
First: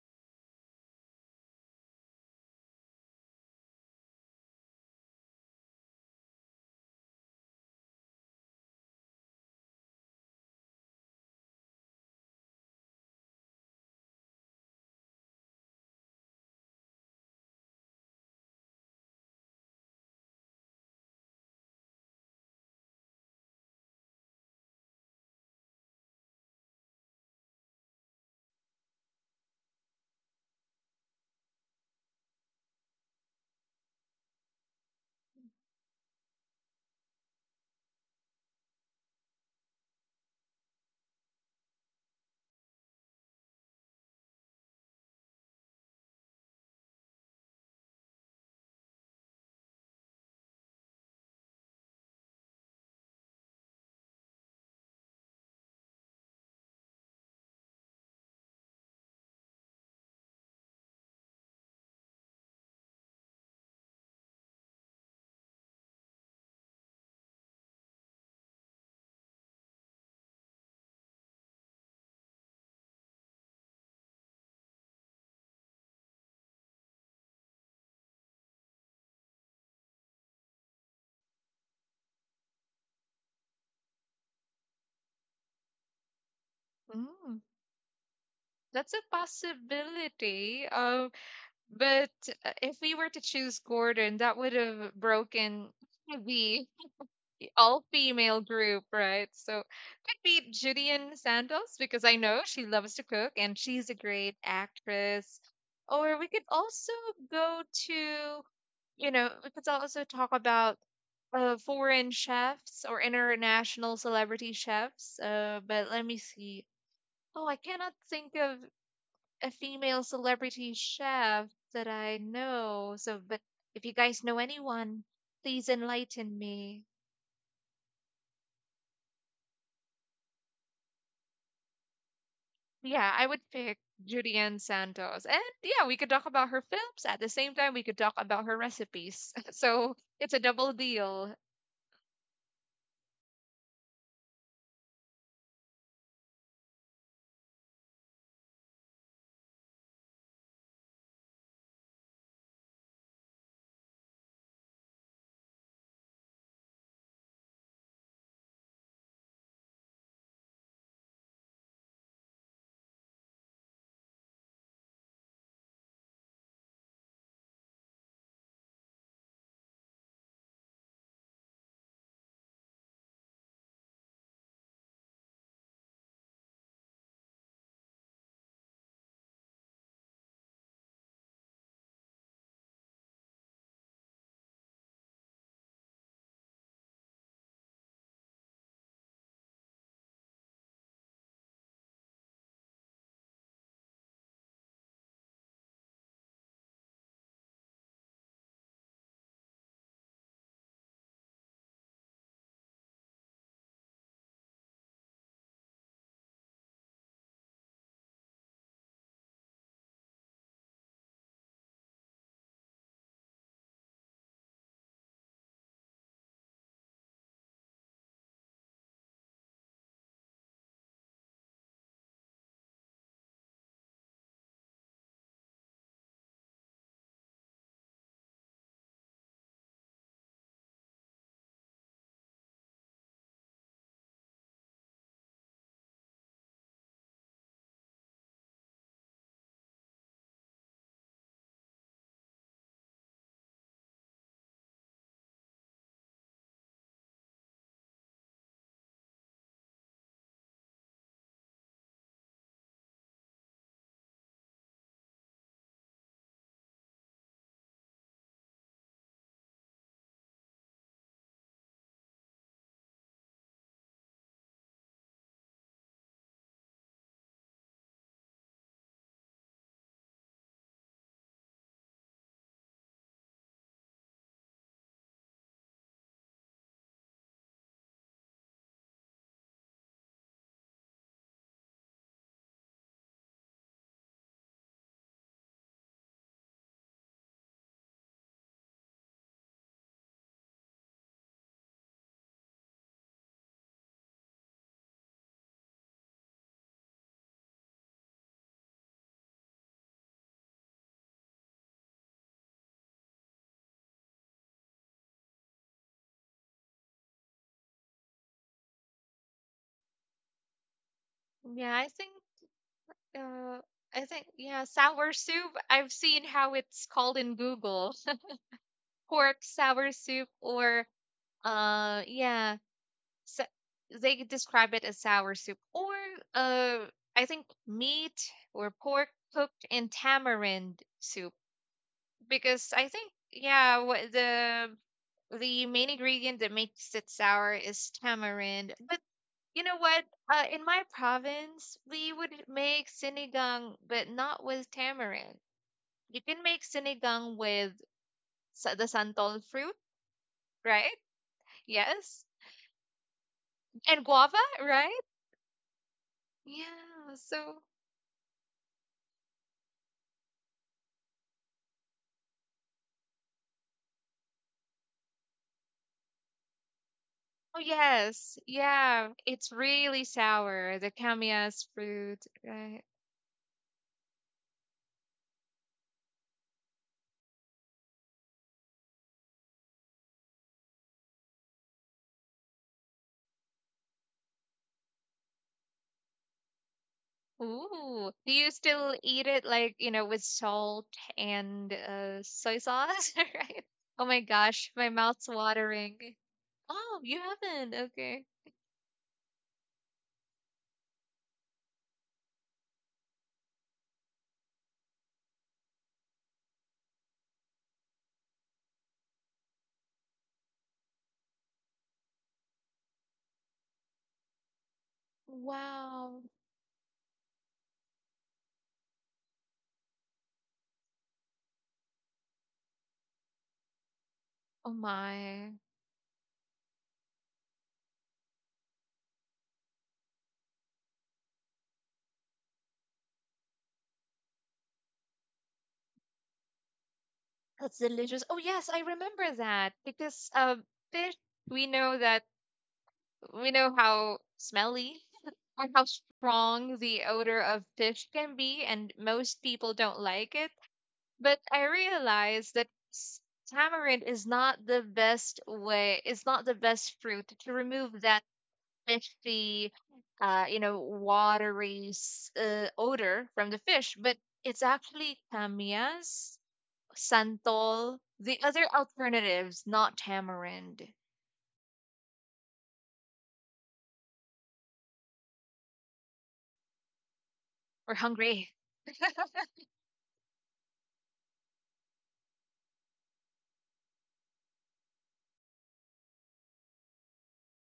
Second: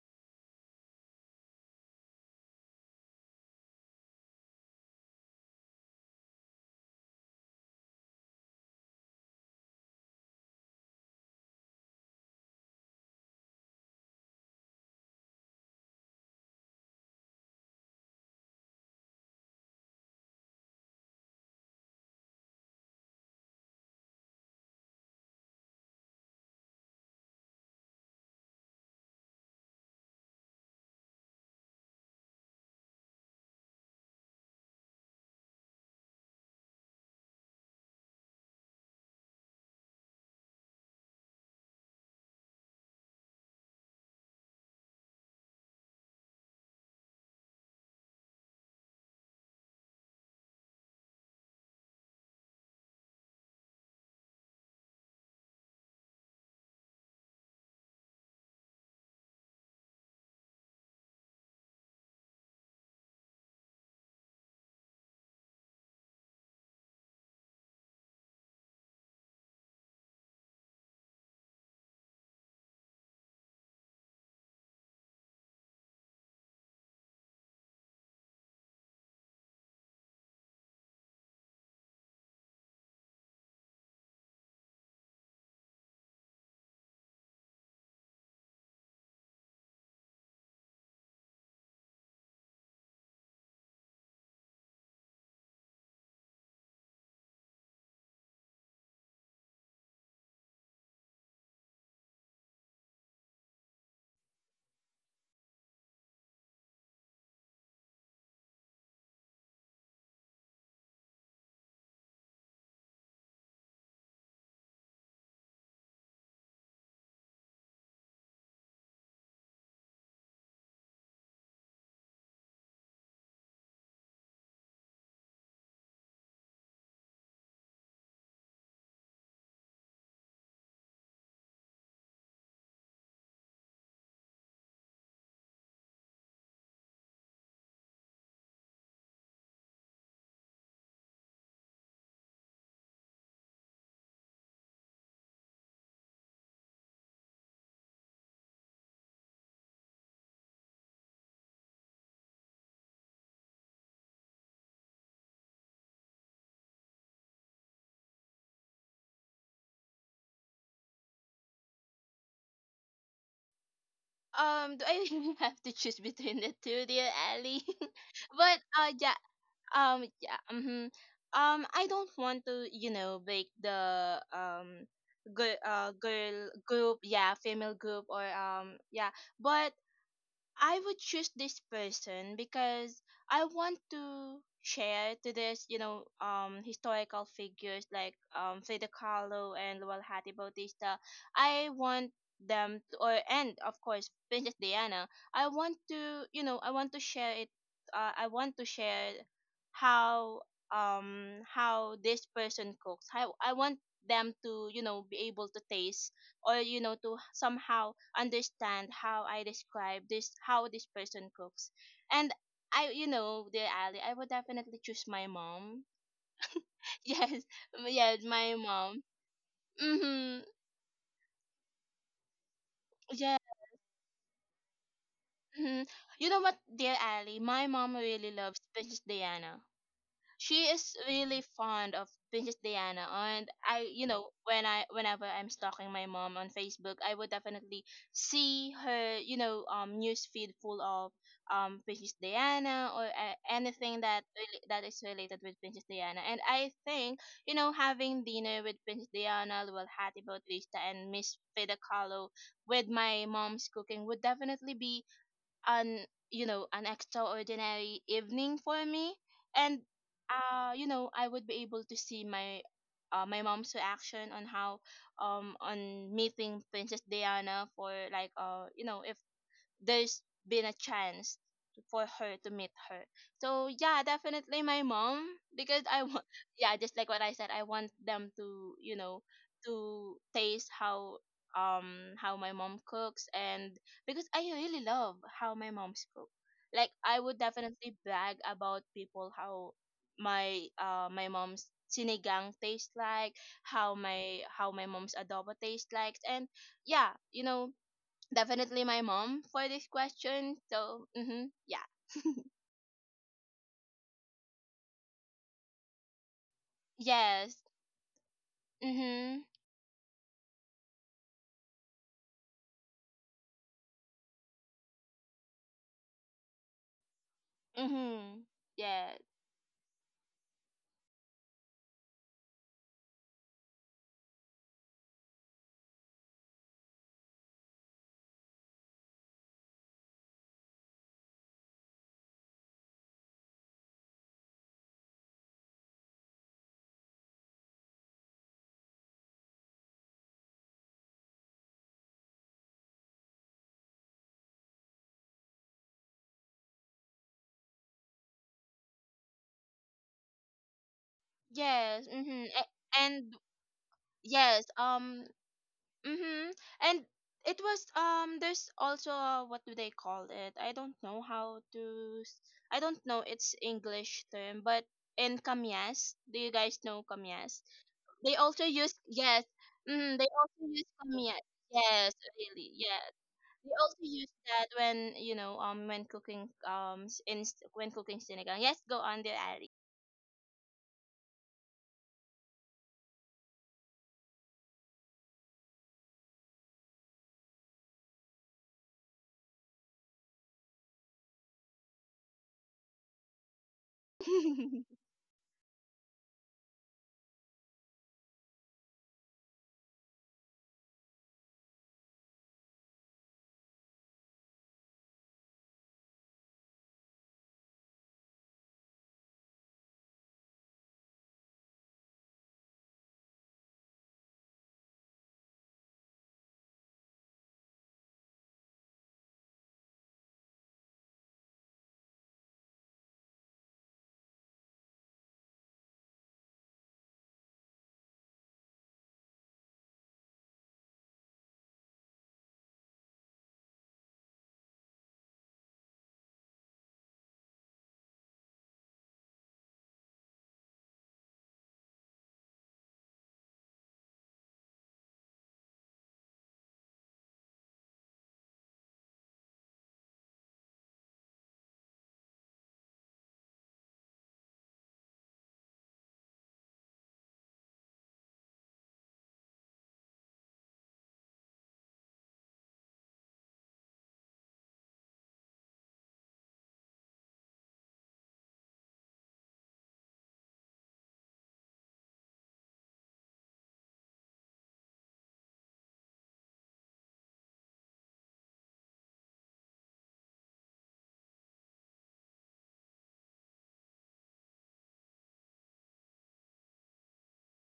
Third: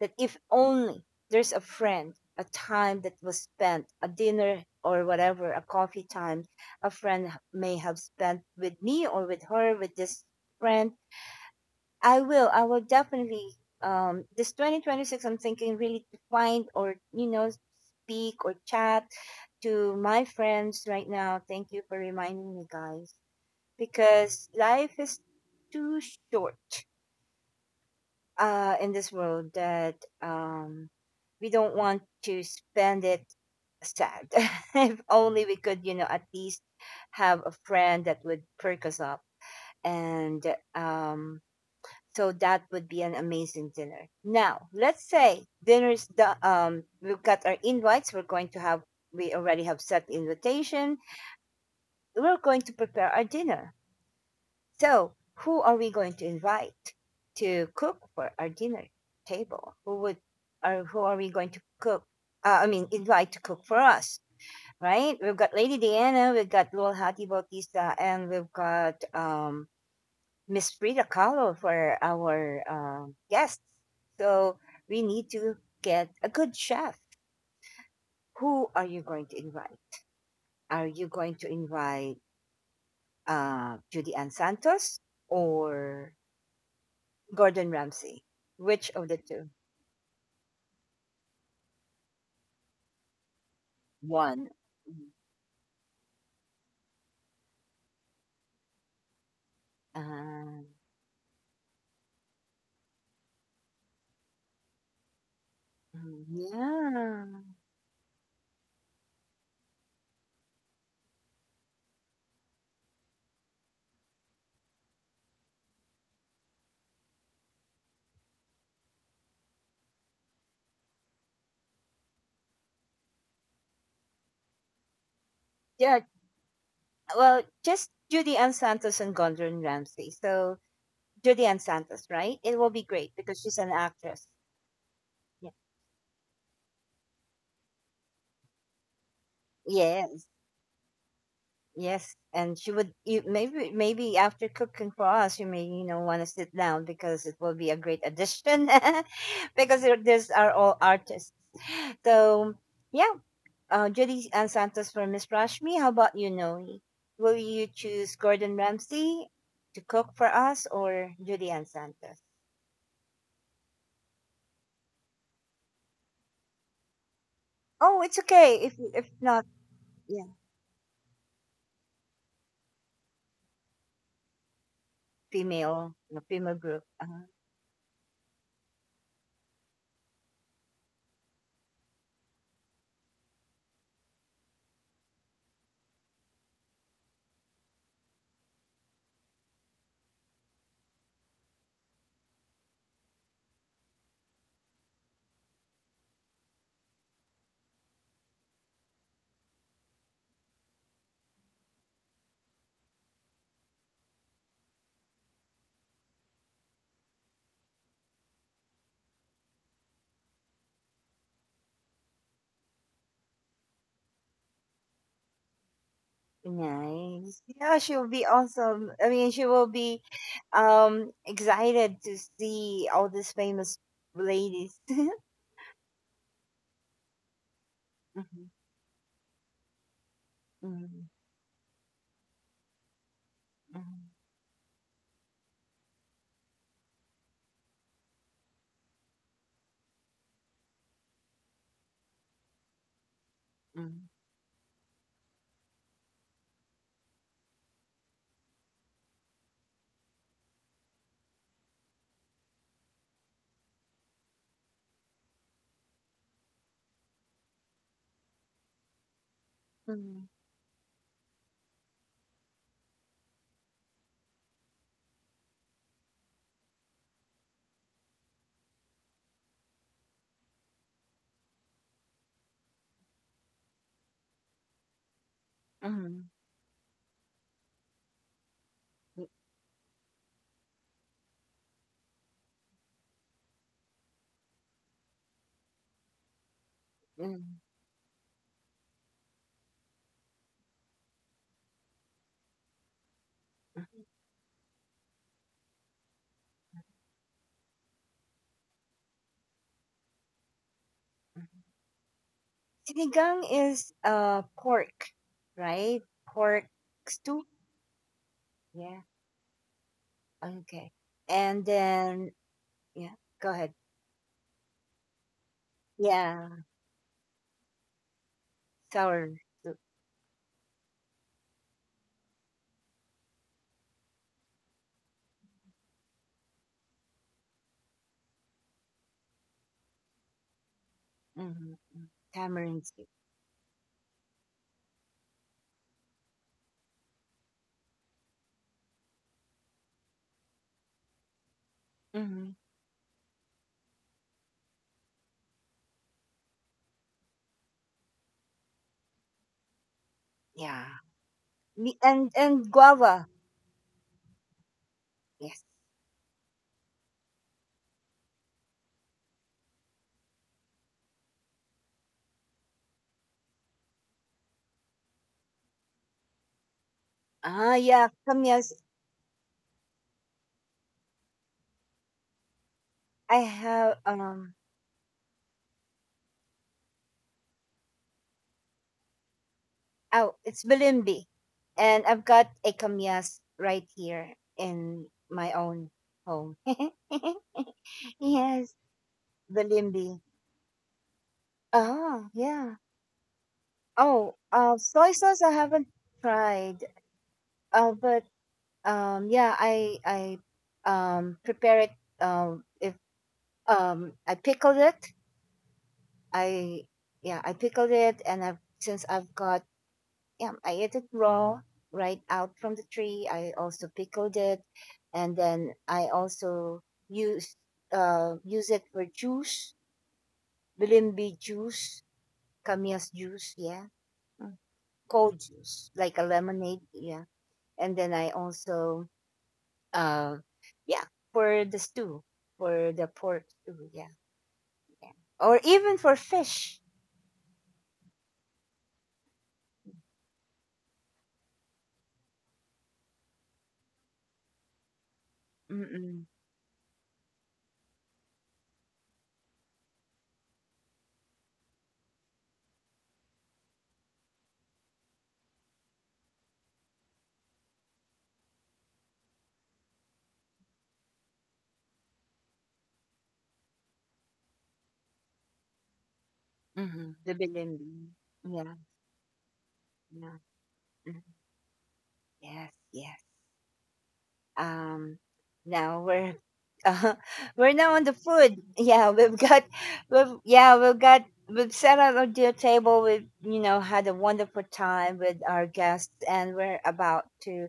That if only there's a friend, a time that was spent, a dinner or whatever, a coffee time, a friend may have spent with me or with her, with this friend I will definitely. This 2026, I'm thinking really to find or, you know, speak or chat to my friends right now. Thank you for reminding me, guys, because life is too short in this world that um, we don't want to spend it sad. If only we could, you know, at least have a friend that would perk us up and um, So that would be an amazing dinner. Now, let's say dinner's done. We've got our invites. We already have set invitation. We're going to prepare our dinner. So, who are we going to invite to cook for our dinner table? Or who are we going to cook? I mean, invite to cook for us, right? We've got Lady Diana, we've got Lil Hattie Bautista, and we've got Miss Frida Kahlo for our guests. So we need to get a good chef. Who are you going to invite? Are you going to invite Judy Ann Santos or
Mm,
Gordon Ramsay? Which
that's a
of the two?
possibility. But if we were to choose Gordon, that
One.
would have broken the all-female group, right? So could be
Uh,
Julian Santos because I know she loves to cook and she's a great actress. Or we could also
yeah.
go to you know, we could also talk about foreign chefs or international celebrity chefs. But let me see. Oh, I cannot think of a female celebrity chef that I know. So, but if you guys know anyone, please
Yeah.
enlighten me.
Well, just Judy Ann Santos and Gordon Ramsay. So Judy Ann Santos, right? It will be great
Yeah, I
because
would
she's an
pick
actress.
Julianne Santos. And
Yeah.
yeah, we could talk about her films. At the same time, we could talk about her recipes. So
Yes.
it's a double deal.
Yes, and maybe after cooking for us, you may want to sit down because it will be a great addition. Because these are all artists. So yeah, Judy and Santos for Miss Rashmi. How about you, Noe? Will you choose Gordon Ramsay to cook for us or Judy and Santos?
Do I really have to choose between the two, dear Ali?
Oh, it's okay
but
if
uh
if
yeah.
Yeah.
Yeah. Hmm. I don't want to, you know, make the girl,
female you know,
girl
female group.
group,
Uh-huh.
yeah, female group or, yeah. But I would choose this person because I want to share to this, you know, historical figures like Frida Kahlo and Lualhati Bautista. I want them to, or and of course Princess Diana. I want to, you know, I want to share it. I want to share how how this person cooks. How I want them to, you know, be able to taste or you know to somehow understand how I describe this, how this person cooks. And I, you know, dear Ali, I would definitely choose my mom.
Nice.
Yes.
Yeah, she'll be
Yes, my
awesome.
mom.
I mean, she will be
Mhm.
excited to see all these
Yeah.
famous ladies.
Mhm. You know what, dear Ali, my mom really
Mhm,
loves Princess Diana. She is
mhm,
really fond of Princess Diana, and I, you know, when I, whenever I'm stalking my mom on Facebook, I would definitely see her, you know, news feed full of Princess Diana or, anything
mhm,
that really, that is related with Princess Diana. And I think, you know, having dinner with Princess Diana, Luel Hati Bautista, and Miss Frida Kahlo with my mom's cooking would definitely be an, you know, an extraordinary evening for me. And
mhm,
you know, I would be able to see my my mom's reaction on how on meeting Princess Diana for like you know, if there's been a chance for her to meet her. So yeah, definitely my mom, because I want
mhm,
yeah, just like what I said, I want them to, you know,
mhm,
to taste how my mom cooks. And because I really love how my mom's cook. Like, I would
mhm,
definitely brag about people how my my mom's sinigang tastes like, how my mom's adobo tastes like. And yeah, you know, definitely my mom for this question. So,
mhm.
mhm, yeah,
Sinigang is pork, right? Pork stew.
yes,
Yeah.
mhm,
Okay. And
Yeah, I think
then yeah, go
Uh,
ahead.
I think yeah, sour soup. I've seen
Yeah,
how it's called in Google.
mhm, yes,
sour
Pork
soup.
sour soup or yeah, so they describe it as sour soup or uh I think meat or pork cooked in tamarind soup
Mm-hmm.
because
Tamarind
I
soup.
think yeah, what the main ingredient that makes it sour is tamarind. But you know what? In my province, we would
Mm-hmm.
make sinigang, but not with tamarind. You can make sinigang with the santol fruit,
Yeah.
right?
Me-
yes,
Yes.
And
mhm,
and guava.
and
And guava,
yes,
right?
Yes.
mhm, and
Yeah.
it
So,
was There's also what do they call it? I don't know how to. I don't know its English term, but in kamyas, do you guys know kamyas?
oh,
Ah, yeah.
They
yes.
also
Kamyas.
use,
Yeah.
yes.
It's really
Mm, they also
sour,
use
the
kamyas.
kamias
Yes,
fruit,
really,
right?
yes.
I
We
have
also use
um.
that when you know when cooking when cooking sinigang. Yes, go on there, Ali.
Oh, it's Bilimbi, and I've got a kamyas right here in my own home.
Ooh. Do you
Yes,
still eat it like, you know,
Bilimbi.
with salt and
Oh,
soy
yeah.
sauce, right? Oh my
Oh,
gosh, my
soy
mouth's
sauce I haven't
watering.
tried.
Oh, you haven't.
But
Okay.
yeah, I prepare it. If I pickled it, I yeah I pickled it, and I've got. Yeah, I ate it raw right out from the tree. I also pickled it, and then I
Wow.
also use use it for juice, bilimbi juice, kamias juice, yeah. Mm.
Oh
Cold
my.
juice like a lemonade, yeah. And then I also uh yeah, for the stew for the pork stew, yeah, or even for fish.
That's delicious. Oh yes, I remember that because fish we know that we know how smelly or how
Mm-mm.
strong the odor of fish can be, and most people don't like it. But I realized that tamarind is not the best way. It's not the best fruit to remove that fishy, you know, odor from the fish. But it's actually tamias
Mm-hmm. The bilimbi,
Santol, the other
yeah,
alternatives, not
yeah.
tamarind
Mhm. Yes, yes. um now we're uh, we're
or
now on the
hungry.
food, yeah, we've yeah we've got we've sat at our dear table. We've had a wonderful time with our guests, and we're about to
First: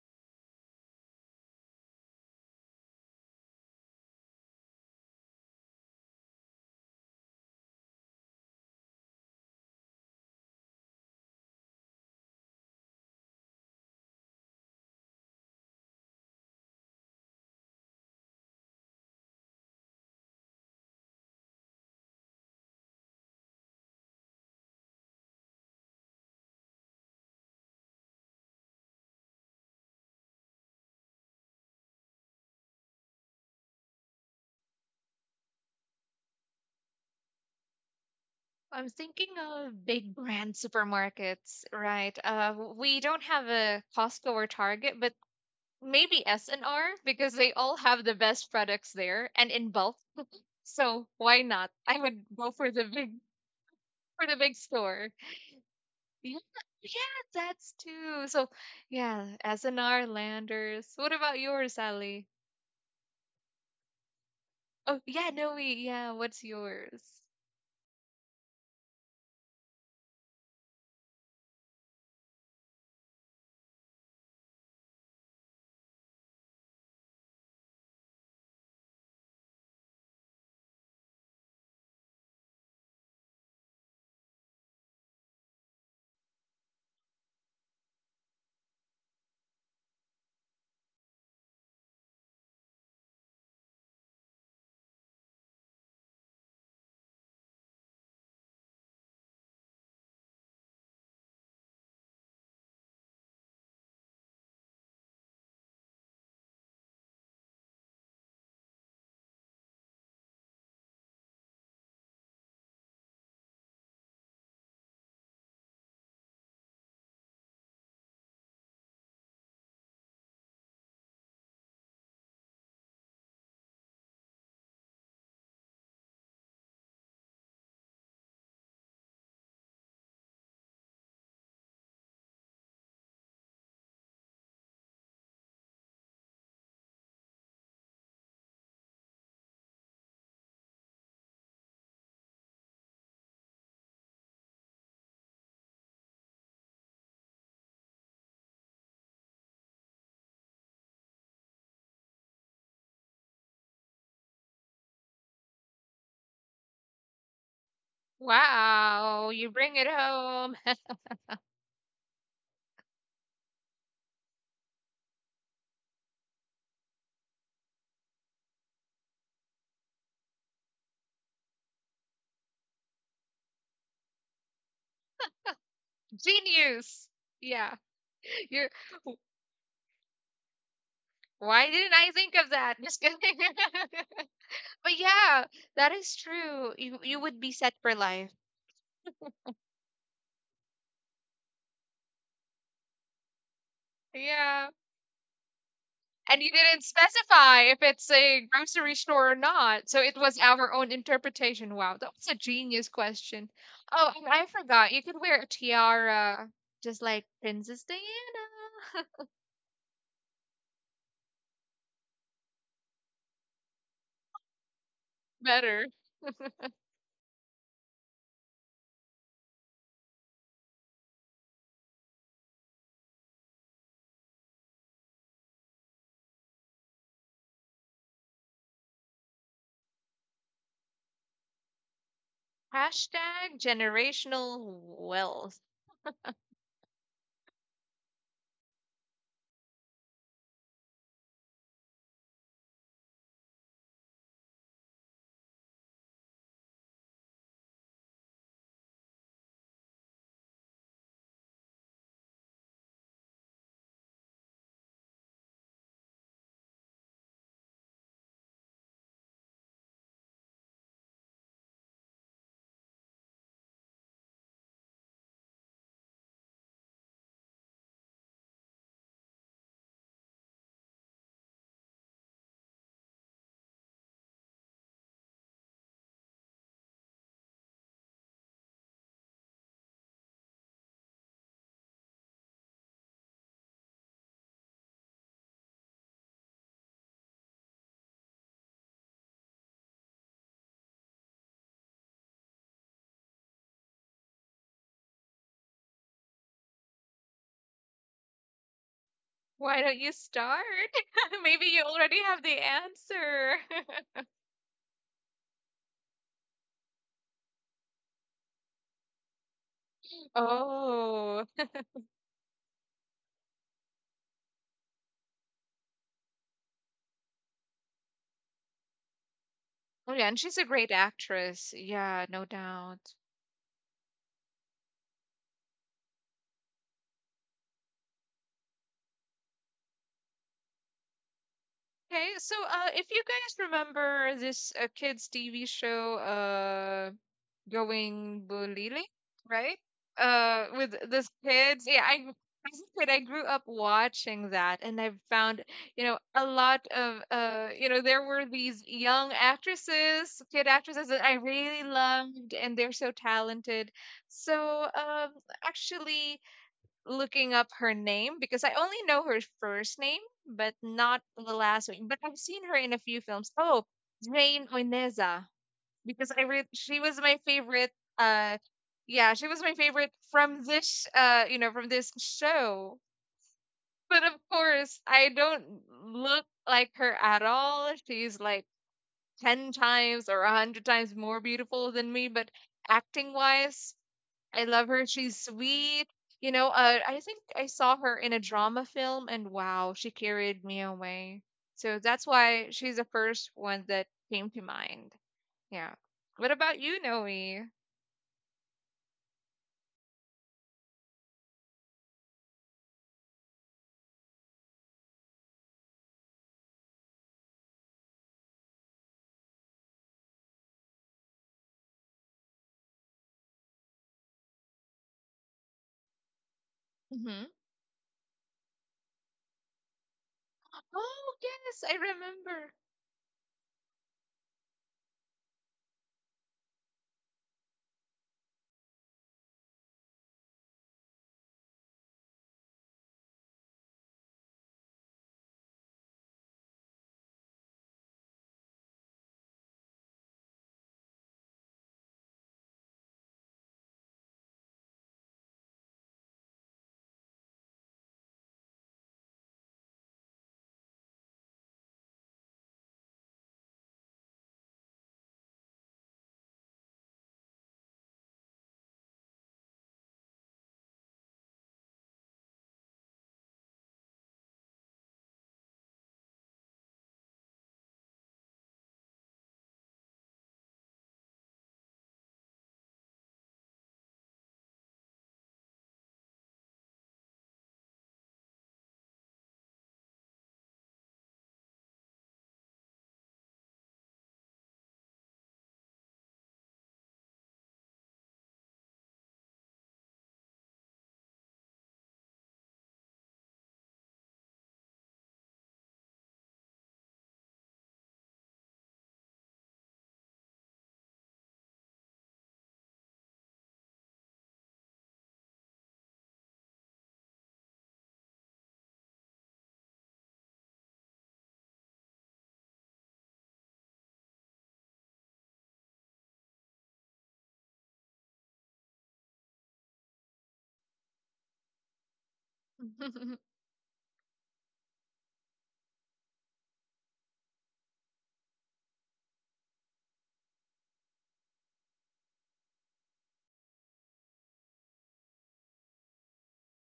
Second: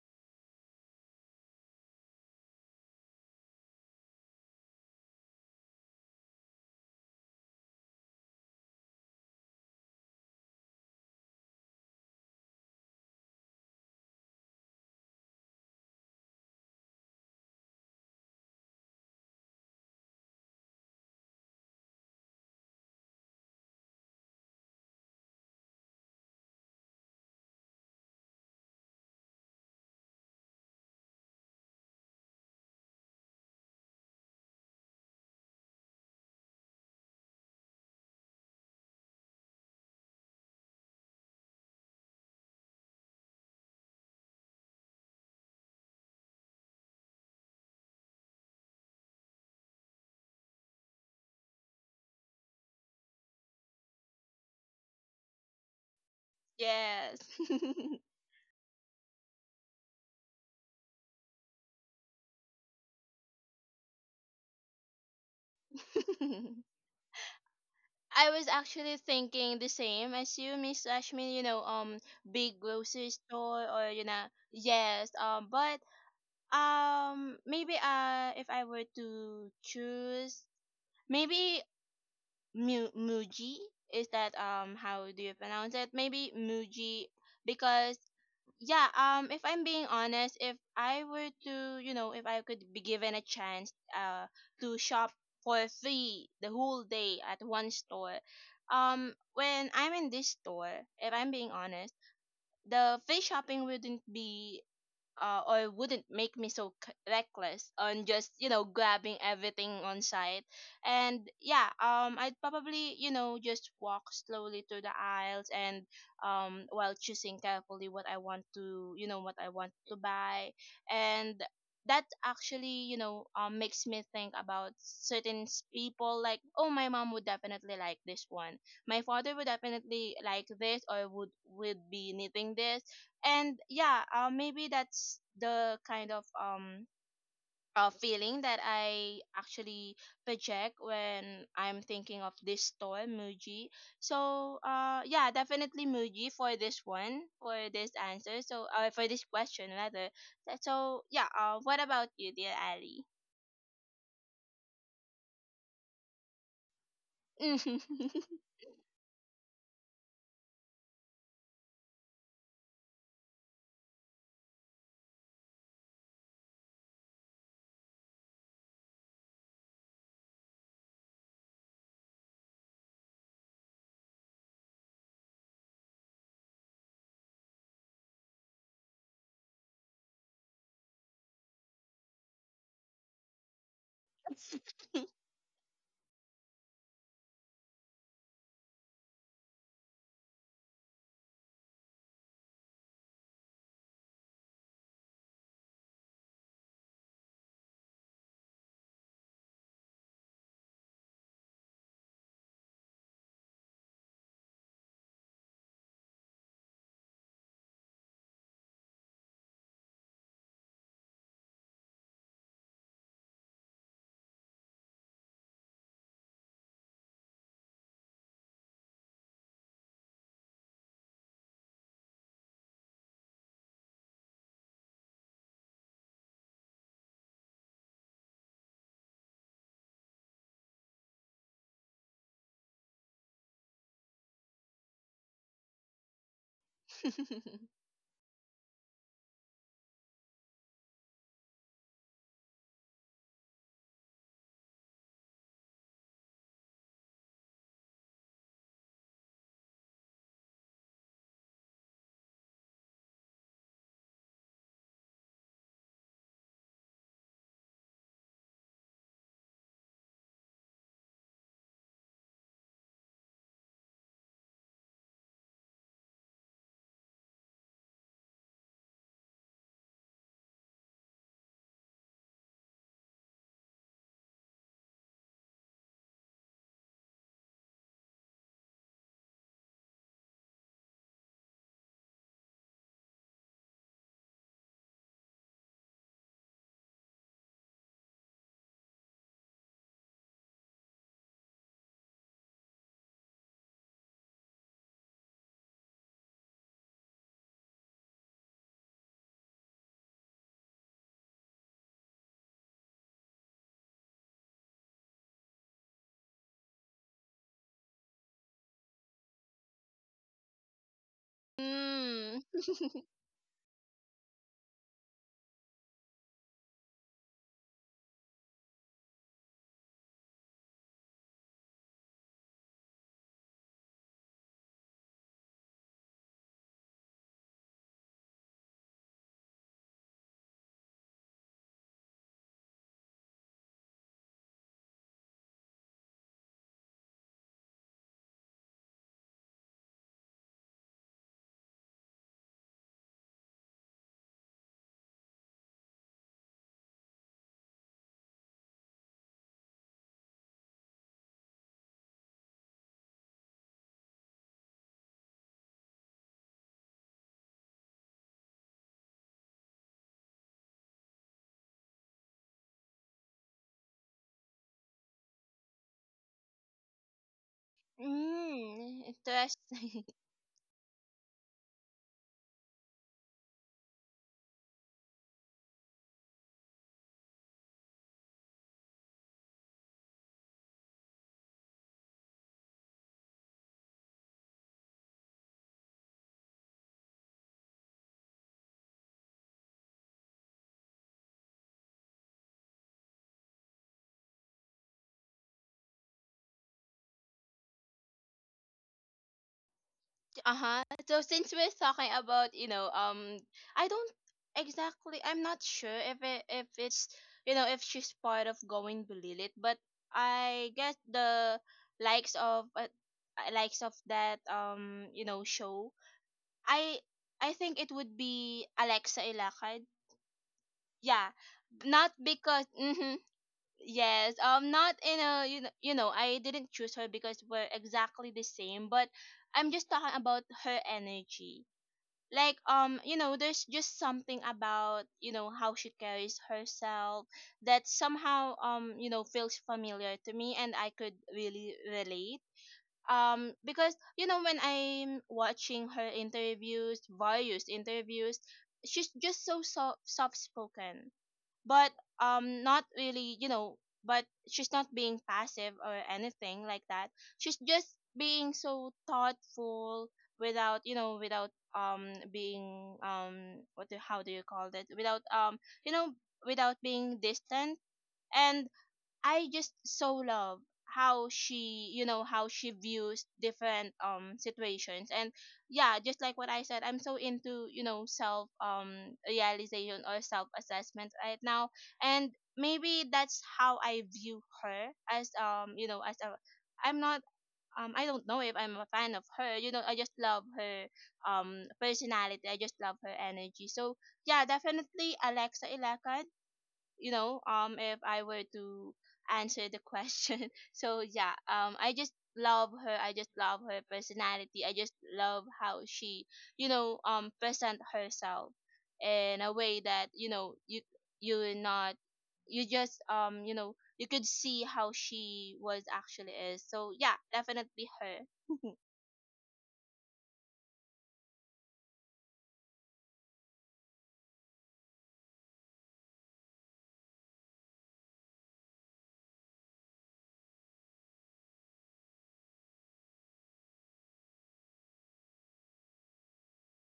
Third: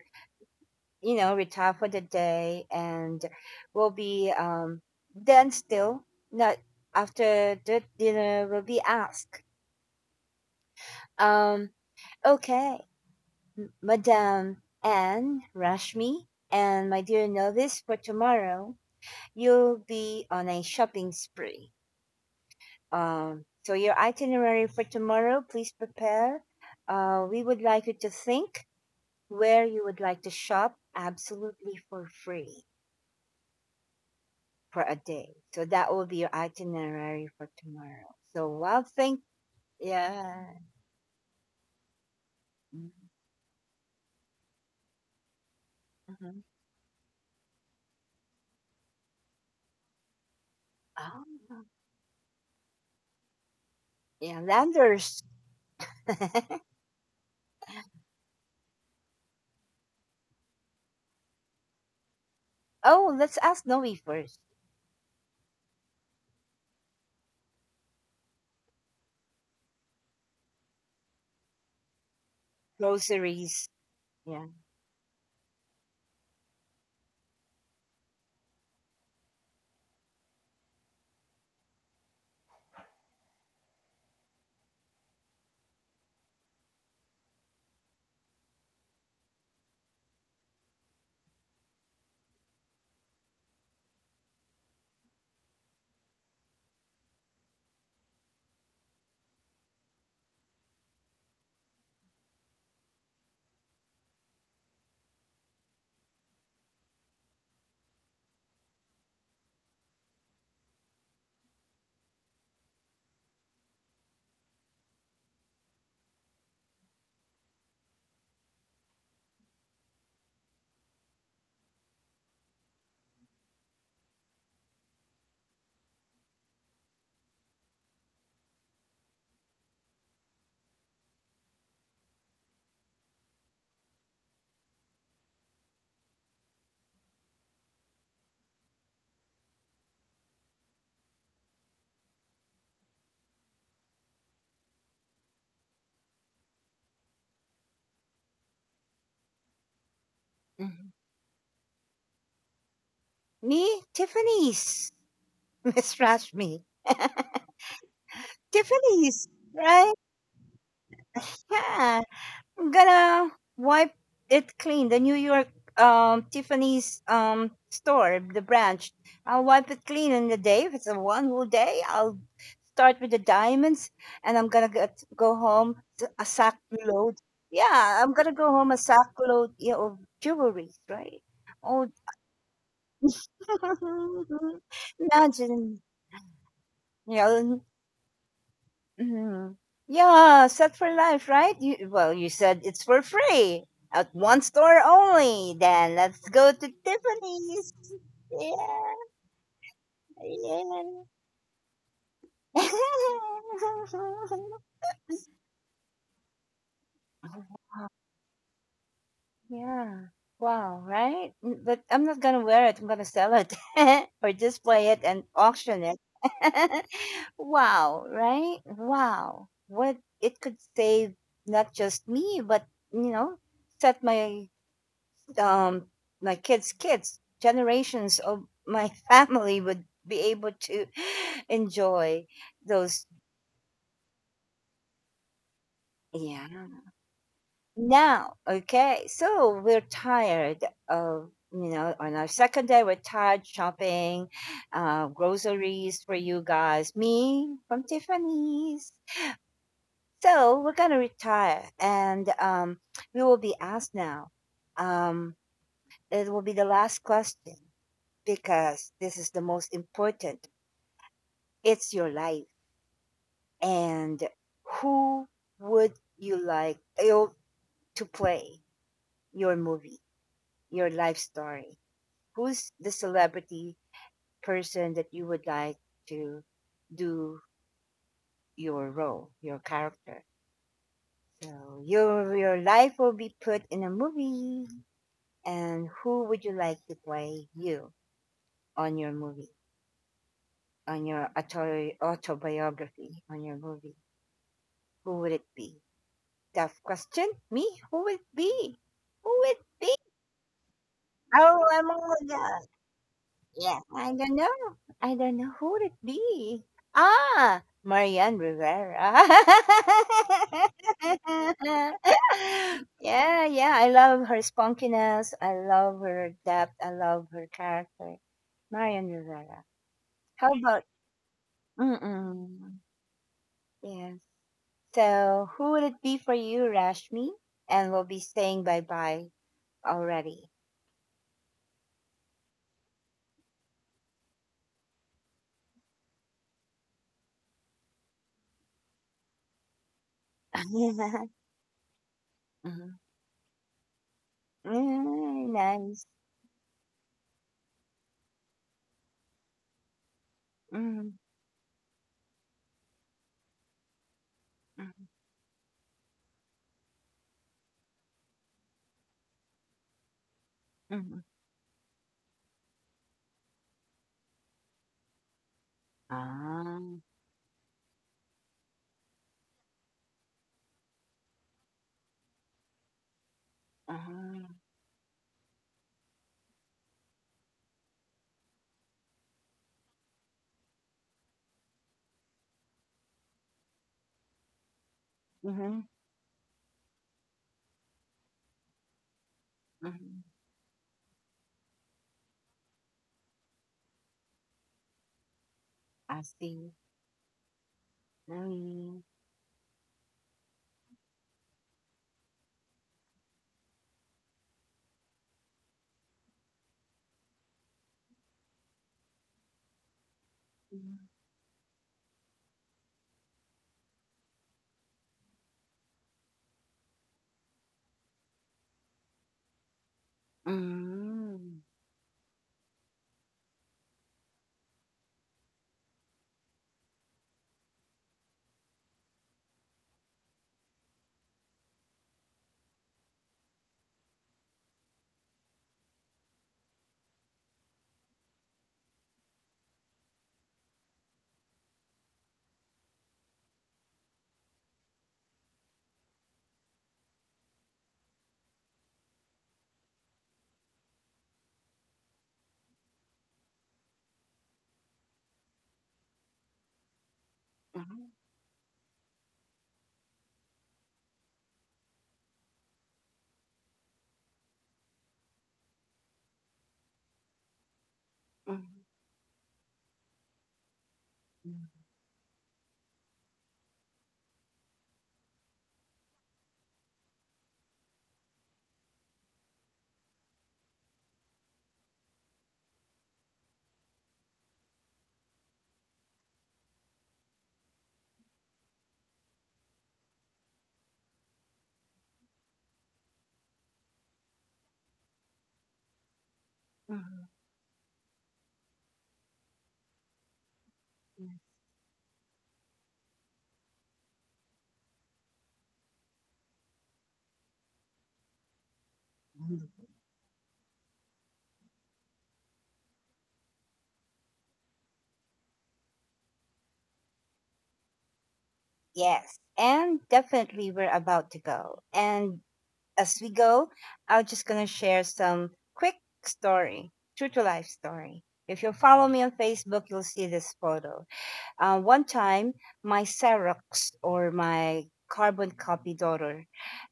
retire for the day. And we'll be, then still, not after the dinner, we'll be asked, um okay, Madame Anne Rashmi and my dear novice, for tomorrow you'll be on a shopping spree. So your itinerary for tomorrow, please prepare. We would like you to think where you would like to shop absolutely for free for a day. So that will be your itinerary for tomorrow. So while
I'm
think,
thinking of big
yeah.
brand supermarkets, right? We
Mhm.
don't have a Costco or Target, but maybe S&R because they all have the best products there and in bulk. So
Ah,
why not? I would go for the
yeah,
big store.
Landers.
Yeah,
Yes.
yeah, that's too. So yeah, S&R, Landers. What about yours, Sally?
Oh, let's ask Noe first.
Oh yeah, Noe. Yeah, what's yours?
I was actually thinking the same as you, Miss Ashmi. You know, big grocery
Closer.
store or you know, yes. But, maybe if I were to choose, maybe Muji. Is that how do you pronounce it? Maybe Muji because yeah, if I'm being honest, if I were to you know, if I could be given a chance to shop for free the whole day at one store, when I'm in this store, if I'm being honest, the free shopping wouldn't be or wouldn't make me so reckless on just you know grabbing everything on sight. And yeah, I'd probably, you know, just walk slowly through the aisles and while choosing carefully what I want to, you know, what I want to buy. And that actually, you know, makes me think about certain people, like, oh, my mom would definitely like this one, my father would definitely like this or would be knitting this. And yeah, maybe that's the kind of feeling that I actually project when I'm thinking of this store Muji. So yeah, definitely Muji for this one, for this answer. So for this question rather. So yeah, what about you, dear Ali?
Me, Tiffany's. Miss Rashmi, Tiffany's,
Wow, you bring it
right?
home.
Yeah. I'm gonna wipe it clean. The New York Tiffany's store, the branch. I'll wipe it clean in the day. If it's a one whole day, I'll start with the diamonds, and I'm gonna go home to a sack
Genius.
load.
Yeah.
Yeah, I'm gonna go home
You
a sack load, yeah, of jewelry, right?
why
Oh,
didn't I think of that? Just kidding. But yeah,
imagine,
that is true. You
you
you would be
know.
set for life.
Mhm. Yeah, set for life, right? You, well, you said it's for free at one
Yeah.
store only. Then let's
And
go
you
to
didn't
Tiffany.
specify if it's a
Yeah,
grocery store or not. So it was our
yeah.
own interpretation. Wow, that was a genius question. Oh, and I forgot. You could wear a tiara just like Princess Diana.
Yeah. Wow, right? But I'm not going to wear it. I'm going to sell it or display it and
Better.
auction. Wow, right? Wow. What it could save, not just me, but, you know, set my um, my kids' kids, generations of my family would be able to enjoy those.
Hashtag generational wealth.
Yeah. Now, okay, so we're tired of, on our second day, we're tired shopping, groceries for you guys, me from Tiffany's. So we're going to retire and we will be asked now. Um, it will be the last question because this is the most important. It's your life. And who would you like to play your movie, your life story, who's the celebrity person that you would like to do your role, your character, so your life will be put in a movie, and who would you like to play you on your movie, on your autobiography, on your movie? Who would it be? Tough question. Me? Who would be? Who would
Why
be?
don't you start?
Oh,
Maybe you
I'm all
already have the
done.
answer.
Yeah. I don't know. I don't know who would it be. Ah, Marianne Rivera.
Oh.
Mm.
Yeah, yeah. I love her spunkiness. I love her depth. I love her character. Marianne Rivera.
Oh yeah, and
How
she's a
about?
great actress. Yeah, no
Mm-mm.
doubt.
Yeah. So, who would it be for you, Rashmi? And we'll be saying bye bye already.
Okay, so if you guys remember this kids TV show going bulili, right? With these kids. Yeah, I as
Mhm.
a kid, I grew up watching that, and I've
Mm,
found,
nice.
you know, a lot of, you know, there were these young actresses, kid
Mhm,
actresses that I really loved, and they're so talented. So,
mhm,
actually looking up her name because I only know her first name, but
mhm.
not the last name. But I've seen her in a few films. Oh, Jane Oineza because
Ah,
she was my favorite. Uh,
Mm,
yeah, she was my
interesting.
favorite from this. You know, from this show. But of
uh-huh.
course, I don't look like her at all. She's like ten times or a hundred times more beautiful than me. But acting wise, I love her. She's
Mhm,
sweet. You know, I think I saw her in a drama film, and wow, she
mhm.
carried me away. So that's why she's the first one that came to mind. Yeah.
I
What
see.
about you, Noe?
Mm,
Uh-huh. So since we're talking about, you know, I don't exactly, I'm not sure if it, if it's you know, if she's part of Going Belilit, but I guess
mhm.
the likes of uh, likes of that you know, show. I
Mhm.
I think it would be Alexa Ilacad. Yeah.
Oh,
Mm,
yes, I
Not because
remember.
mm-hmm, yes, not in a you know, I didn't choose her because we're exactly the same, but I'm just talking about her energy. Like, you know, there's just something about you know how she carries herself that somehow you know feels familiar to me, and I could really relate. Because you know, when I'm watching her interviews, various interviews, she's just so soft, soft spoken, but not really, you know, but she's not being passive or anything like that. She's just
mhm,
being so thoughtful without you know, without being what do, how do you call that, without you know, without being distant. And
mhm,
I just so love how
mhm,
she, you know, how she views different situations. And yeah, just like what I said, I'm so into you know self, realization or self assessment right now. And maybe that's how I view her as you know, as a, I'm not, I don't know if I'm a fan of her, you know, I just love her personality, I just love her energy. So yeah, definitely Alexa Ilacan,
mhm,
you
mhm,
know, if I were to answer the question. So yeah, I just love her, I just love her personality, I just love how she you know present herself in a
mhm.
way that you know you, you're not, you just you know, you could see how she was actually is. So yeah, definitely her.
Yes, and definitely we're about to go. And as we go, I'm just gonna share some quick story, true to life story. If you follow me on Facebook, you'll see this photo. One time, my Xerox or my carbon copy daughter,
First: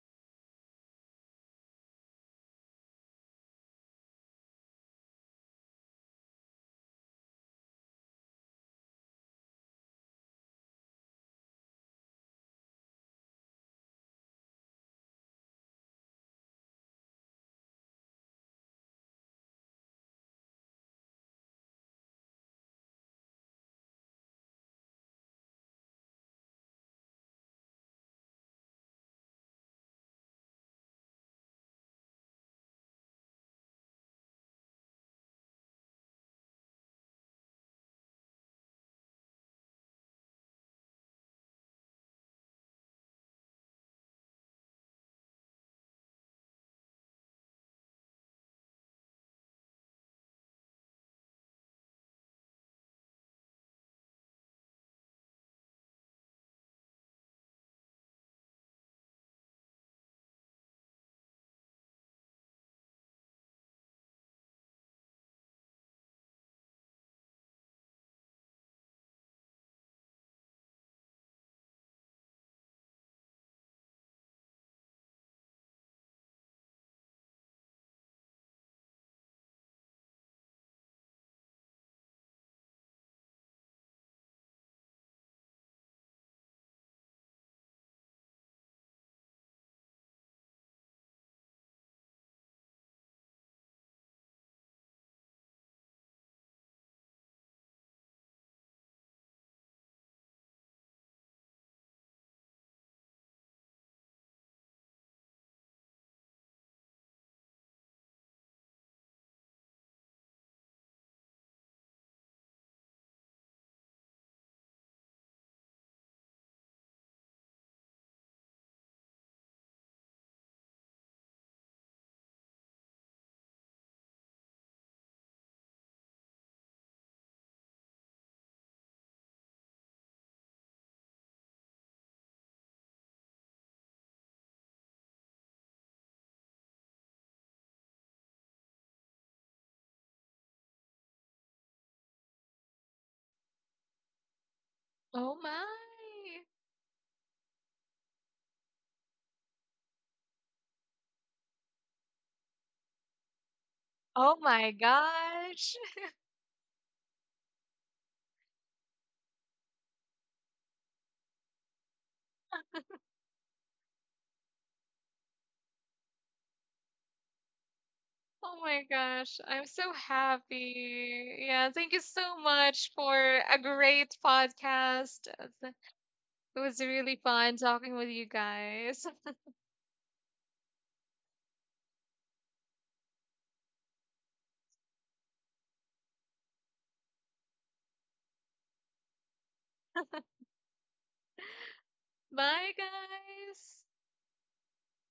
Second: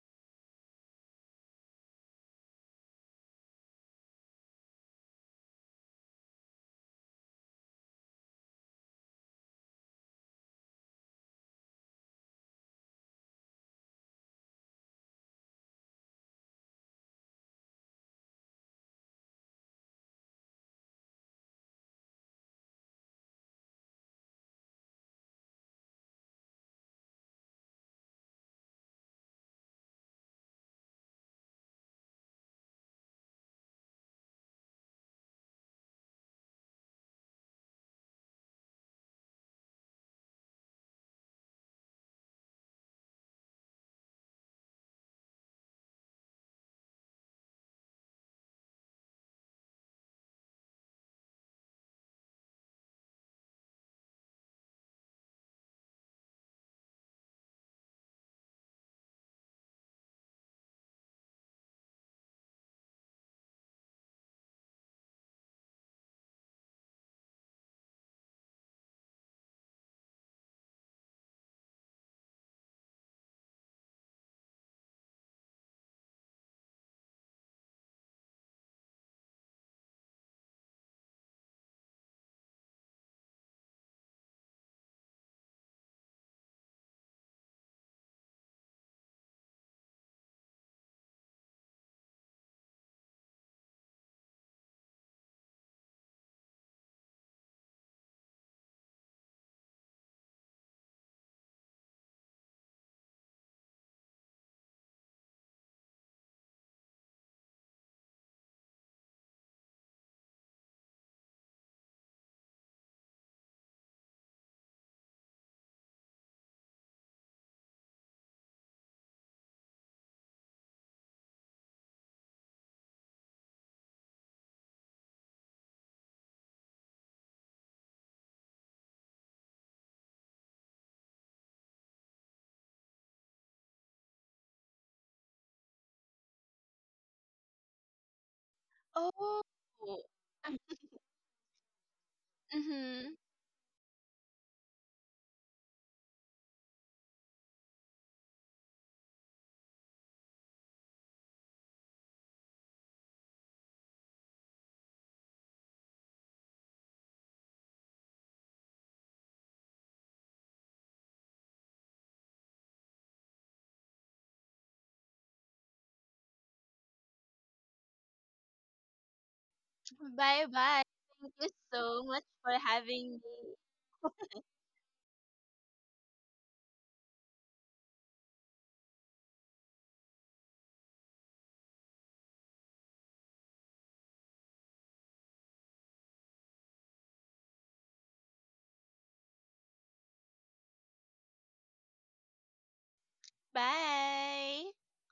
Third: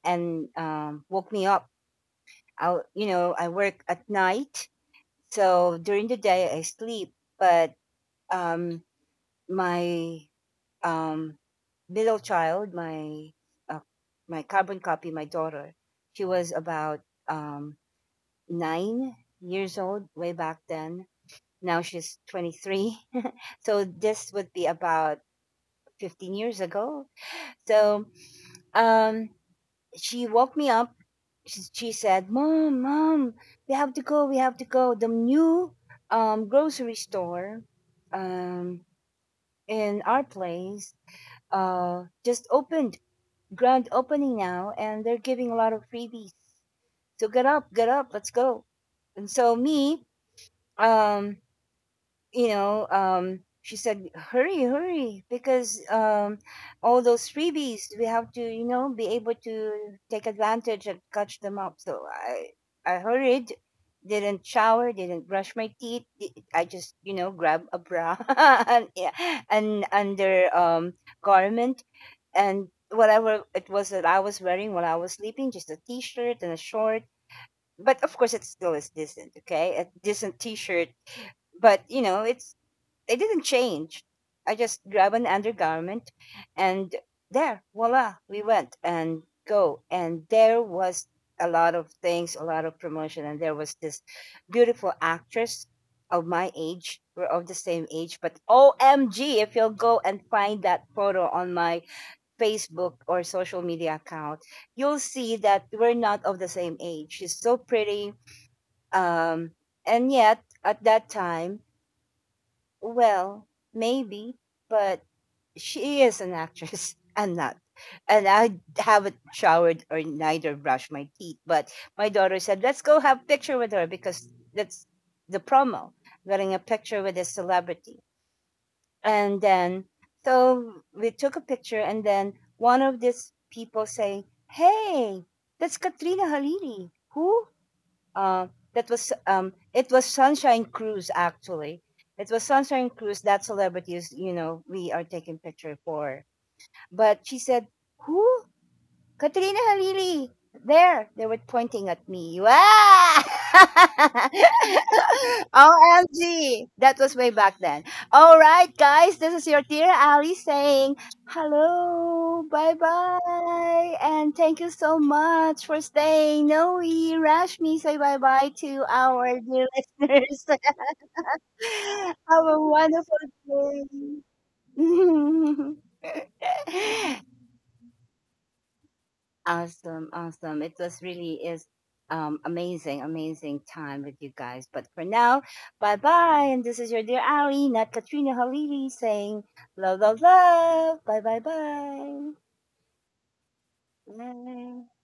and woke me up. I work at night, so during the day I sleep. But um, my um, middle child, uh, my carbon copy, my daughter, she was about um, 9 years old way back then. Now she's 23. So this would be about 15 years ago. So um she woke me up. She said, mom, mom, we have to go, we have to go, the new grocery store um in our place just opened. Grand opening now, and they're giving a lot of freebies, so get up, get up, let's go. And so me, um she said, "Hurry, hurry!" Because all those freebies, we have to, you know, be able to take advantage and catch them up. So I hurried, didn't shower, didn't brush my teeth. I just, you know, grabbed a bra and, yeah, and under garment and whatever it was that I was wearing while I was sleeping, just a t-shirt and a short. But of course, it still is decent, okay? A decent t-shirt, but you know it's they didn't change. I just grab an undergarment, and there, voila, we went and go. And there was a lot of things, a lot of promotion. And there was this beautiful actress of my age. We're of the same age, but OMG, if you'll go and find that photo on my Facebook or social media account, you'll see that we're not of the same age. She's so pretty. Um, and yet, at that time, well, maybe, but she is an actress. I'm not. And I haven't showered or neither brushed my teeth. But my daughter said, let's go have picture with her because that's the promo, getting a picture with a celebrity. And then, so we took a picture and then one of these people say, hey, that's Katrina Halili. Who? Uh, that was
Oh.
It was Sunshine Cruise actually. It was Sunshine
Mm-hmm.
Cruise that celebrities, you know, we are
Oh
taking
my.
picture for. But she said, "Who? Katrina Halili," there. They were pointing at me. Wow!
Oh my gosh.
OMG! That was way back then. All right, guys, this is your dear Ali saying hello, bye bye, and thank you so much for staying. Noe, Rashmi, say bye bye
Oh my
to
gosh.
our
I'm
dear
so
Bye
listeners.
bye. Thank
happy.
you
Yeah, thank
so
you
much
so
for
Have a
much for
having
wonderful
me.
a great podcast.
day.
It was really fun talking with you guys.
Awesome, awesome. It was really is amazing, amazing time with you guys. But for now, bye bye. And this is your dear Ali, not Katrina Halili, saying love, love, love. Bye bye bye.
Bye, guys.
Bye.
Bye.